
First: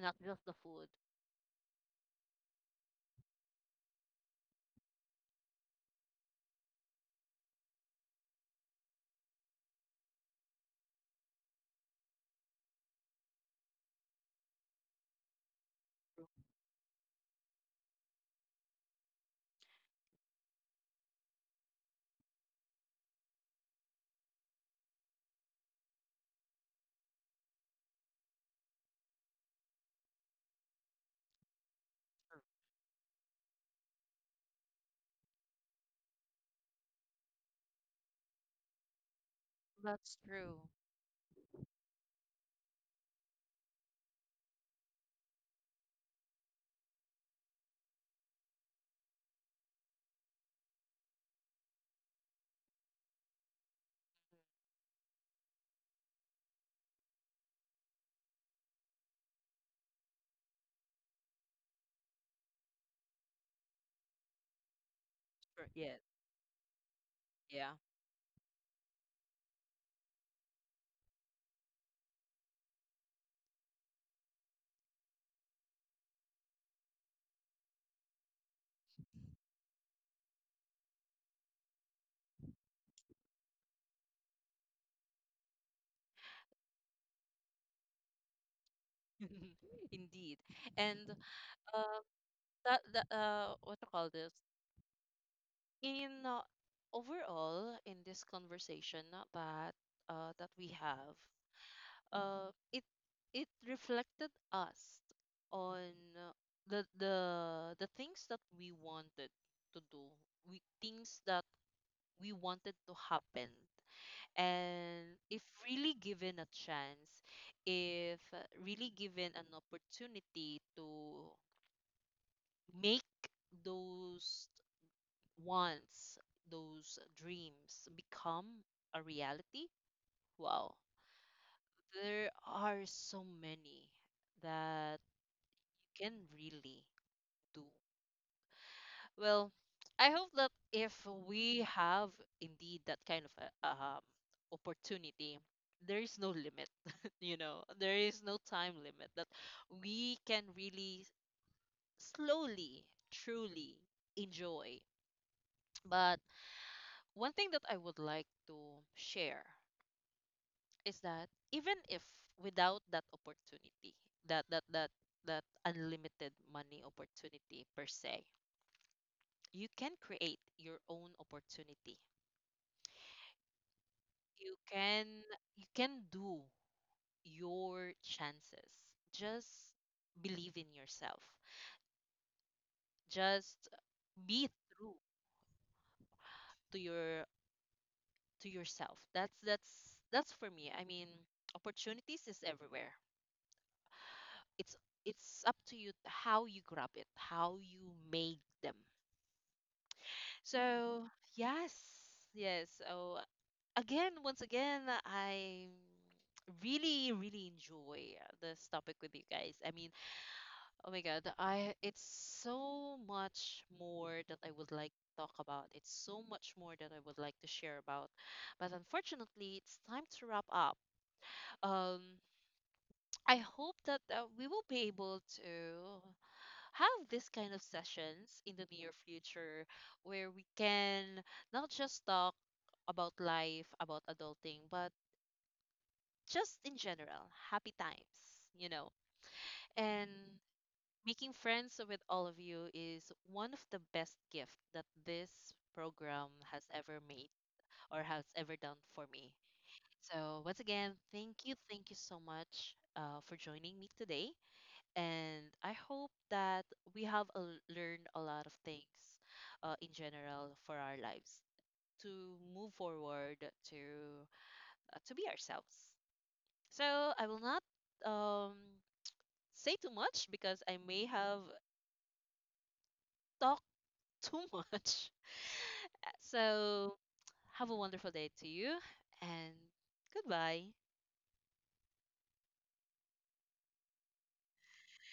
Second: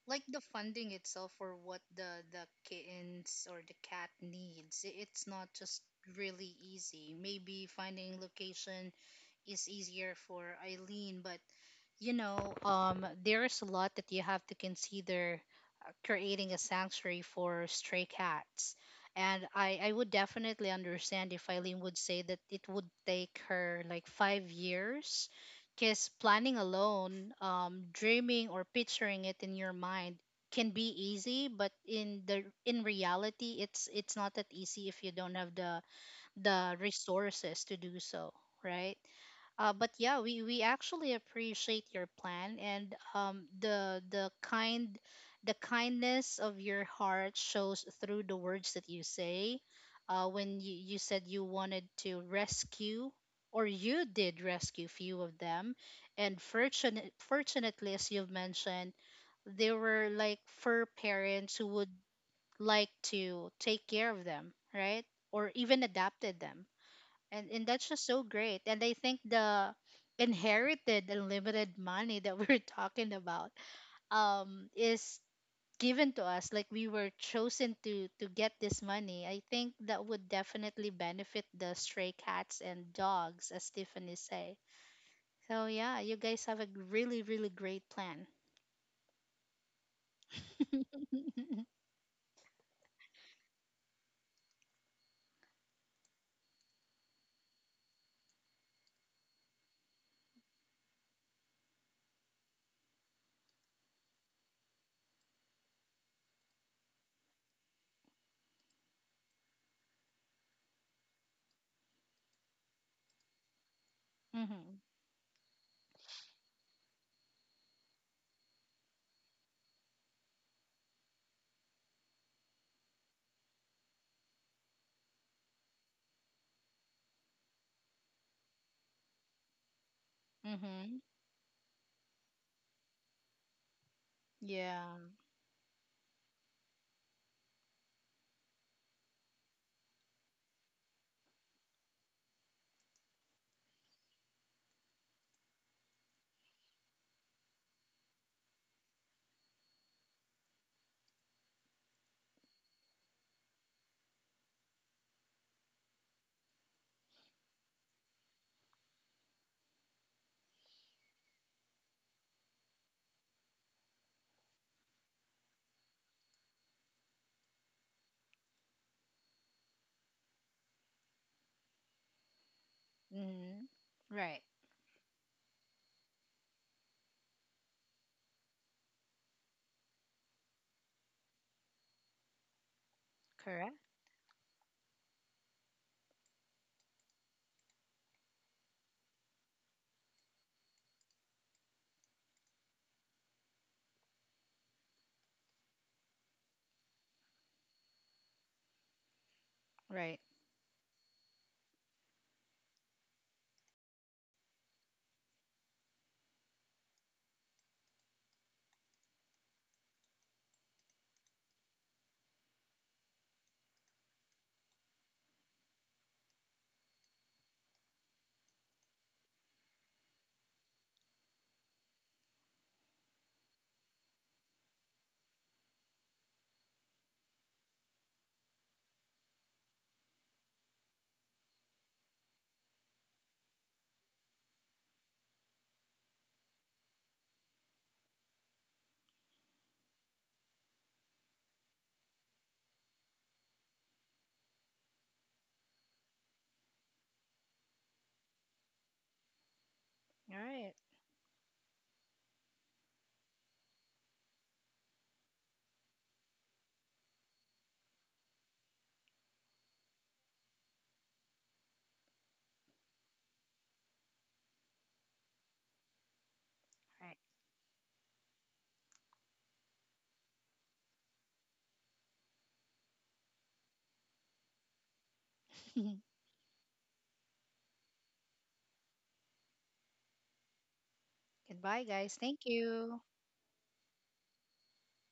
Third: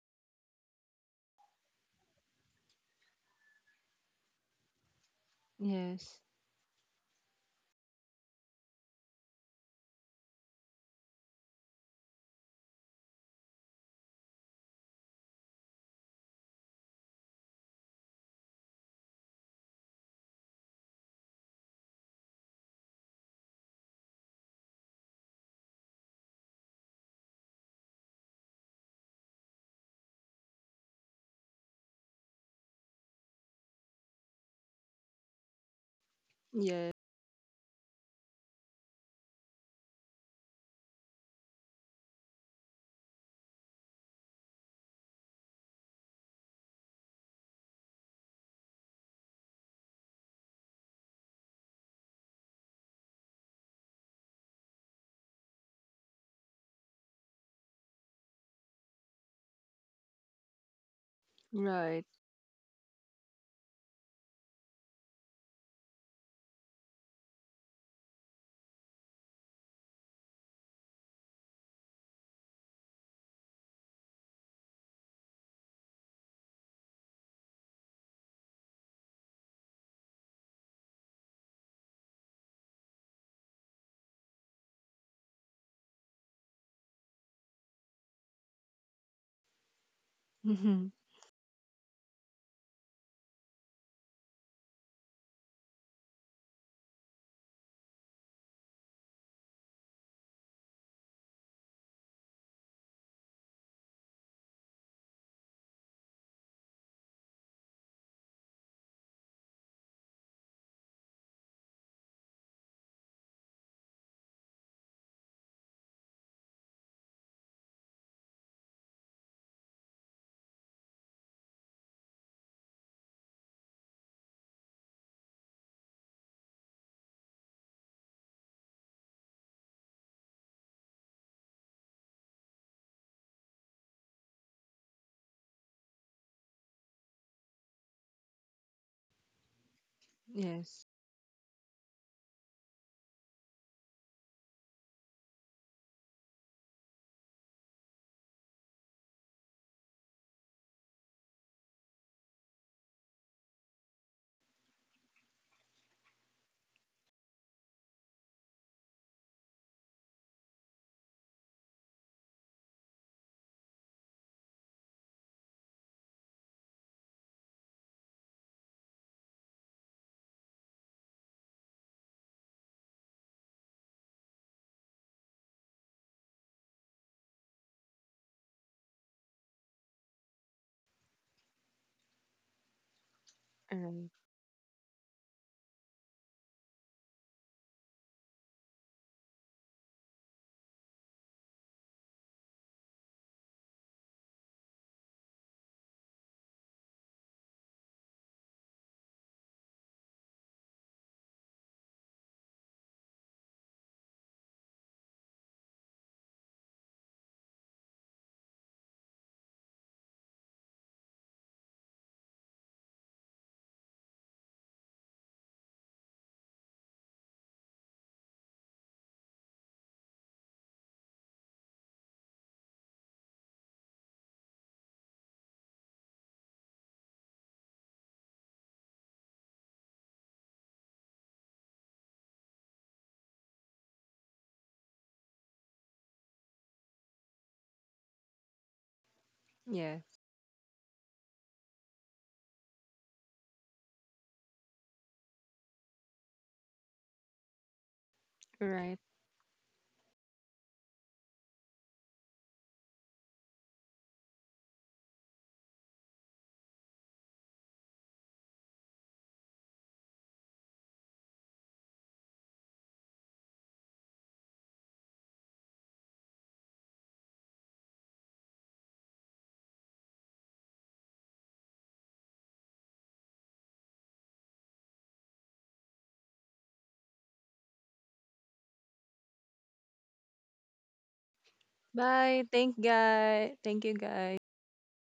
not
Like the
just the food.
funding itself for what the kittens or the cat needs. It's not just
Yes.
really easy. Maybe finding location is easier for Eileen, but you know, there's a lot that you have to consider
Room.
creating a sanctuary for stray cats. And I would definitely understand if Eileen would say that it would take her like 5 years. Because planning alone, dreaming or picturing it in your mind can be easy, but in the
Serv-.
in reality, it's not that easy if you don't have the
Yes.
resources to do so, right? But
That's
yeah,
true.
we actually appreciate your plan and the kindness of your heart shows through the words that you say. You said you wanted to rescue or you did rescue few of them and fortunately, as you've mentioned, there were like fur parents who would
Right.
like to take care of them, right, or
Sure,
even
yes.
adopted them. And
Yeah.
that's just so great. And I think the inherited unlimited money that we're talking about is given to us, like we were chosen to get this money, I think that would definitely benefit the stray cats and dogs, as Tiffany say. So yeah, you guys have a really really great plan.
Indeed.
Mm-hmm.
And uh, that, that, what you call this? In overall in this conversation, not that that we have. Uh, it reflected us on the the the things that we wanted to do, we things that we wanted to happen.
Mhm.
And if really given a chance, if really given an opportunity to make those wants, those dreams become a reality, wow,
Mhm.
there are so many
Yeah.
that can really do. Well, I hope that
Yes.
if we have indeed that kind of a, opportunity, there is no limit, you know, there is no time limit, that we can really slowly, truly enjoy. But one thing that I would like to share is that even if without that opportunity, that unlimited money opportunity per se, you can create your own opportunity.
Mhm. Right.
You can, you can do your chances. Just believe in yourself. Just
All
Correct.
right.
be true to your, to yourself. That's for me. I mean, opportunities is everywhere. It's it's up to you how you grab it, how you make them.
Right.
So yes, yes. Oh, again, once again, I really, really enjoy this topic with you guys. I mean, oh my God, I, it's so much more that I would like to talk about. It's so much more that I would like to share about. But unfortunately, it's time to wrap up. Um, I hope that we will be able to have this kind of sessions in the near future, where we can not just talk about life, about adulting, but just in general, happy times, you know.
Yeah.
And making friends with all of you is one of the best gifts that this program has ever made or has ever
All
done
right.
for me.
All
So, once
right.
again, thank you so much for joining me today. And I hope that we have a, learned a lot of things in general for our lives to move forward to be ourselves. So
All
I will not um say too much because I may have talked too much.
right.
So, have a wonderful day to you, and goodbye.
Goodbye guys, thank
Bye. Thank
you.
guy. Thank you guys.